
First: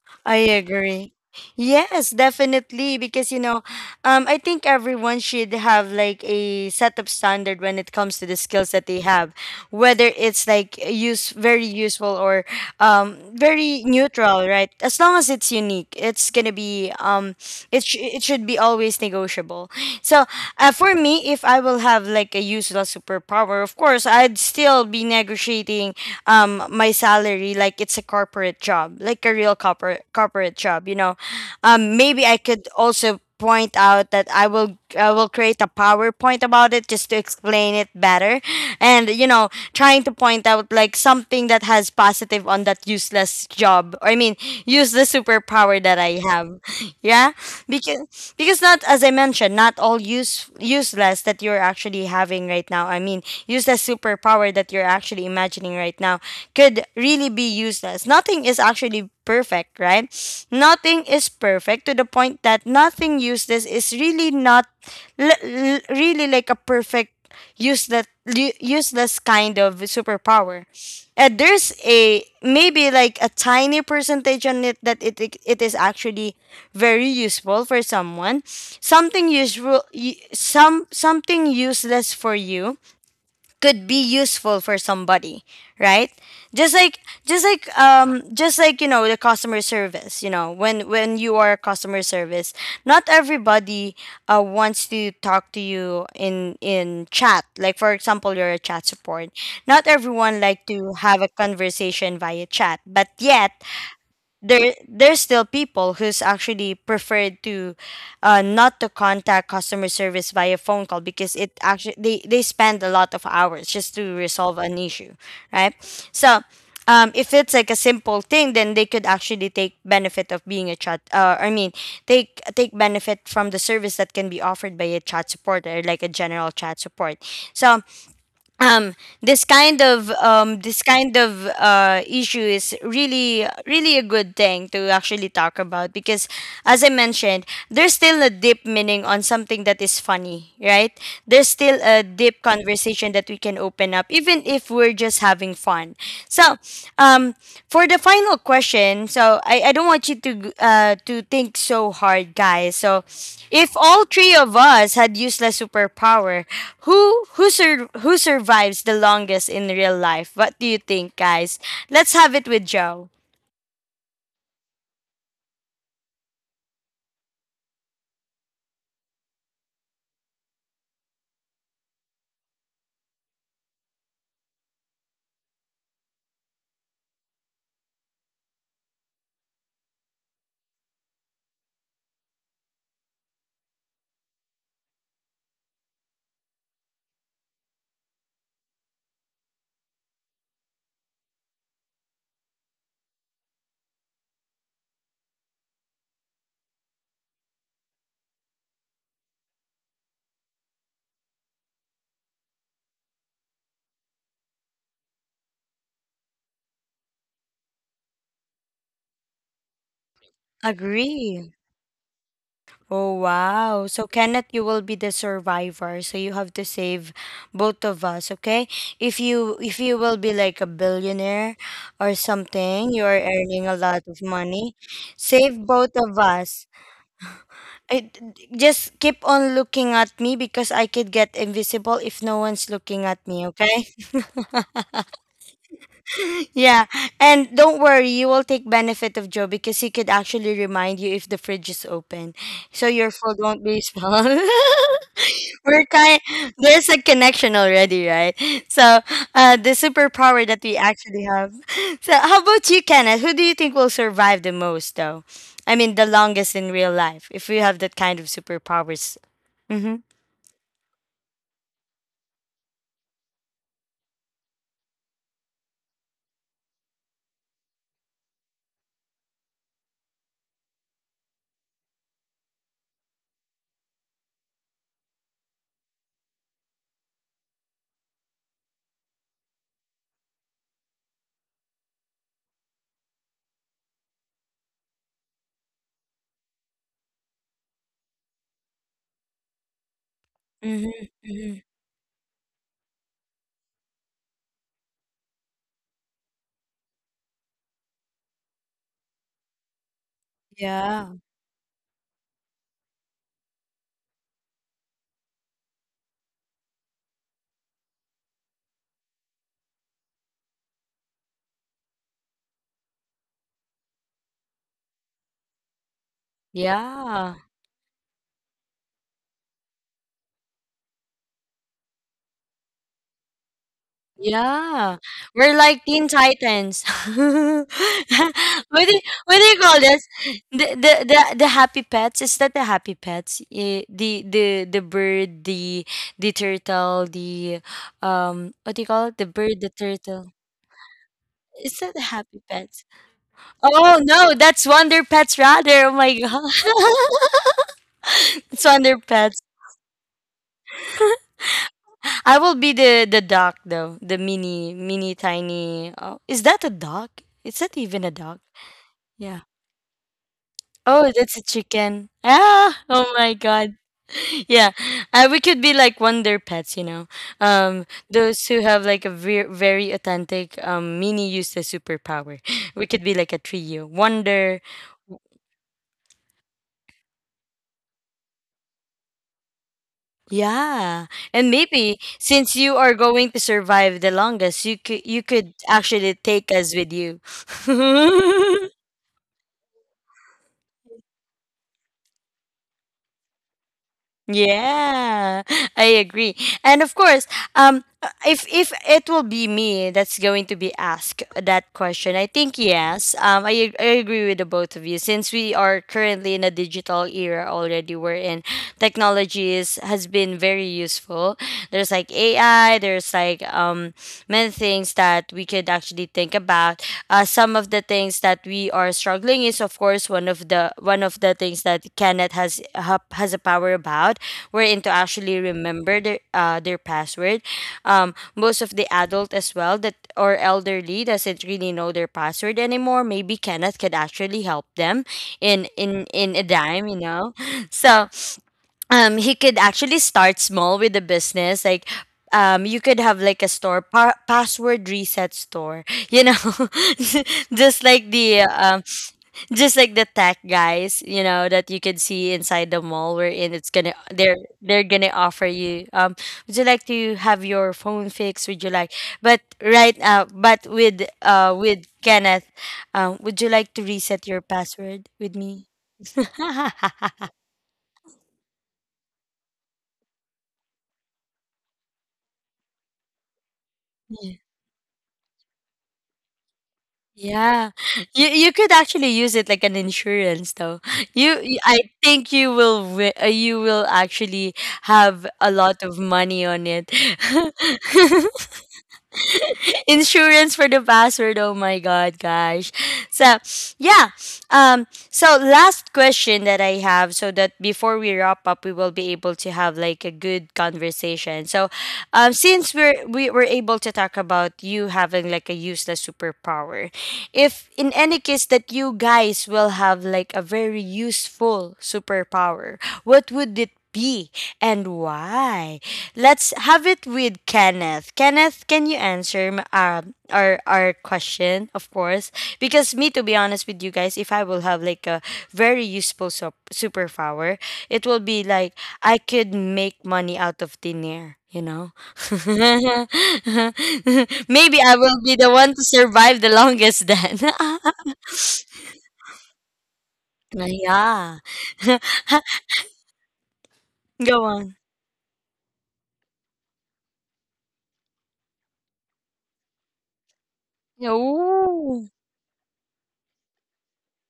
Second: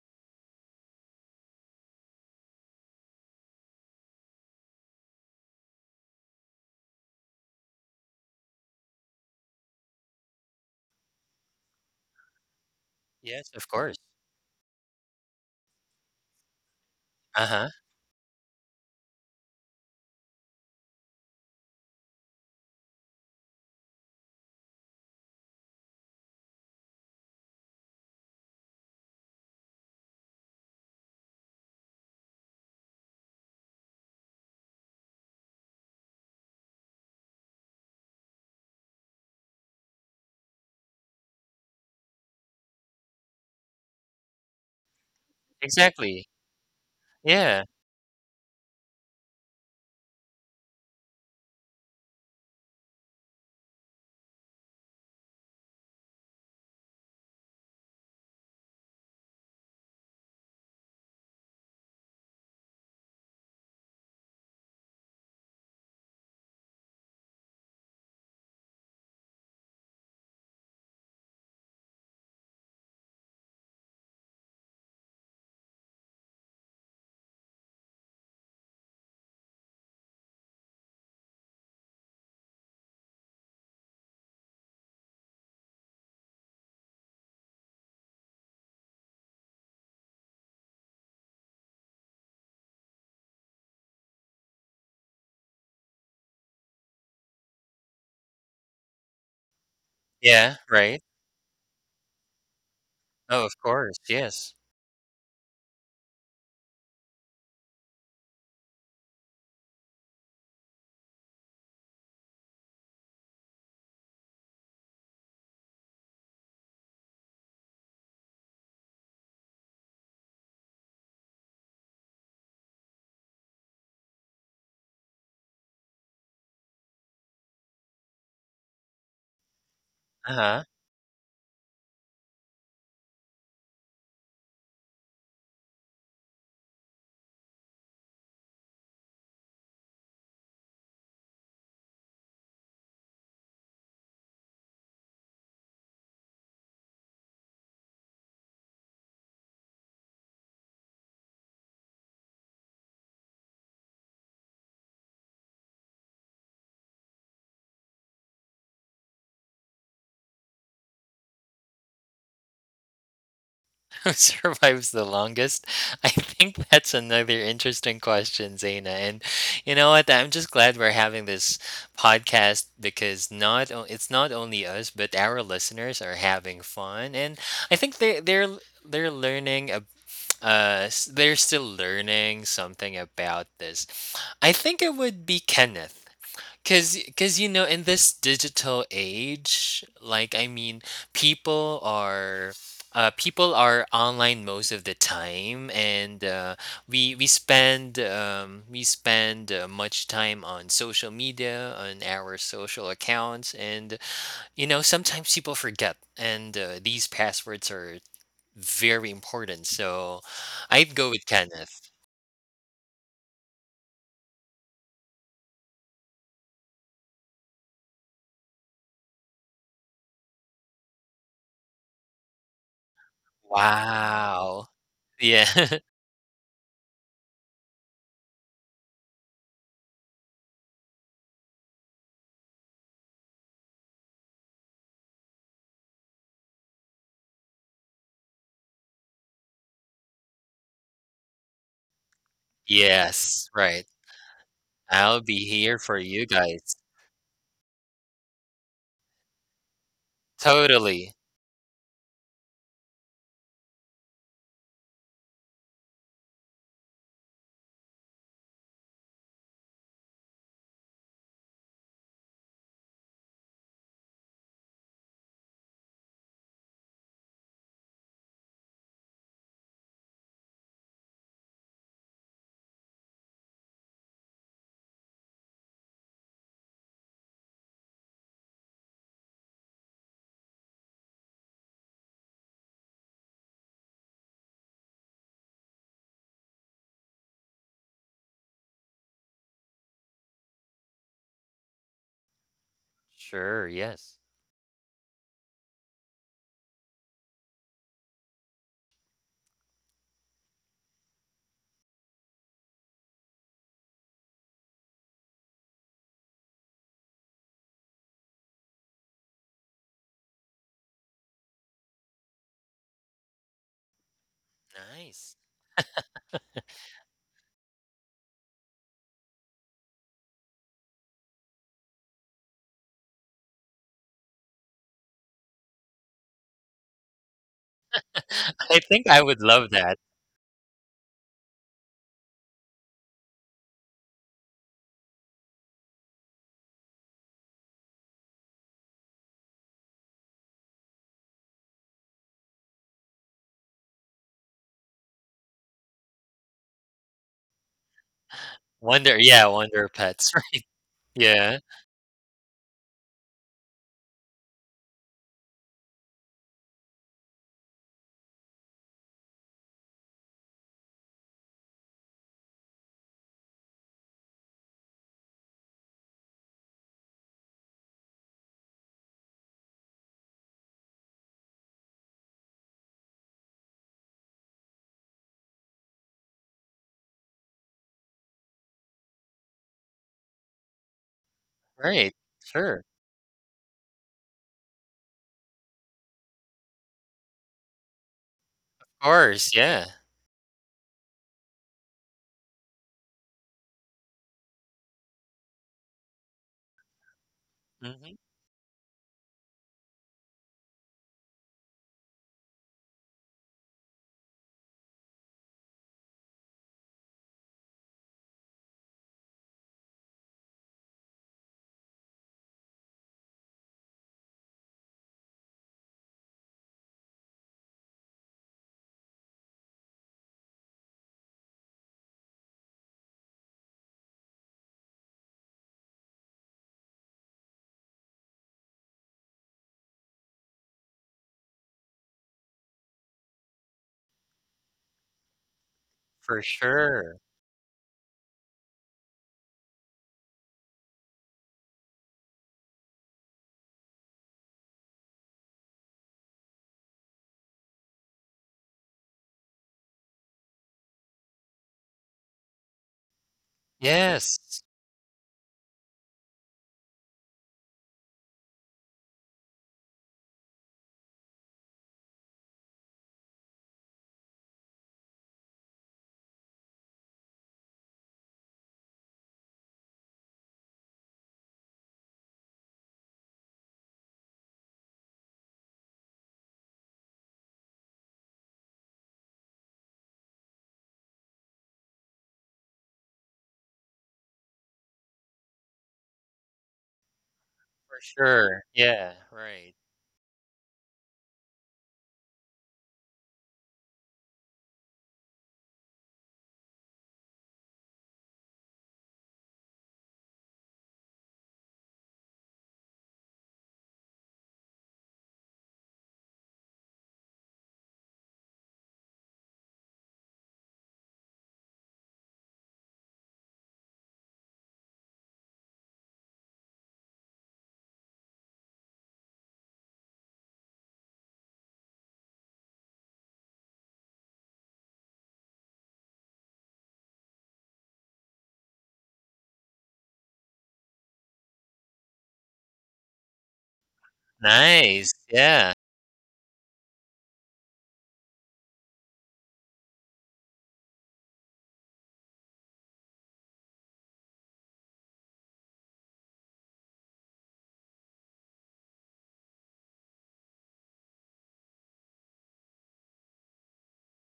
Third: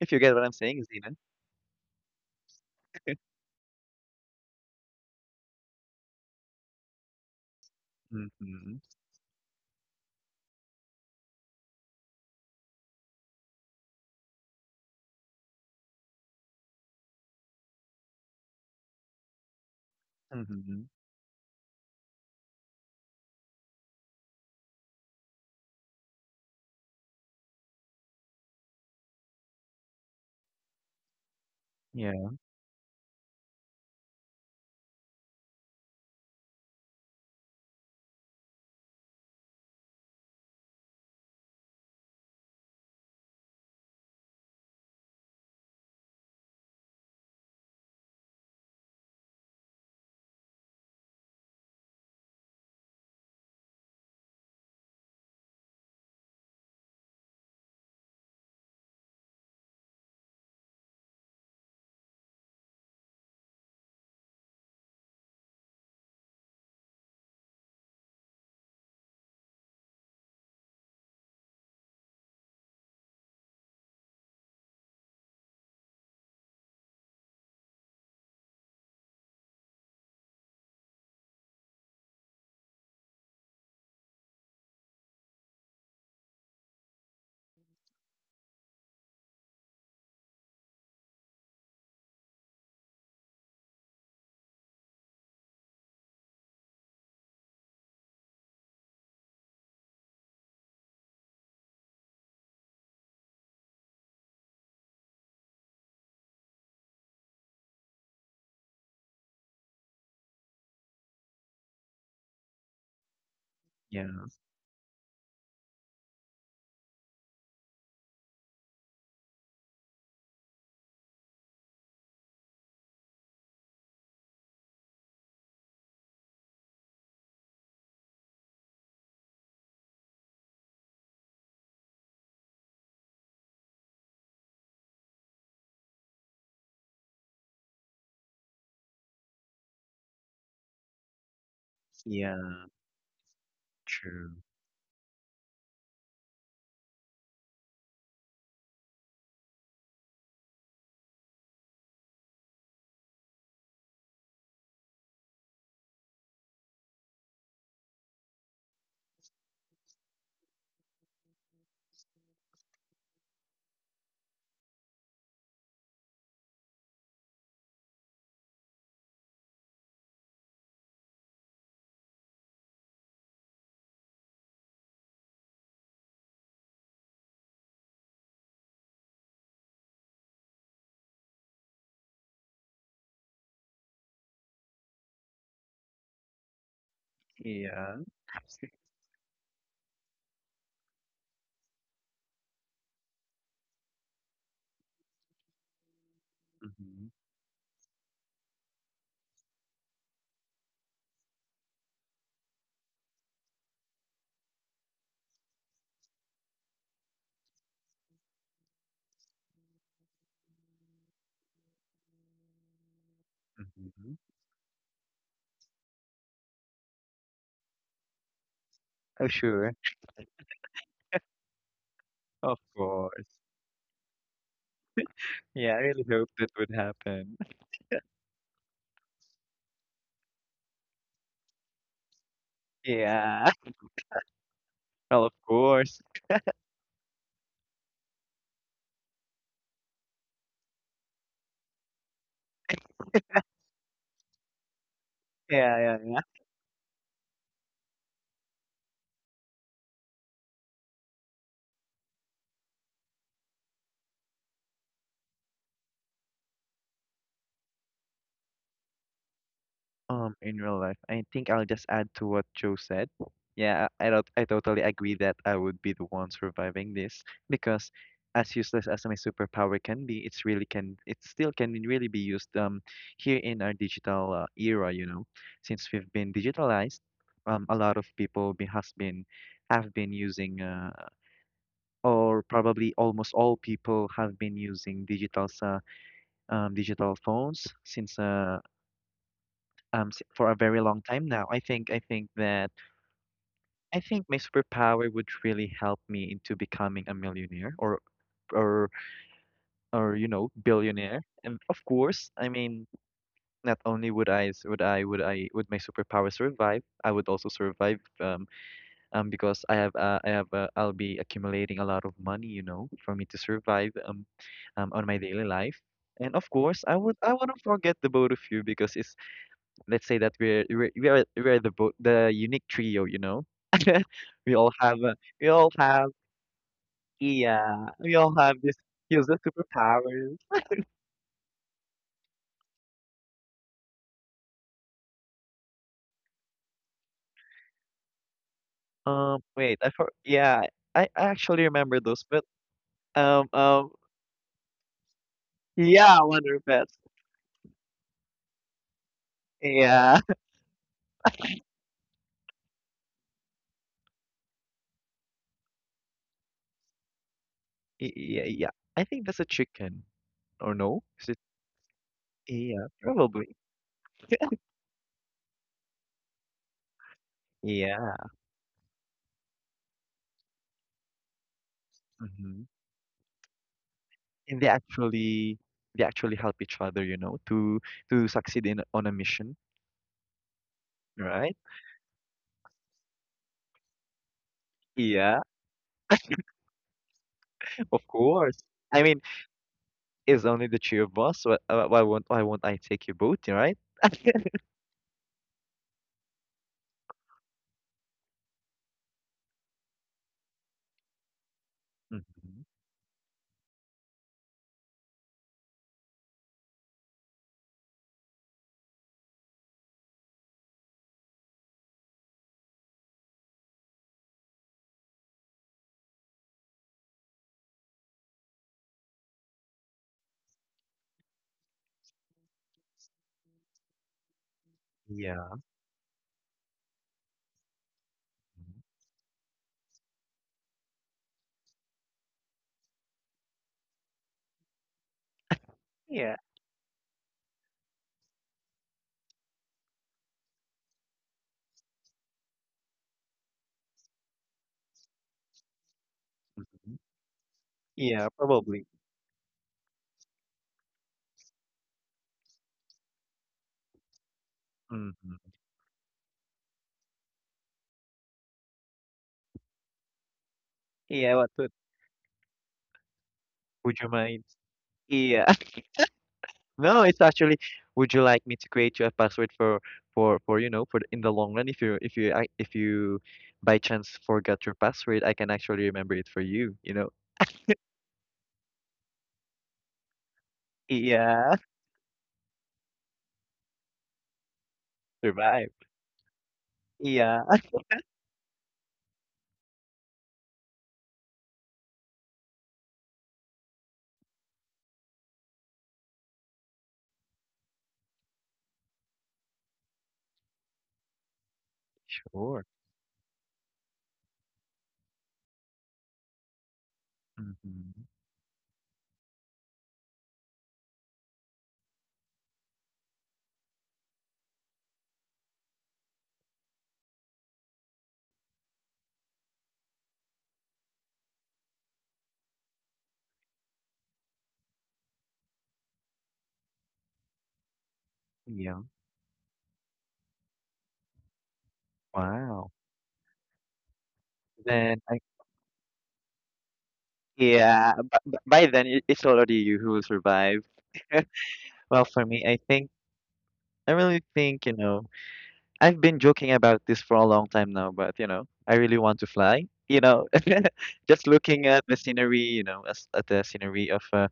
Speaker 3: if you get
Speaker 1: I
Speaker 3: what I'm saying, Zina.
Speaker 1: agree. Yes, definitely. Because, you know, I think everyone should have like a set of standard when it comes to the skills
Speaker 3: Mm-hmm.
Speaker 1: that they have, whether it's like use very useful or, um,
Speaker 2: Yes, of
Speaker 1: very
Speaker 2: course.
Speaker 1: neutral, right? As long as it's unique, it's gonna be, um,
Speaker 2: Uh-huh.
Speaker 1: it should be always negotiable. So
Speaker 3: Mm-hmm.
Speaker 1: for me, if I will have like a useless superpower, of course I'd still be negotiating, um, my salary, like it's a corporate job, like a real corporate job, you know. Um,
Speaker 3: Yeah,
Speaker 1: maybe I could also point out that I will create a PowerPoint about it, just to explain it better, and, you know, trying to point out like something that has positive on that useless job, or I mean useless superpower that I
Speaker 2: Exactly.
Speaker 1: have. Yeah.
Speaker 2: Yeah.
Speaker 1: because because not, as I mentioned, not all useless that you're actually having right now, I mean useless superpower that you're actually imagining right now, could really be useless. Nothing is actually perfect, right? Nothing is perfect to the point that nothing useless is really not really like a perfect useless useless kind of superpower. And there's a maybe like a tiny percentage on it that it is actually very useful for someone. Something useful some something useless for you could be useful for somebody, right? Just like just like um just like you know the customer service, you know, when you are a customer service, not everybody wants to talk to you in chat. Like for example, you're a chat support, not everyone
Speaker 2: Yeah,
Speaker 1: like to
Speaker 2: right.
Speaker 1: have a conversation via chat, but
Speaker 2: Oh,
Speaker 1: yet
Speaker 2: of course. Yes.
Speaker 1: there's still people who's actually preferred to not to contact customer service via phone call because it actually they spend a lot of hours just to
Speaker 3: yeah,
Speaker 1: resolve an issue, right? So if it's like a simple thing, then they could actually take benefit of being a chat, I mean take benefit from the service that can be offered by a chat support or like a general chat support. So um
Speaker 2: Uh-huh.
Speaker 1: this kind of issue is really really a good thing to actually talk about because, as I mentioned, there's still a deep meaning on something that is funny, right? There's still a deep
Speaker 3: yeah,
Speaker 1: conversation that we can open up
Speaker 3: true.
Speaker 1: even if we're just having fun. So um for the final question, so I don't want you to think so hard, guys. So if all three of us had useless superpower, who survives the longest in real life? What do you think, guys? Let's have it with Joe.
Speaker 2: Who survives the longest? I think that's another interesting question, Zaina. And you know what? I'm just glad we're having this podcast because not o- it's not only us, but our listeners are having fun, and I think they're learning. ab- they're still learning something about this. I think it would be Kenneth. Cause you know, in
Speaker 3: Yeah.
Speaker 2: this digital age, like I mean, people are, people are online most of the time, and
Speaker 3: Mm-hmm.
Speaker 2: we spend much time on social media, on our social accounts, and you know sometimes people forget, and these passwords are very important. So, I'd go with
Speaker 1: Agree.
Speaker 2: Kenneth.
Speaker 1: Oh wow. So
Speaker 3: Mm-hmm.
Speaker 1: Kenneth, you will be the survivor. So you have to save both of us, okay? If
Speaker 3: Oh,
Speaker 1: you
Speaker 3: sure.
Speaker 1: if you will be like a billionaire or
Speaker 3: Of
Speaker 1: something, you are
Speaker 3: course.
Speaker 1: earning a lot of
Speaker 2: Wow.
Speaker 1: money, save
Speaker 3: Yeah, I
Speaker 2: Yeah.
Speaker 1: both
Speaker 3: really
Speaker 1: of
Speaker 3: hope that
Speaker 1: us.
Speaker 3: would happen.
Speaker 1: I, just keep on looking at me because I could get invisible if no one's looking at me,
Speaker 3: Yeah.
Speaker 1: okay?
Speaker 3: Well, of course.
Speaker 1: Yeah, and don't worry, you will take benefit of Joe because he could actually remind you if the fridge is open, so your food
Speaker 2: yes.
Speaker 1: won't be
Speaker 2: Right.
Speaker 1: small.
Speaker 2: I'll be
Speaker 3: Yeah,
Speaker 2: here
Speaker 1: We're
Speaker 3: yeah,
Speaker 2: for
Speaker 1: kind.
Speaker 3: yeah.
Speaker 2: you guys.
Speaker 1: There's a connection already, right? So, the superpower that we
Speaker 2: Totally.
Speaker 1: actually have. So, how about you, Kenneth? Who do you think will survive the most, though? I mean, the longest in real life, if we have that kind of superpowers. Mm-hmm.
Speaker 3: In real life, I think I'll just add to what Joe said. Yeah, I don't, I totally agree that I would be the one surviving this because, as useless as my superpower can be, it's it still can really be used here in our digital era. You know, since we've been digitalized, a lot of people be, has been have been using or probably almost all people have been using digital digital phones since for a very long
Speaker 1: Mm-hmm.
Speaker 3: time now.
Speaker 1: Hmm.
Speaker 3: I think that
Speaker 2: Sure,
Speaker 3: I
Speaker 2: yes.
Speaker 3: think my superpower would really help me into becoming a millionaire or or you know
Speaker 1: Yeah.
Speaker 3: billionaire. And of course, I mean, not only would I s- would I would I would my superpower survive, I would also survive. Because I have I'll be accumulating a lot of money, you know, for me to survive on my
Speaker 2: Nice.
Speaker 3: daily life. And of course, I
Speaker 1: Yeah.
Speaker 3: wouldn't forget the both of you because it's let's say that we're we are we're the the unique trio, you know. We all
Speaker 1: Yeah,
Speaker 3: have we
Speaker 1: we're
Speaker 3: all
Speaker 1: like Teen
Speaker 3: have
Speaker 1: Titans. what
Speaker 3: yeah we all have this
Speaker 2: I
Speaker 1: do you,
Speaker 2: think I
Speaker 3: here's the
Speaker 1: what
Speaker 2: would
Speaker 1: do you
Speaker 2: love
Speaker 1: call
Speaker 2: that.
Speaker 1: this?
Speaker 3: superpowers.
Speaker 1: The happy pets? Is that the happy pets? Eh, the bird, the turtle, the what do you call it? The bird, the
Speaker 3: Wait, I for
Speaker 1: turtle.
Speaker 3: yeah I actually
Speaker 1: Is that
Speaker 3: remember
Speaker 1: the
Speaker 3: those,
Speaker 1: happy
Speaker 3: but
Speaker 1: pets?
Speaker 3: um um
Speaker 1: Oh no, that's Wonder Pets rather. Oh my
Speaker 3: yeah,
Speaker 1: god.
Speaker 3: Wonder Pets.
Speaker 1: It's Wonder Pets.
Speaker 2: Wonder
Speaker 3: Yeah.
Speaker 2: Pets, right. Yeah,
Speaker 1: I will be the duck though. The mini tiny. Oh, is that a duck? Is that even a
Speaker 3: Y
Speaker 1: duck?
Speaker 3: yeah, yeah. I think that's
Speaker 1: Yeah.
Speaker 3: a chicken, or no?
Speaker 1: Oh,
Speaker 3: Is
Speaker 1: that's
Speaker 3: it?
Speaker 1: a chicken. Ah,
Speaker 3: Yeah,
Speaker 1: oh my
Speaker 3: probably.
Speaker 1: god. Yeah, we could be like wonder pets, you know.
Speaker 3: Yeah.
Speaker 1: Those who have like a very authentic mini use the superpower.
Speaker 3: Hmm.
Speaker 1: We could be like a trio.
Speaker 3: And
Speaker 1: Wonder,
Speaker 3: they actually help each other, you know, to succeed in on a mission,
Speaker 1: yeah, and
Speaker 3: right?
Speaker 1: maybe
Speaker 2: right,
Speaker 1: since you
Speaker 2: sure.
Speaker 1: are going to survive the longest, you could you
Speaker 3: Yeah,
Speaker 1: could actually take us with you.
Speaker 3: of course.
Speaker 2: Of
Speaker 3: I mean,
Speaker 2: course, yeah.
Speaker 3: it's only the two of us. Why won't I take you both, right?
Speaker 1: Yeah, I agree. And of course,
Speaker 2: Mhm,
Speaker 1: if it will be me that's going to be asked that question, I think
Speaker 3: Hmm.
Speaker 1: yes. I I agree with the both of you since we are currently in a digital era already, wherein technology is has been very useful. There's like AI. There's like many things that we could actually think about. Some of the things that we are struggling is of course one of the things that Kenneth has a power about, wherein to actually
Speaker 3: Yeah.
Speaker 1: remember their password. Most of the adult as well that or elderly doesn't really know their password anymore. Maybe Kenneth could actually help them
Speaker 3: Yeah.
Speaker 1: in
Speaker 2: for
Speaker 1: a dime, you
Speaker 2: sure.
Speaker 1: know. So he could actually start small with the business like. You could have like a store password reset store, you know,
Speaker 3: Hmm.
Speaker 1: just like
Speaker 3: Yeah,
Speaker 1: the um,
Speaker 3: probably.
Speaker 1: just like the tech guys, you know, that you can see inside the mall we in. It's gonna
Speaker 2: Yes,
Speaker 1: they're gonna offer
Speaker 3: Hmm.
Speaker 1: you. Would you like to have your phone fixed? Would you like? But right now, but
Speaker 3: Yeah, but
Speaker 1: with Kenneth, would you like to
Speaker 3: would you
Speaker 1: reset your
Speaker 3: mind?
Speaker 1: password with
Speaker 3: Yeah.
Speaker 1: me?
Speaker 3: No, it's actually, would you like me to create you a password for you know for the- in the long run if you ac- if you by chance
Speaker 1: Yeah.
Speaker 3: forgot your password, I can actually remember it for you, you know?
Speaker 1: Yeah. You could actually use it like an insurance though.
Speaker 3: Yeah,
Speaker 1: I think you will you will actually have a
Speaker 3: survive.
Speaker 1: lot of money on it.
Speaker 3: Yeah,
Speaker 2: for sure. Yeah, right.
Speaker 1: Insurance for the password. Oh my god, gosh. So yeah. Um, so last question that I have, so that before we wrap up we will be able to have like a good conversation. So
Speaker 3: sure.
Speaker 1: since we were able to talk about you having like a useless superpower, if in
Speaker 3: Hmm.
Speaker 1: any case that you guys will have like a very useful superpower, what would it be and why? Let's have it with Kenneth. Kenneth, can you answer our question, of course? Because me, to be honest with you guys, if I will have like a very useful superpower, it will be like
Speaker 3: Yeah.
Speaker 1: I could make money out of thin air. You know,
Speaker 3: Wow.
Speaker 1: maybe
Speaker 3: Then
Speaker 1: I
Speaker 2: Nice,
Speaker 3: I
Speaker 1: will be the
Speaker 2: yeah.
Speaker 1: one to survive the longest then.
Speaker 3: yeah, but by then it- it's already you who will survive.
Speaker 1: Yeah,
Speaker 3: Well, for me, I think I really
Speaker 1: go
Speaker 3: think, you
Speaker 1: on.
Speaker 3: know. I've been joking about this for a long time now, but you know, I really want to fly. You know, just looking at the
Speaker 1: Ooh.
Speaker 3: scenery, you know, as, at the scenery of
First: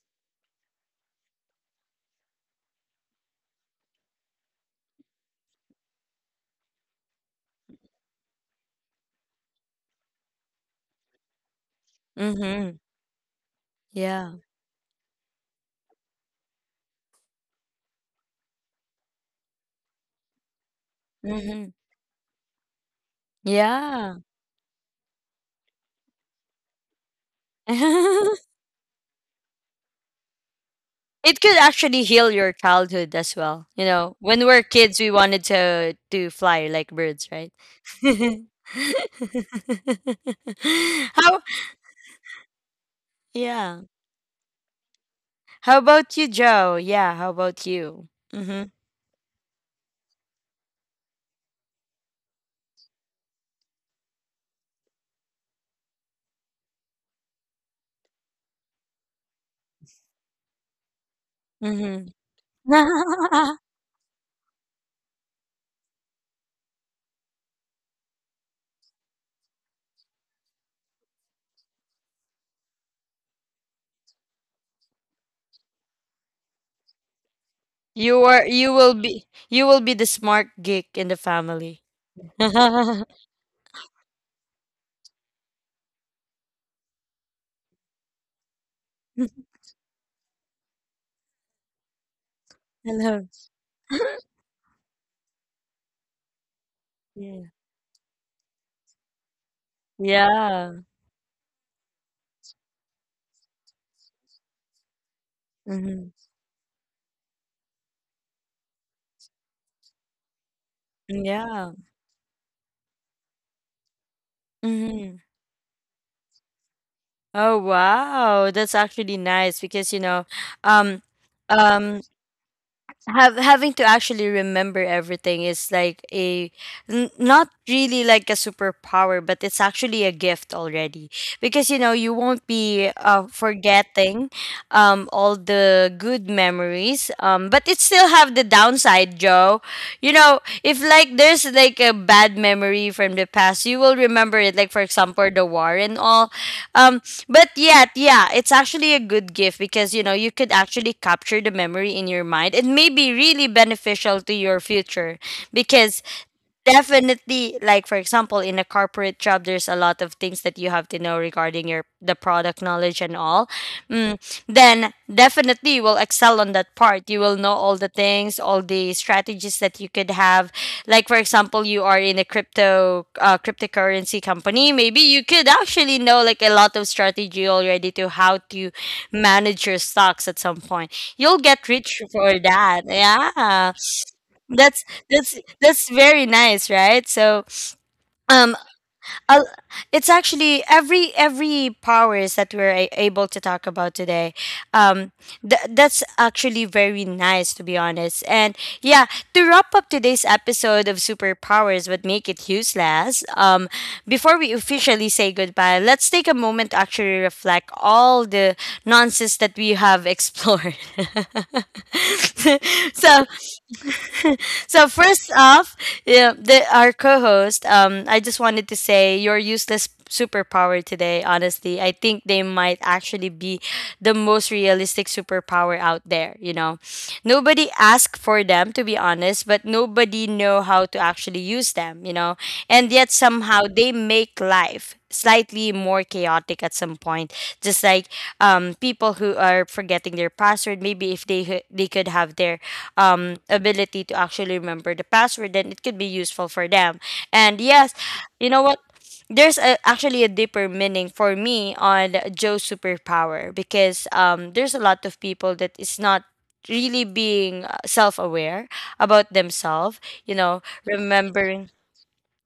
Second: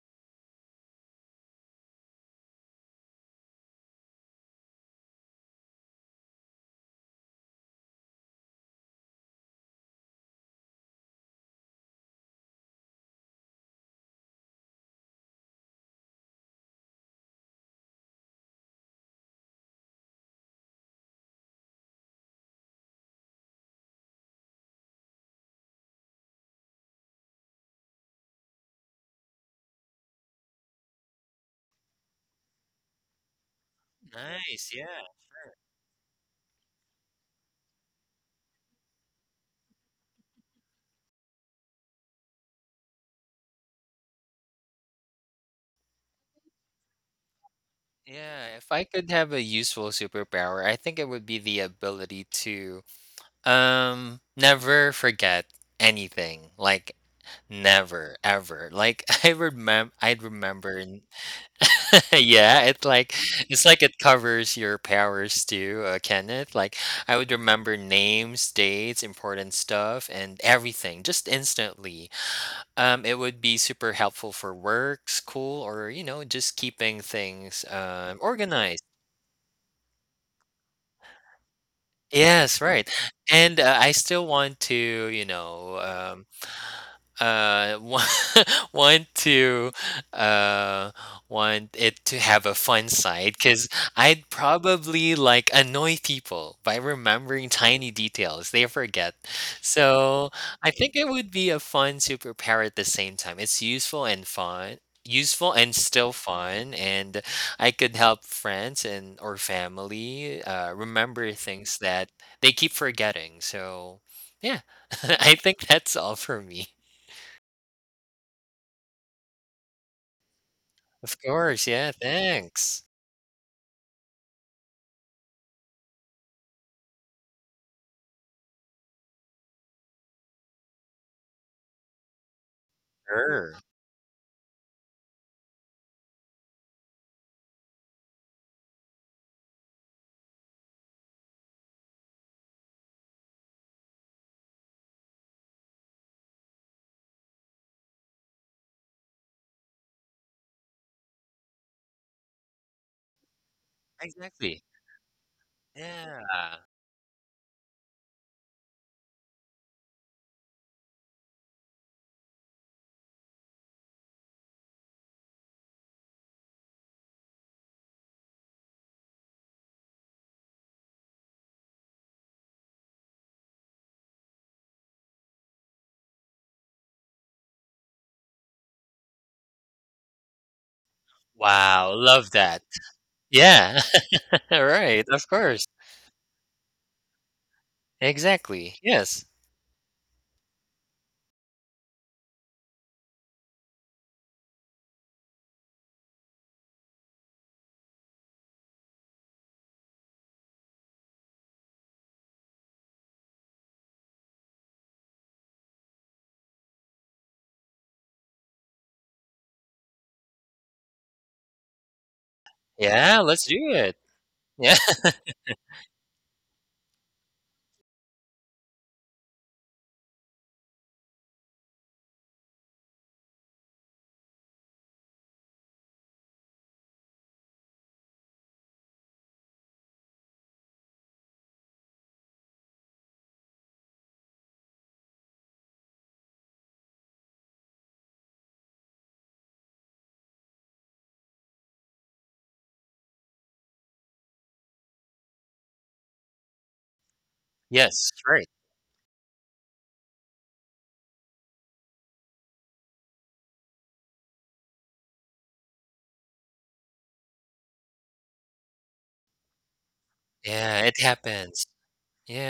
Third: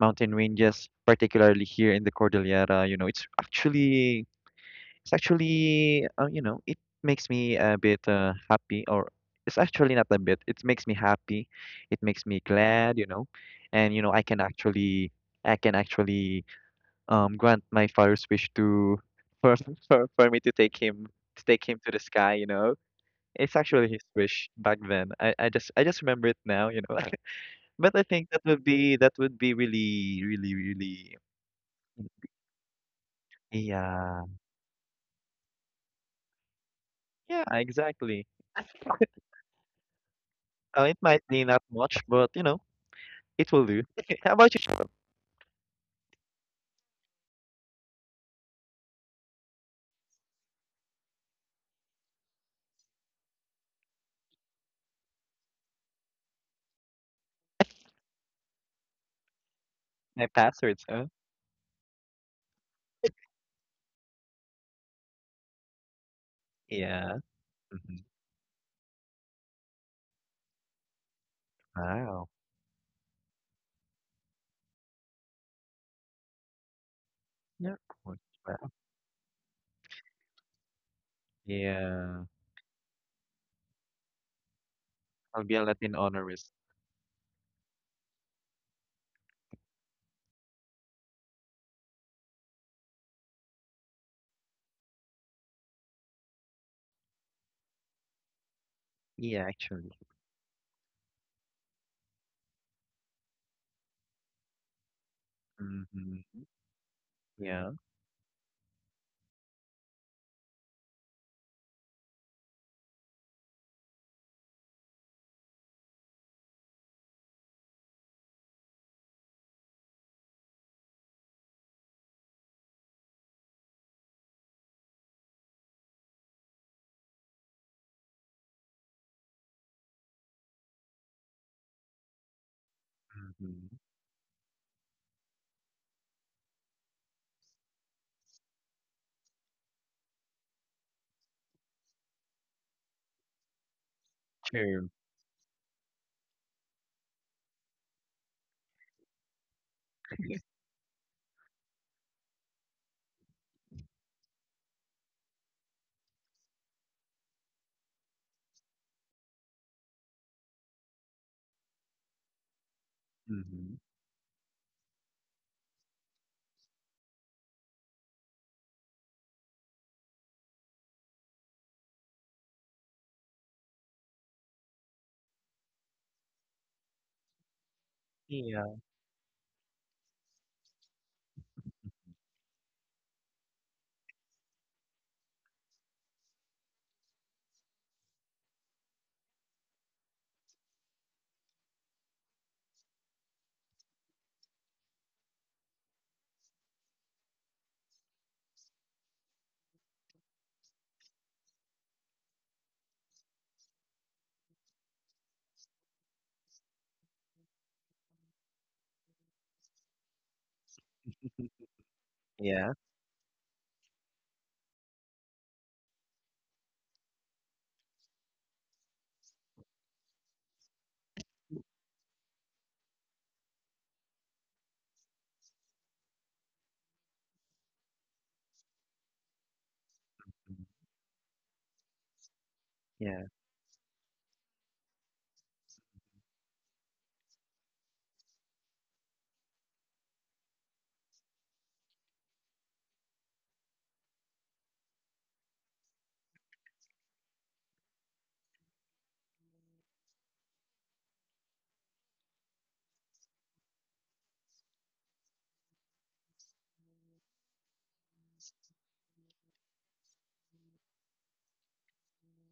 Speaker 3: mountain ranges, particularly here in the Cordillera, you know, it's actually, you know, it makes me a bit happy, or it's actually not a bit. It makes me happy. It makes me
Speaker 1: Mm-hmm.
Speaker 3: glad, you know, and you know,
Speaker 1: Yeah.
Speaker 3: I can actually grant my father's wish to for, for me to take him to take
Speaker 1: Mm-hmm.
Speaker 3: him to the sky. You know, it's actually his
Speaker 1: Yeah.
Speaker 3: wish back then. I just remember it now. You know, but I think that would be really really really
Speaker 1: It could actually heal your childhood as well. You know,
Speaker 3: yeah
Speaker 1: when we're
Speaker 2: Nice,
Speaker 1: kids,
Speaker 2: yeah.
Speaker 1: we wanted to fly like birds,
Speaker 3: yeah
Speaker 1: right?
Speaker 3: exactly. It might
Speaker 1: How?
Speaker 3: be not much, but you know it will do.
Speaker 1: Yeah.
Speaker 3: How about you? Share
Speaker 1: How about you, Joe? Yeah. How about you?
Speaker 2: Yeah, if
Speaker 1: Mhm.
Speaker 2: I could have a useful superpower, I think it would be the ability to never forget anything. Like never ever. Like
Speaker 3: My
Speaker 2: I'd
Speaker 3: passwords, huh?
Speaker 1: Mhm.
Speaker 2: yeah, it's like it's like it covers your powers too, Kenneth. Like
Speaker 3: Yeah.
Speaker 2: I would remember
Speaker 3: Hmm.
Speaker 2: names, dates, important stuff and everything just instantly.
Speaker 3: Wow.
Speaker 2: It would be super helpful for work, school or you know, just keeping things
Speaker 3: Yeah. Of
Speaker 1: You are.
Speaker 3: Wow.
Speaker 1: You
Speaker 2: organized.
Speaker 1: will be. You will be the smart geek in the family.
Speaker 3: Yeah.
Speaker 2: Yes, right. And, I still want to, you
Speaker 3: I'll be a
Speaker 2: know,
Speaker 3: Latin honorist.
Speaker 2: want want to, uh, want it to have a fun
Speaker 1: Hello.
Speaker 2: side because 'cause I'd probably, like, annoy people by
Speaker 1: Yeah.
Speaker 2: remembering tiny details they forget.
Speaker 3: Yeah, actually.
Speaker 2: So, I
Speaker 1: Yeah.
Speaker 2: think it would be a fun superpower at the same time. It's useful and fun useful and
Speaker 1: Hmm.
Speaker 2: still
Speaker 3: Hmm.
Speaker 2: fun, and
Speaker 3: Yeah.
Speaker 2: I could help friends and or family remember
Speaker 1: Yeah.
Speaker 2: things that they keep forgetting. So, yeah,
Speaker 1: Mhm.
Speaker 2: I think that's all for me.
Speaker 1: Oh wow, that's actually nice because you know, um,
Speaker 2: Of course, yeah.
Speaker 1: um,
Speaker 2: Thanks.
Speaker 1: have having to actually remember everything is like a not really like a superpower, but it's actually a gift already because you know you won't be
Speaker 2: Sure.
Speaker 3: Mhm.
Speaker 1: forgetting all the good memories, but it still have the downside, Joe. You know, if like there's like a bad memory from the past, you will remember it. Like for
Speaker 3: True.
Speaker 1: example, the war and all, um but yet, yeah, it's actually a good gift because you know you could actually capture the memory in your mind. It may be really beneficial to your
Speaker 2: Exactly.
Speaker 1: future because
Speaker 2: Yeah.
Speaker 1: definitely, like for example, in a corporate job there's a lot of things that you have to know regarding your the product knowledge and all.
Speaker 3: Mhm.
Speaker 1: mm, then definitely you will excel on that part, you will know all the things, all the strategies that you could have. Like for example, you are in a cryptocurrency company, maybe you could actually know like a lot of strategy already to how to
Speaker 3: Yeah.
Speaker 1: manage your stocks. At some point you'll get
Speaker 2: Wow.
Speaker 1: rich
Speaker 2: Love
Speaker 1: for
Speaker 2: that.
Speaker 1: that, yeah.
Speaker 2: Yeah.
Speaker 1: that's
Speaker 2: right. Of course.
Speaker 1: that's very nice, right? So um
Speaker 2: Exactly. Yes.
Speaker 1: I it's actually every powers that we're able to talk about today, um that's actually very nice to be honest, and yeah. To wrap up today's episode of superpowers but make it useless, before we officially say goodbye, let's take a moment to actually reflect all the nonsense that we have explored.
Speaker 3: Yeah.
Speaker 2: Yeah.
Speaker 1: so
Speaker 2: Let's do it. Yeah.
Speaker 1: so first off, yeah, our co-host, I just wanted to say your useless superpower today. Honestly, I think they might actually be the most realistic superpower out there. You know, nobody asked for them to be honest, but nobody
Speaker 3: Mhm.
Speaker 1: know how to actually use them. You know, and yet
Speaker 3: Yeah.
Speaker 1: somehow they make life slightly more chaotic at some point, just like people who are forgetting their password. Maybe if they could have their ability to actually remember the password, then it could be useful for them. And yes,
Speaker 2: yes. Right.
Speaker 1: you know what? There's a, actually a deeper meaning for me on Joe's superpower because there's a lot of people that is not really being self-aware about themselves, you know,
Speaker 2: Yeah. It happens.
Speaker 1: remembering.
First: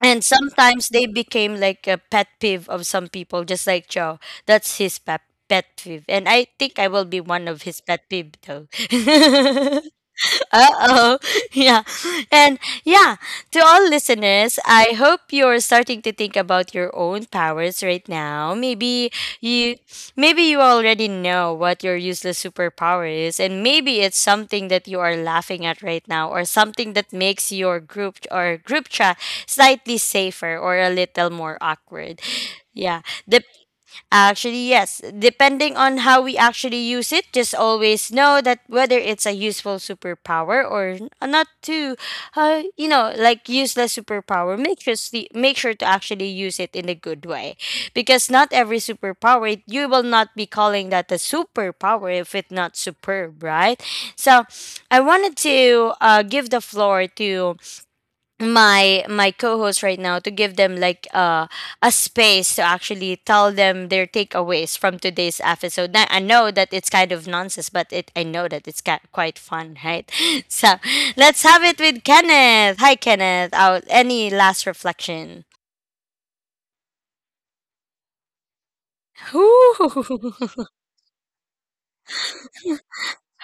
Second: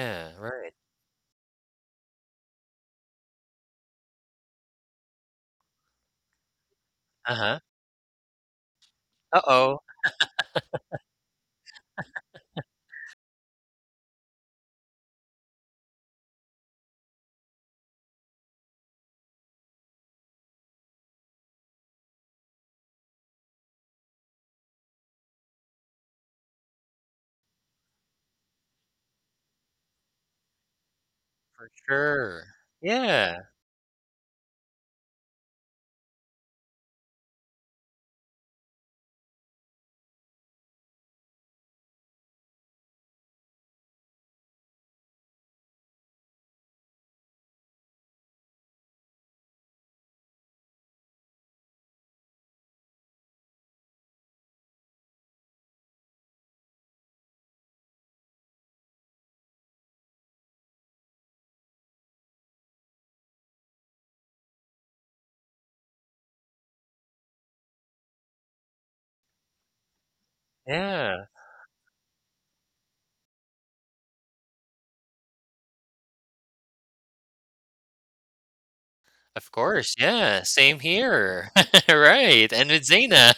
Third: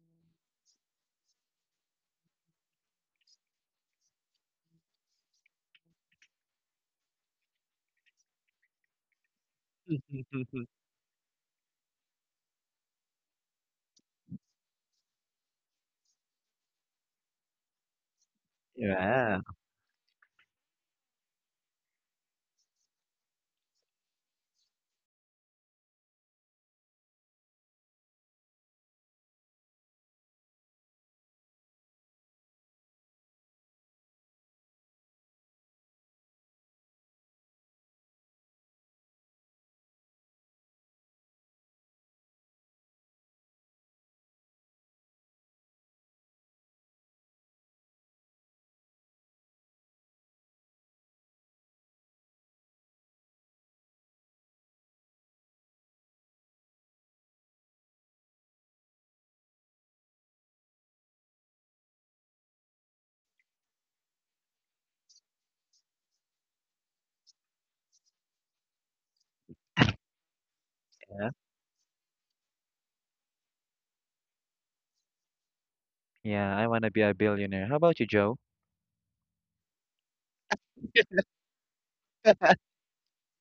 Speaker 1: And
Speaker 2: Right.
Speaker 1: sometimes they became like a pet peeve of some people, just like Joe. That's his pet peeve. And I think I will be
Speaker 2: Uh
Speaker 1: one
Speaker 2: huh.
Speaker 1: of his pet peeve though.
Speaker 2: Uh oh.
Speaker 1: Uh-oh. Yeah. And yeah, to all listeners, I hope you're starting to think about your own powers right now.
Speaker 3: Yeah.
Speaker 1: You maybe you already know what your useless superpower is, and maybe it's something that you are laughing at right now or something that makes your group or group chat slightly safer or a little more awkward.
Speaker 2: Sure.
Speaker 1: Yeah.
Speaker 2: Yeah.
Speaker 1: Actually, yes. Depending on how we actually use it, just always know that whether it's a useful superpower or not too, you know, like useless superpower, make sure, make sure to actually use it in a good way. Because not every superpower, you will not be calling that a superpower if it's not superb, right? So I wanted to give the floor to my co-host right now to give them like a space to actually tell them their takeaways from today's episode. Now, I know that it's kind of nonsense, but it I know that it's quite fun, right? So
Speaker 2: Yeah.
Speaker 3: Yeah.
Speaker 1: let's have it with Kenneth. Hi, Kenneth. Out any last reflection?
Speaker 3: Yeah, I want to be a billionaire. How about you, Joe?
Speaker 2: Of course,
Speaker 1: Ooh.
Speaker 2: yeah, same here. Right, and with Zena.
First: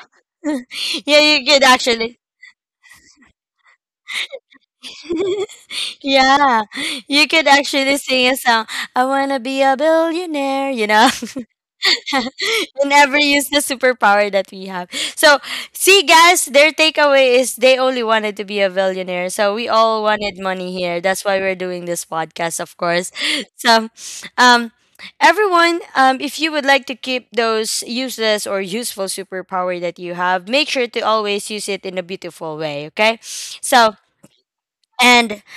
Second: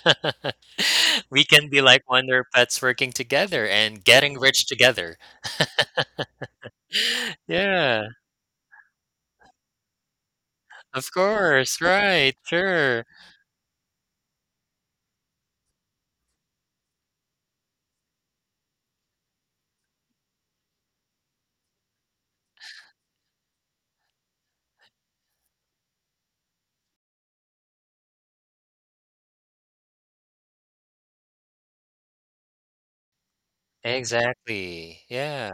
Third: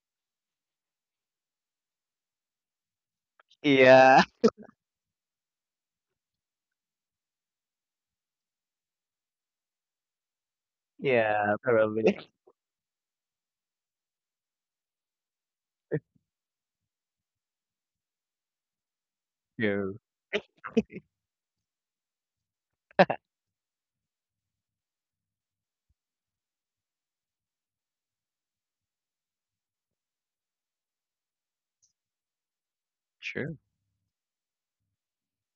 Speaker 1: Yeah, you
Speaker 2: We
Speaker 1: could
Speaker 2: can be like
Speaker 1: actually.
Speaker 2: Wonder Pets working together and
Speaker 3: Yeah.
Speaker 2: getting rich together.
Speaker 1: Yeah, you could actually
Speaker 2: Yeah,
Speaker 1: sing a song. I wanna be a billionaire, you know.
Speaker 2: of
Speaker 3: Yeah.
Speaker 2: course,
Speaker 3: Probably.
Speaker 2: right,
Speaker 1: And
Speaker 2: sure.
Speaker 1: ever use the superpower that we have. So, see, guys, their takeaway is they only wanted to be a billionaire. So we
Speaker 3: True.
Speaker 1: all wanted money here. That's why we're doing this podcast, of course. So, um, everyone, if you would like to keep those useless or useful superpower that you have, make sure to always use it in a beautiful way. Okay,
Speaker 3: True.
Speaker 1: so.
Speaker 2: Exactly.
Speaker 1: And
Speaker 2: Yeah,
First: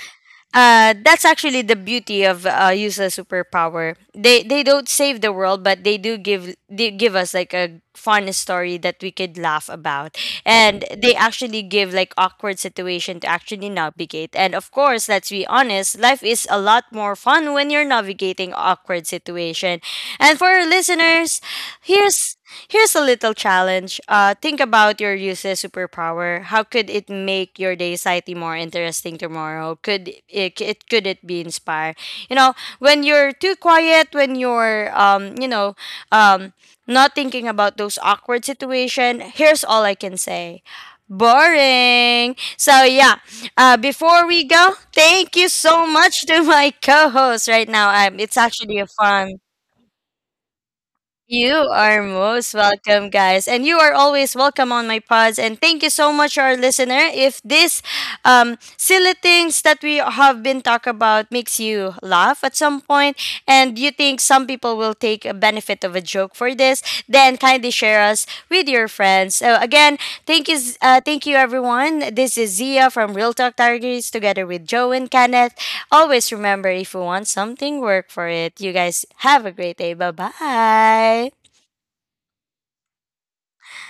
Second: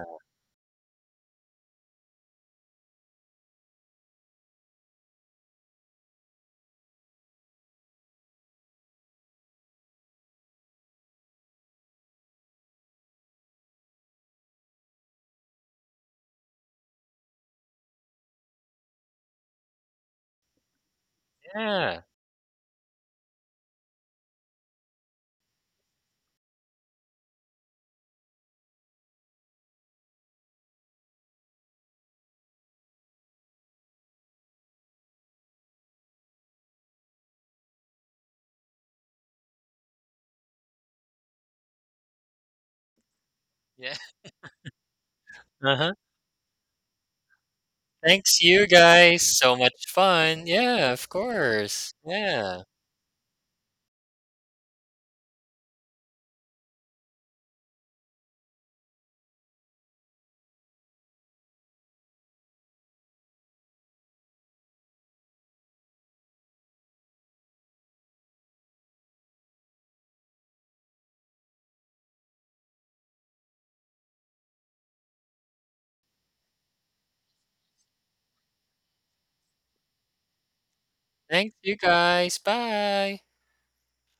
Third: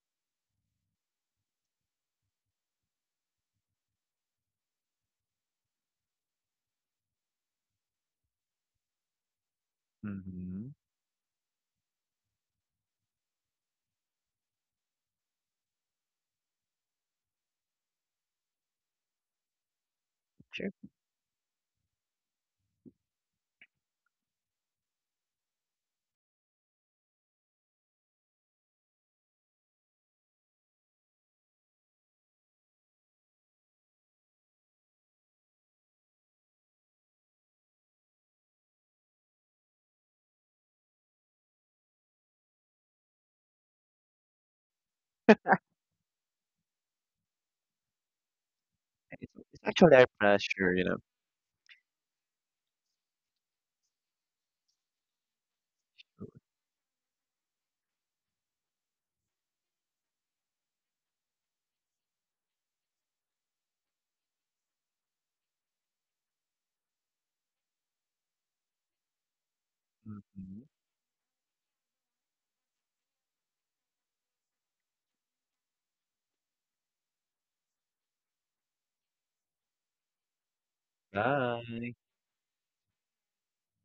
Speaker 1: that's actually the beauty of useless superpower. They don't save the world, but they give us like a fun story that we could laugh about,
Speaker 3: Mm-hmm.
Speaker 1: and they actually give like awkward situation to actually navigate. And of course, let's be honest, life is a lot more fun when you're navigating awkward situation. And for our
Speaker 3: Sure.
Speaker 1: listeners,
Speaker 2: yeah,
Speaker 1: here's here's a little challenge. Think about your useless superpower. How could it make your day slightly more interesting tomorrow? Could it be inspire? You know, when you're too quiet, when you're you know, um, not thinking about those awkward situation. Here's all I can say. Boring. So yeah.
Speaker 2: yeah.
Speaker 1: Before we go, thank you so
Speaker 2: Uh-huh.
Speaker 1: much to my co-host right now. It's
Speaker 2: Thanks you
Speaker 1: actually a
Speaker 2: guys.
Speaker 1: fun.
Speaker 2: So
Speaker 3: It's
Speaker 2: much
Speaker 3: actually our
Speaker 2: fun.
Speaker 3: pleasure, you
Speaker 2: Yeah,
Speaker 3: know.
Speaker 2: of
Speaker 1: You
Speaker 2: course.
Speaker 1: are most
Speaker 2: Yeah.
Speaker 1: welcome, guys. And you are always welcome on my pods. And thank you so much, our listener. If this silly things that we have been talk about makes you laugh at some point, and you think some people will take a benefit of a joke for this, then kindly share us with your friends. So again,
Speaker 3: Mm-hmm.
Speaker 1: thank you everyone. This is Zia from Real Talk Diaries, together with Joe and Kenneth. Always remember if you want something, work for it. You guys have a great day. Bye bye.
Speaker 2: Thanks you
Speaker 3: Bye.
Speaker 2: guys. Bye.